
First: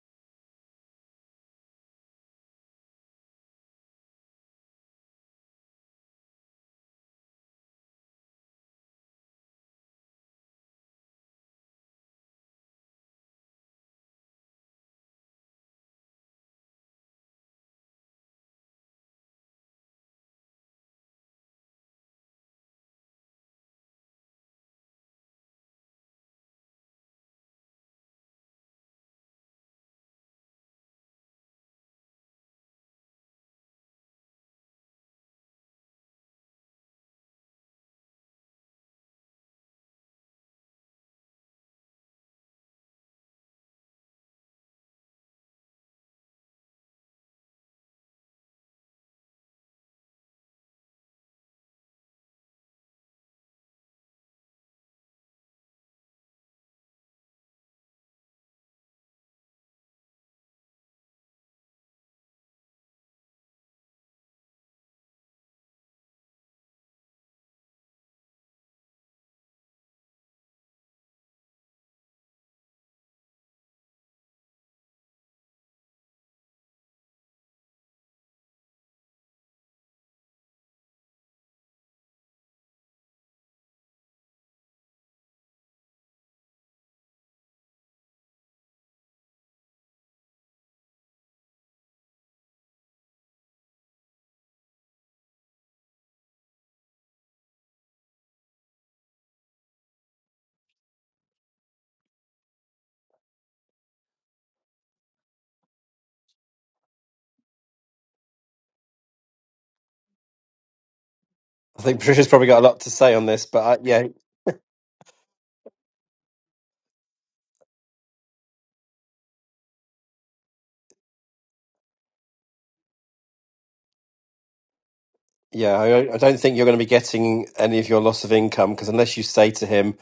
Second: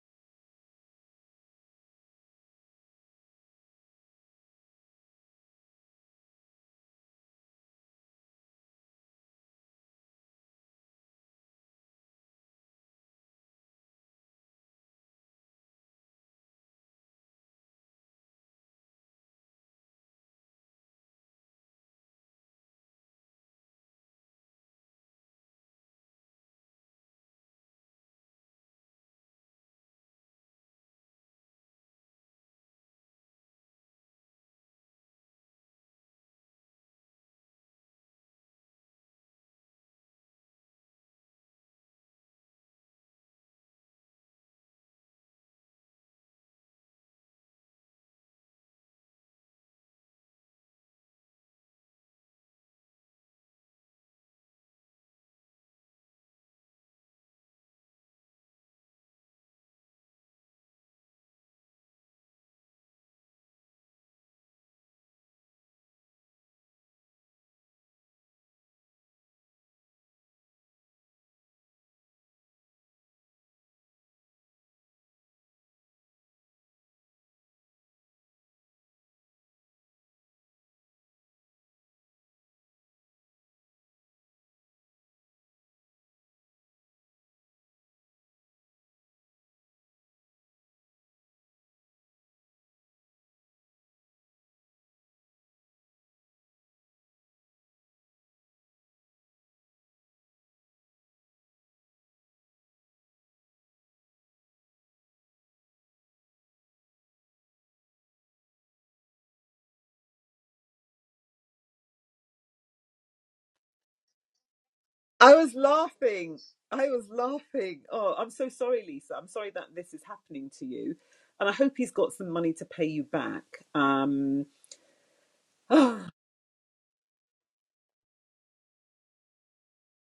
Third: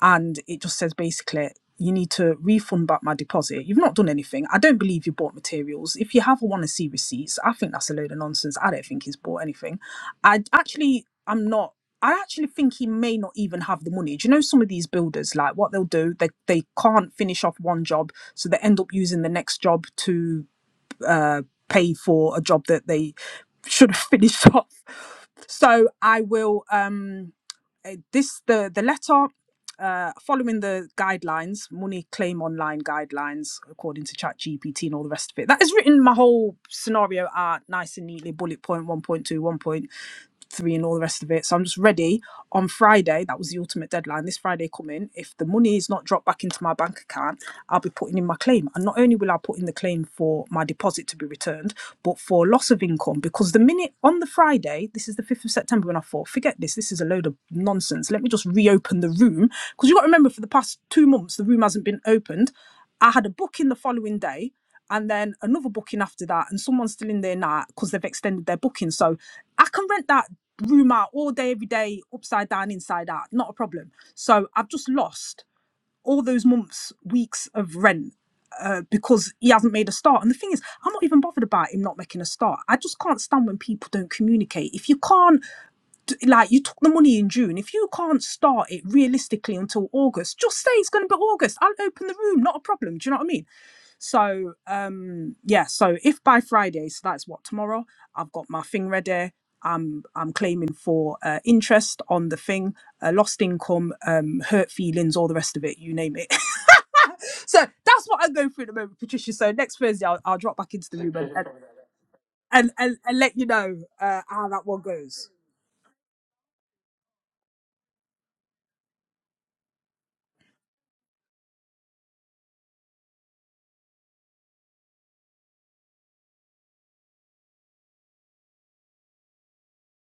Speaker 3: And it just says basically, you need to refund back my deposit. You've not done anything. I don't believe you bought materials. If you have, I want to see receipts. I think that's a load of nonsense. I don't think he's bought anything. I d- actually, I'm not. I actually think he may not even have the money. Do you know some of these builders, like what they'll do, they, they can't finish off one job, so they end up using the next job to uh, pay for a job that they should have *laughs* finished off. So I will um eh, this the the letter uh, following the guidelines, money claim online guidelines, according to ChatGPT and all the rest of it. That has written my whole scenario out nice and neatly, bullet point, one point two, one point three and all the rest of it. So I'm just ready on Friday. That was the ultimate deadline. This Friday coming, if the money is not dropped back into my bank account, I'll be putting in my claim. And not only will I put in the claim for my deposit to be returned, but for loss of income. Because the minute on the Friday, this is the 5th of September, when I thought, forget this, this is a load of nonsense. Let me just reopen the room. Because you've got to remember, for the past two months, the room hasn't been opened. I had a booking the following day and then another booking after that, and someone's still in there now because they've extended their booking. So I can rent that room out all day, every day, upside down, inside out, not a problem. So I've just lost all those months, weeks of rent uh, because he hasn't made a start. And the thing is, I'm not even bothered about him not making a start. I just can't stand when people don't communicate. If you can't, d- like, you took the money in June, if you can't start it realistically until August, just say it's going to be August. I'll open the room, not a problem. Do you know what I mean? So um yeah, so if by Friday, so that's what tomorrow, I've got my thing ready. I'm I'm claiming for uh, interest on the thing, uh, lost income, um, hurt feelings, all the rest of it, you name it. *laughs* so that's what I'm going through at the moment, Patricia. So next Thursday, I'll, I'll drop back into the room and and,
Speaker 2: i think patricia's probably got a
Speaker 3: and,
Speaker 2: lot to
Speaker 3: and,
Speaker 2: say on
Speaker 3: let you
Speaker 2: this but
Speaker 3: know
Speaker 2: I, yeah
Speaker 3: uh, how that one goes.
Speaker 1: I was laughing. I was laughing. Oh, I'm so sorry, Lisa. I'm sorry that this is happening to you. And I hope he's got some money to pay you back. Um, *sighs*
Speaker 2: Yeah,
Speaker 1: oh,
Speaker 2: I, I don't think you're going to be getting any of your loss of income because unless you say to him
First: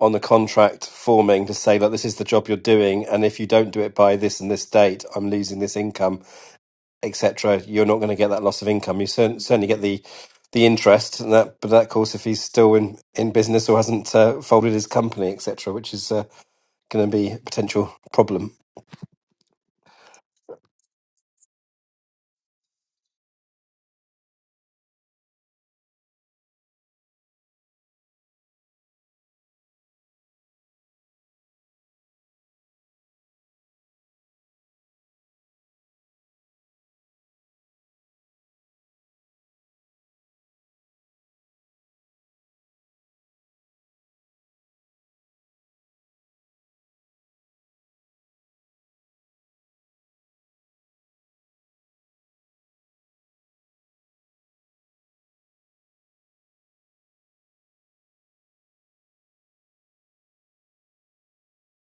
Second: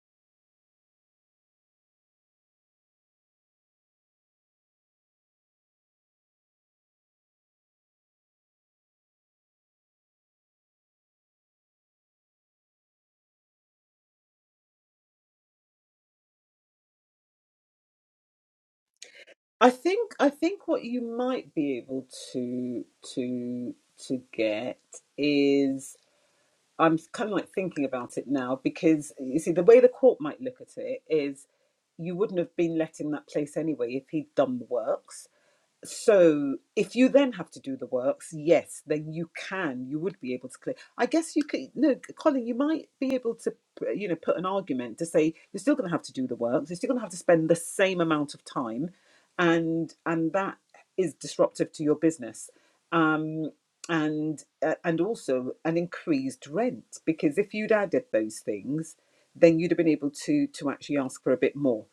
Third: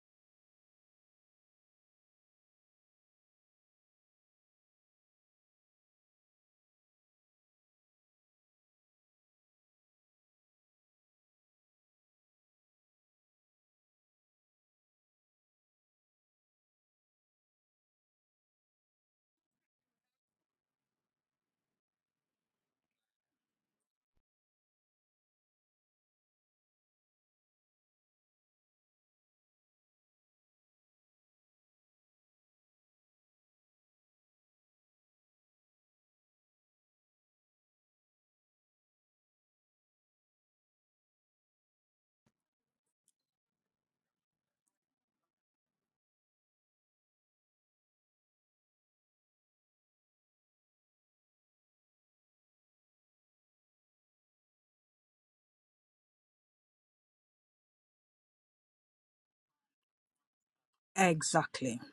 Speaker 2: on the contract forming to say, look, this is the job you're doing, and if you don't do it by this and this date, I'm losing this income, etc., you're not going to get that loss of income. You cer- certainly get the the interest, and that, but that, of course, if he's still in, in business or hasn't uh, folded his company, etc., which is uh, going to be a potential problem.
Speaker 1: I think I think what you might be able to to to get is I'm kind of like thinking about it now because you see the way the court might look at it is you wouldn't have been let in that place anyway if he'd done the works so if you then have to do the works yes then you can you would be able to clear i guess you could no colin you might be able to uh, you know put an argument to say you're still going to have to do the works you're still going to have to spend the same amount of time and and that is disruptive to your business um and uh, and also an increased rent because if you'd added those things then you'd have been able to to actually ask for a bit
Speaker 3: Exactly.
Speaker 1: more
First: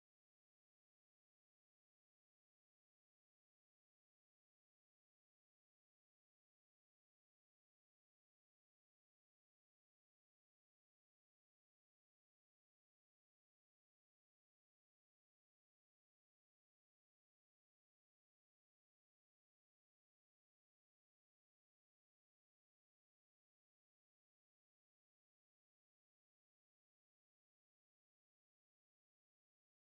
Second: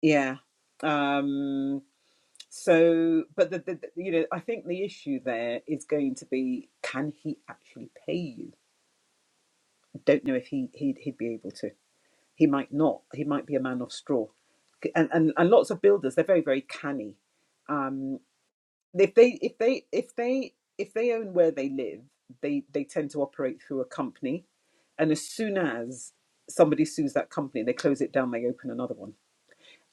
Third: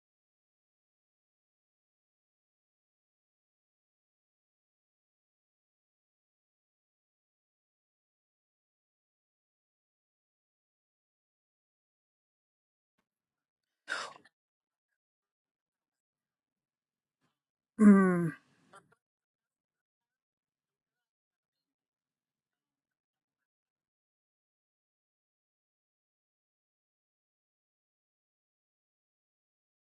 Speaker 1: yeah um so, but the, the, you know, I think the issue there is going to be: can he actually pay you? I don't know if he he'd, he'd be able to. He might not. He might be a man of straw, and and, and lots of builders they're very very canny. Um,
Speaker 3: Hmm.
Speaker 1: if they if they if they if they own where they live, they they tend to operate through a company, and as soon as somebody sues that company, they close it down, they open another one.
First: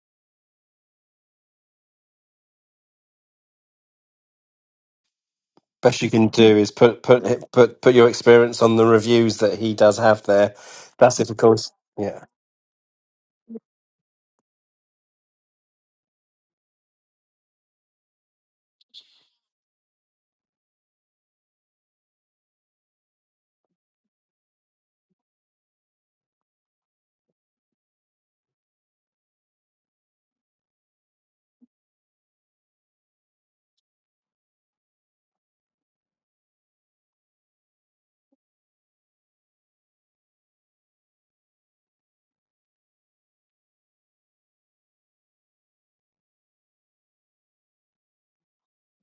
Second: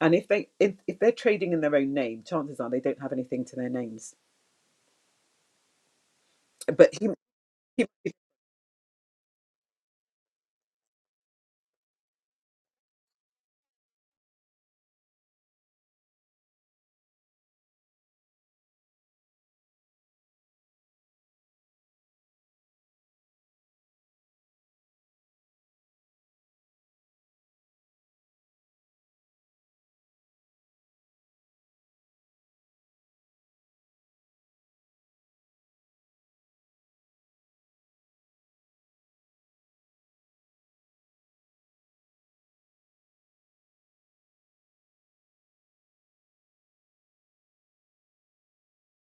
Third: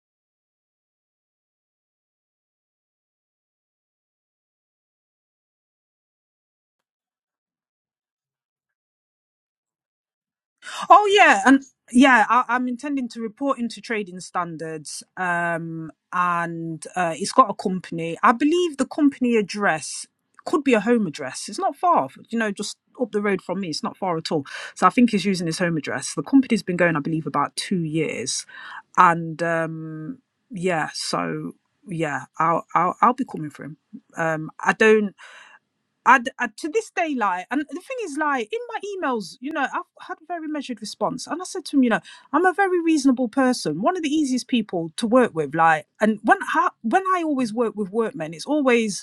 Speaker 1: And if they if, if they're trading in their own name, chances are they don't have anything to their names.
Speaker 2: Best you can do is
Speaker 1: But
Speaker 2: put put
Speaker 1: he,
Speaker 2: put put your experience on the reviews that he does have there.
Speaker 3: Oh
Speaker 2: That's if, of
Speaker 3: yeah, and
Speaker 2: course. Yeah.
Speaker 3: yeah, I, I'm intending to report into trading standards, um, and uh, it's got a company. I believe the company address could be a home address. It's not far, you know, just up the road from me. It's not far at all. So I think he's using his home address. The company's been going, I believe, about two years, and um, yeah, so yeah, I'll I'll, I'll be coming for him. Um, I don't. I, d- I- to this day, like, and the thing is, like, in my emails, you know, I've had a very measured response, and I said to him, you know, I'm a very reasonable person, one of the easiest people to work with, like, and when I, when I always work with workmen, it's always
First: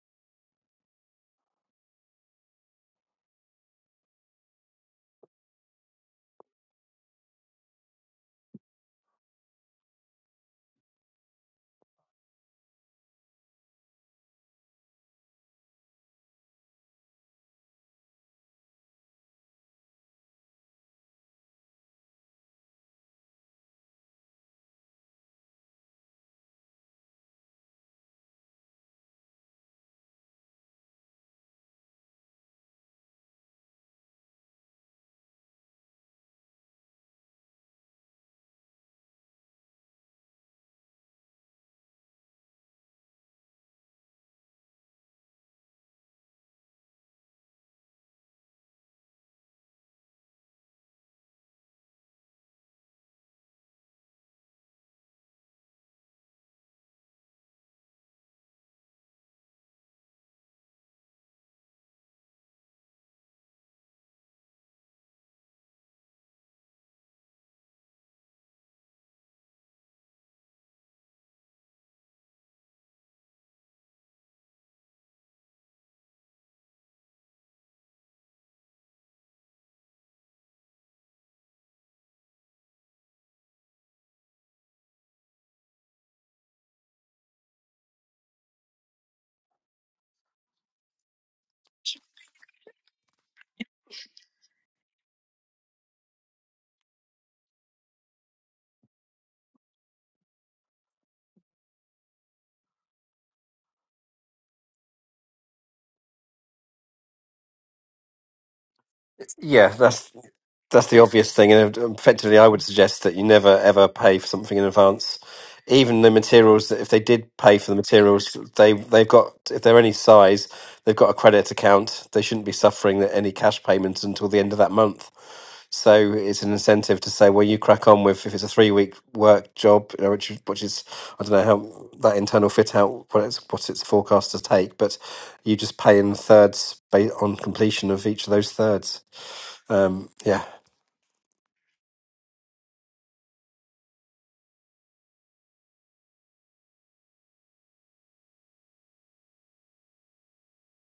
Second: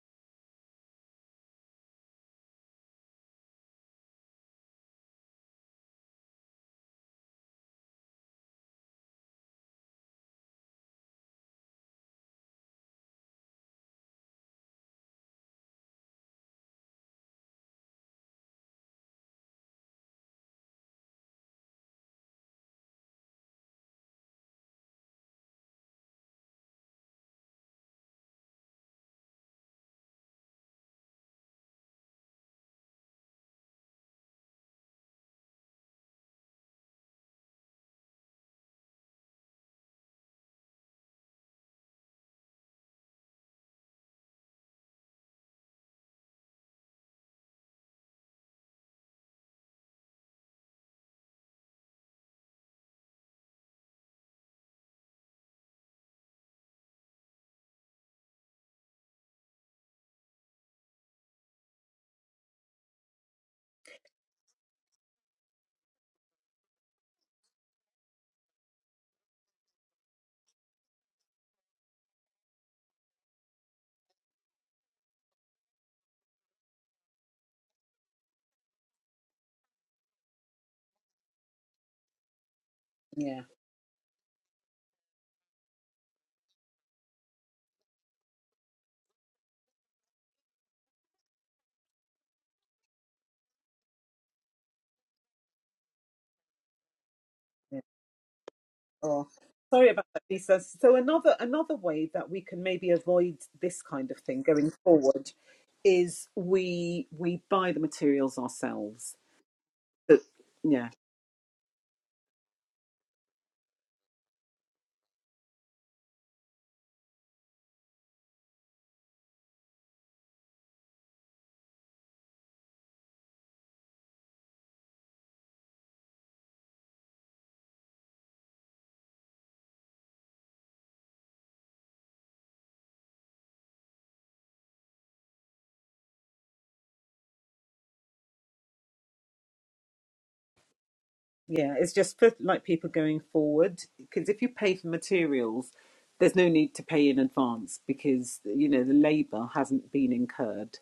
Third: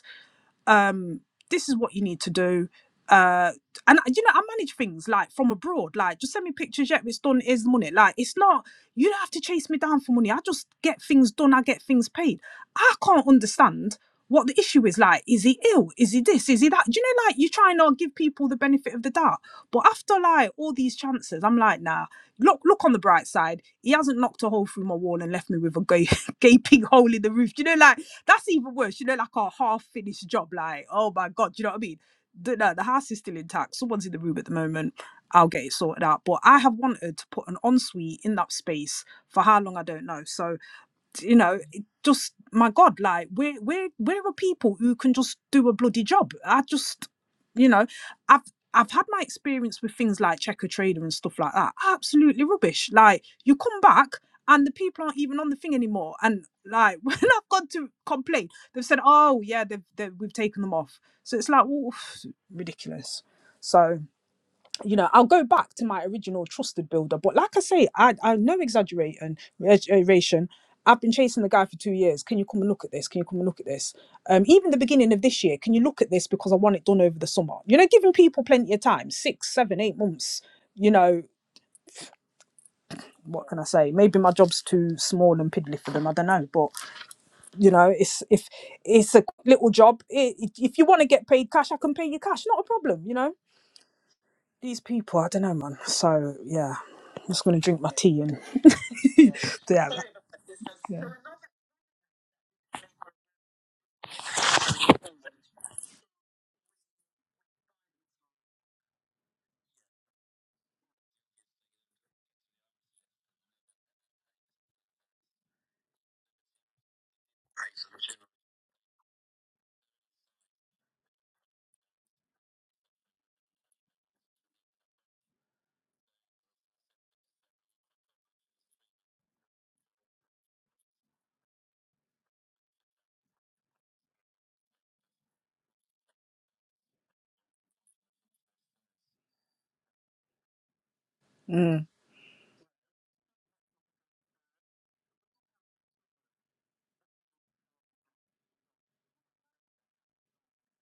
Speaker 3: um, this is what you need to do. Uh, and you know, I manage things like from abroad, like just send me pictures. Yet it's done, is money. Like it's not you don't have to chase me down for money. I just get things done, I get things paid. I can't understand what the issue is. Like, is he ill? Is he this? Is he that? Do you know, like you try and not give people the benefit of the doubt, but after like all these chances, I'm like, nah. Look, look on the bright side. He hasn't knocked a hole through my wall and left me with a gay, *laughs* gaping hole in the roof. Do you know, like that's even worse. You know, like a half finished job. Like, oh my god, do you know what I mean? The, no, the house is still intact. Someone's in the room at the moment. I'll get it sorted out. But I have wanted to put an ensuite in that space for how long I don't know. So you know, just my God, like where, where, where are people who can just do a bloody job. I just, you know, I've I've had my experience with things like checker trader and stuff like that. Absolutely rubbish. Like you come back and the people aren't even on the thing anymore. And like *laughs* when I've gone to complain, they've said, "Oh yeah, they've, they've we've taken them off." So it's like, oof, ridiculous. So you know, I'll go back to my original trusted builder. But like I say, I, I no exaggeration, exaggeration. I've been chasing the guy for two years. Can you come and look at this? Can you come and look at this? Um, even the beginning of this year, can you look at this because I want it done over the summer? You know, giving people plenty of time, six, seven, eight months. You know,
Speaker 1: Yeah.
Speaker 3: what can I say? Maybe my job's too small and piddly for them. I don't know, but you know, it's if it's a little job. i if you want to get paid cash, I can pay you cash, not a problem. You know These people, I don't know, man. So yeah, I'm just gonna drink
Speaker 1: yeah.
Speaker 3: my tea and
Speaker 1: Oh,
Speaker 3: *laughs* yeah,
Speaker 1: sorry about that, Lisa. So
Speaker 3: yeah.
Speaker 1: another another way that we can maybe avoid this kind of thing going forward is we we buy the materials ourselves.
Speaker 2: Yeah, that's
Speaker 1: But-
Speaker 2: that's
Speaker 1: yeah,
Speaker 2: the obvious thing, and effectively, I would suggest that you never ever pay for something in advance. Even the materials that if they did pay for the materials, they they've got if they're any size, they've got a credit account. They shouldn't be suffering any cash payments until the end of that month. So it's an incentive to say, well, you crack on with if it's a three week work job, you know, which is- which is I don't know how that internal fit out what it's what it's forecast to take, but you just pay in thirds ba- on completion of each of those thirds. Um, yeah.
Speaker 1: yeah.
Speaker 3: Mm,
Speaker 1: It's just for like people going forward because if you pay for materials, there's no need to pay in advance because you know the labour hasn't been incurred.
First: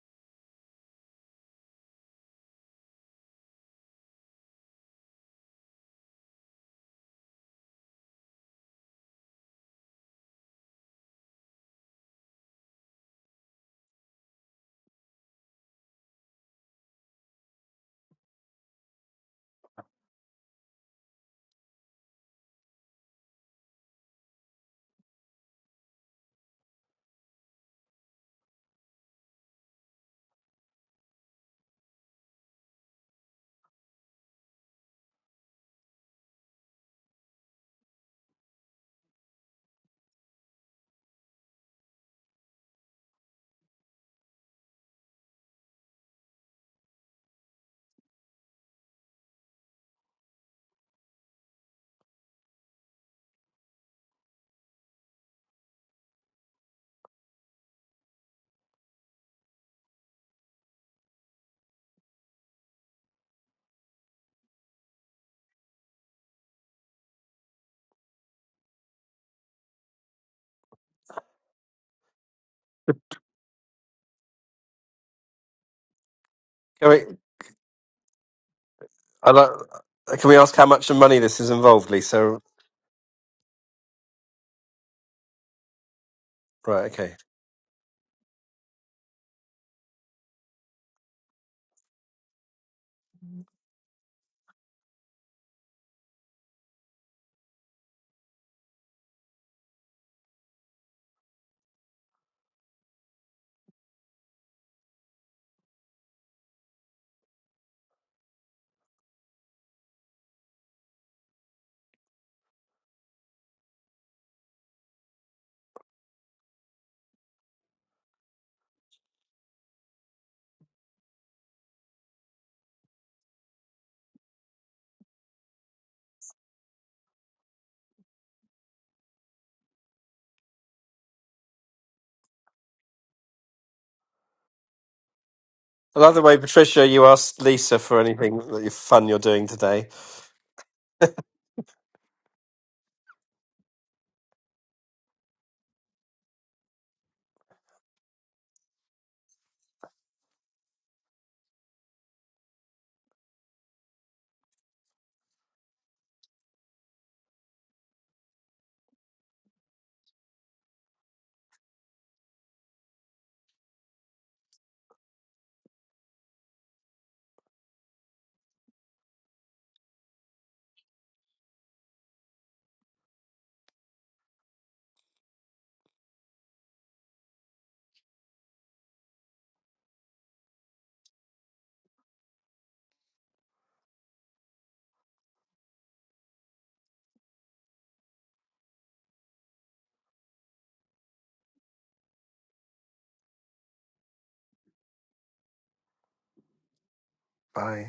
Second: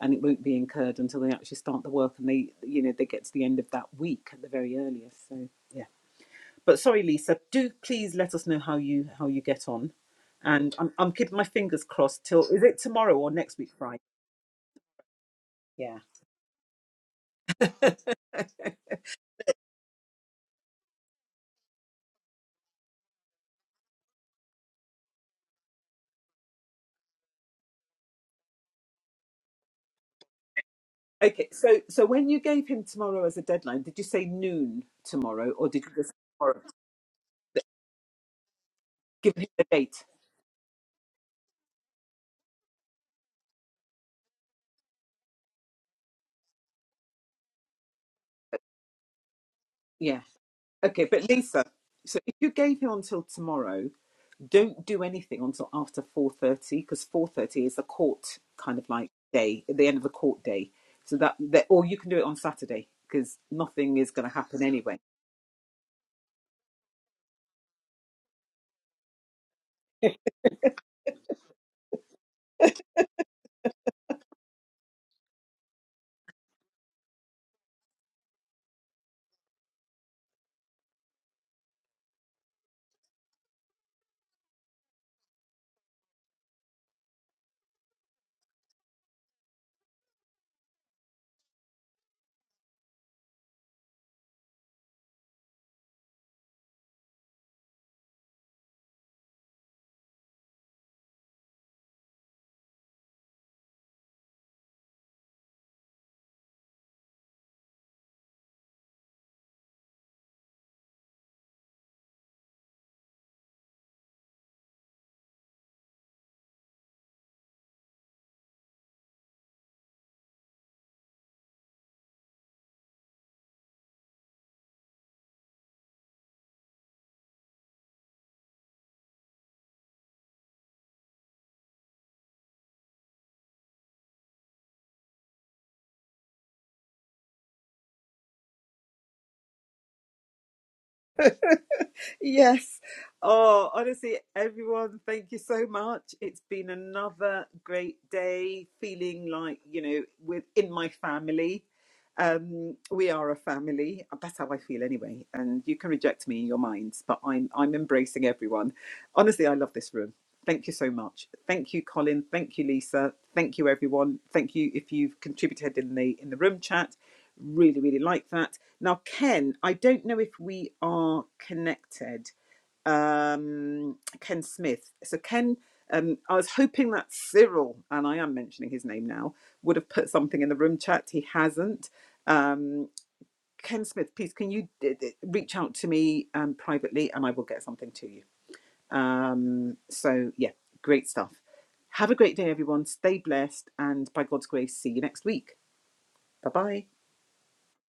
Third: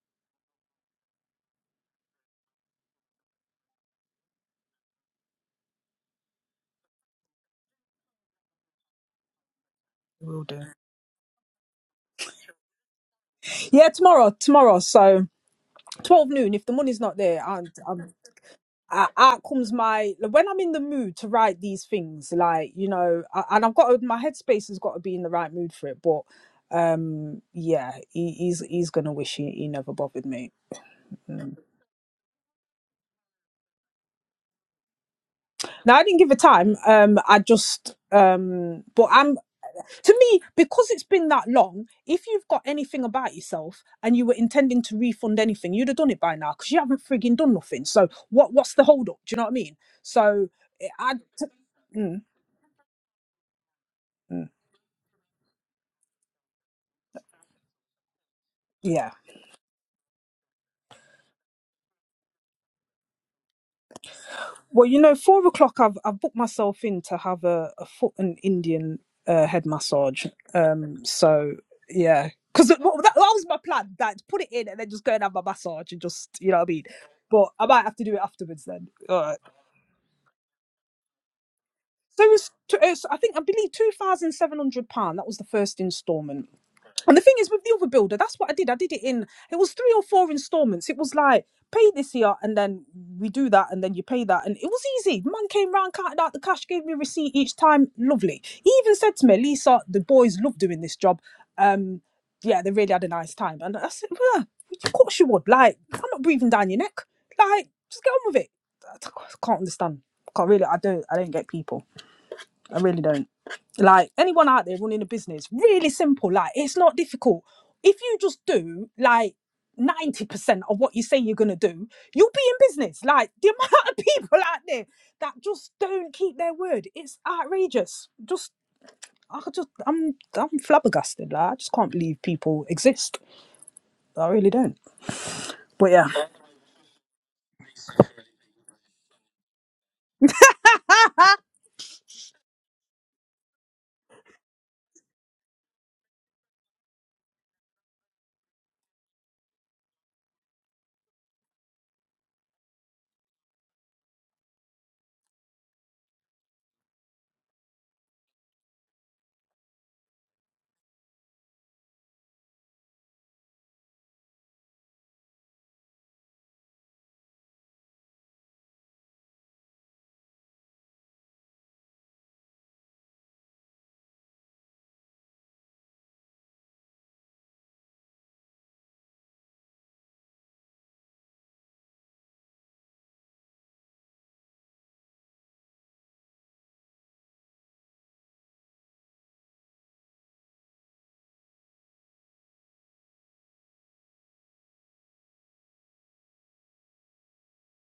Speaker 1: and it won't be incurred until they actually start the work and they you know they get to the end of that week at the very earliest so yeah but sorry lisa do please let us know how you how you get on
Speaker 3: will do.
Speaker 1: and i'm, I'm keeping my fingers crossed till is it tomorrow or next week
Speaker 3: Yeah,
Speaker 1: friday
Speaker 3: tomorrow, tomorrow. So
Speaker 1: yeah
Speaker 3: twelve noon. If the money's not there, and um, out out comes my like, when I'm in the mood to write these things, like you know, I, and I've got my headspace has got to be in the right mood for it. But um, yeah, he, he's he's gonna wish he, he never bothered me.
Speaker 1: okay
Speaker 3: Mm.
Speaker 1: so so when you gave him tomorrow as a deadline did you say noon tomorrow or did you
Speaker 3: Now I
Speaker 1: just
Speaker 3: didn't give a
Speaker 1: tomorrow
Speaker 3: time. Um, I just um, but I'm.
Speaker 1: give him the date
Speaker 3: to me, because it's been that long, if you've got anything about yourself and you were intending to refund anything, you'd have done it by now because you haven't frigging done nothing. So what? What's the hold up? Do you know what I mean?
Speaker 1: yeah
Speaker 3: So I,
Speaker 1: okay but lisa so
Speaker 3: mm,
Speaker 1: if you gave him until tomorrow
Speaker 3: mm,
Speaker 1: don't do anything until after 4.30 because 4.30 is a court kind of like
Speaker 3: yeah.
Speaker 1: day at the end of the court day so that, that or you can do it on saturday because nothing is going to happen
Speaker 3: Well,
Speaker 1: anyway
Speaker 3: you know, four o'clock. I've I've booked myself in to have a, a foot and Indian uh, head massage. Um. So yeah, because that, well, that was my plan. That put it in and then just go and have my massage and just you know what I mean.
Speaker 2: Can we,
Speaker 3: But I might have to do it afterwards then.
Speaker 2: I like, can we ask how much money this is involved,
Speaker 3: So it
Speaker 2: Lisa?
Speaker 3: was, t- uh, so I think, I believe £2,700. That was the first instalment.
Speaker 2: Right, okay.
Speaker 3: And the thing is, with the other builder, that's what I did. I did it in, it was three or four installments. It was like, pay this year and then we do that and then you pay that. And it was easy. The man came round, counted out the cash, gave me a receipt each time. Lovely. He even said to me, Lisa, the boys love doing this job. Um, yeah, they really had a nice time. And I said, well, of course you would. Like, I'm not breathing down your neck. Like, just get on with it. I can't understand. can't really, I don't, I don't get people. I really don't. Like anyone out there running a business, really simple. Like it's not difficult. If you just do like 90% of what you say you're gonna do, you'll be in business. Like the *laughs* amount of people out there that just don't keep their word. It's outrageous. Just I could just I'm I'm flabbergasted. Like I just can't believe people exist. I really don't. But
Speaker 2: I
Speaker 3: yeah.
Speaker 2: love the way, Patricia, you asked Lisa for anything that you fun you're doing today.
Speaker 1: yes oh honestly everyone thank you so much it's been another great day feeling like you know within my family um, we are a family. That's how I feel anyway. And you can reject me in your minds, but I'm I'm embracing everyone. Honestly, I love this room. Thank you so much. Thank you, Colin. Thank you, Lisa. Thank you, everyone. Thank you if you've contributed in the in the room chat. Really, really like that. Now, Ken, I don't know if we are connected. Um, Ken Smith. So Ken, um, I was hoping that Cyril, and I am mentioning his name now, would have put something in the room chat. He hasn't. Um, Ken Smith, please can you d- d- reach out to me um, privately and I will get something to you. Um, so, yeah, great stuff. Have a great day, everyone. Stay blessed, and by God's grace, see you next week. Bye bye.
Speaker 2: Bye.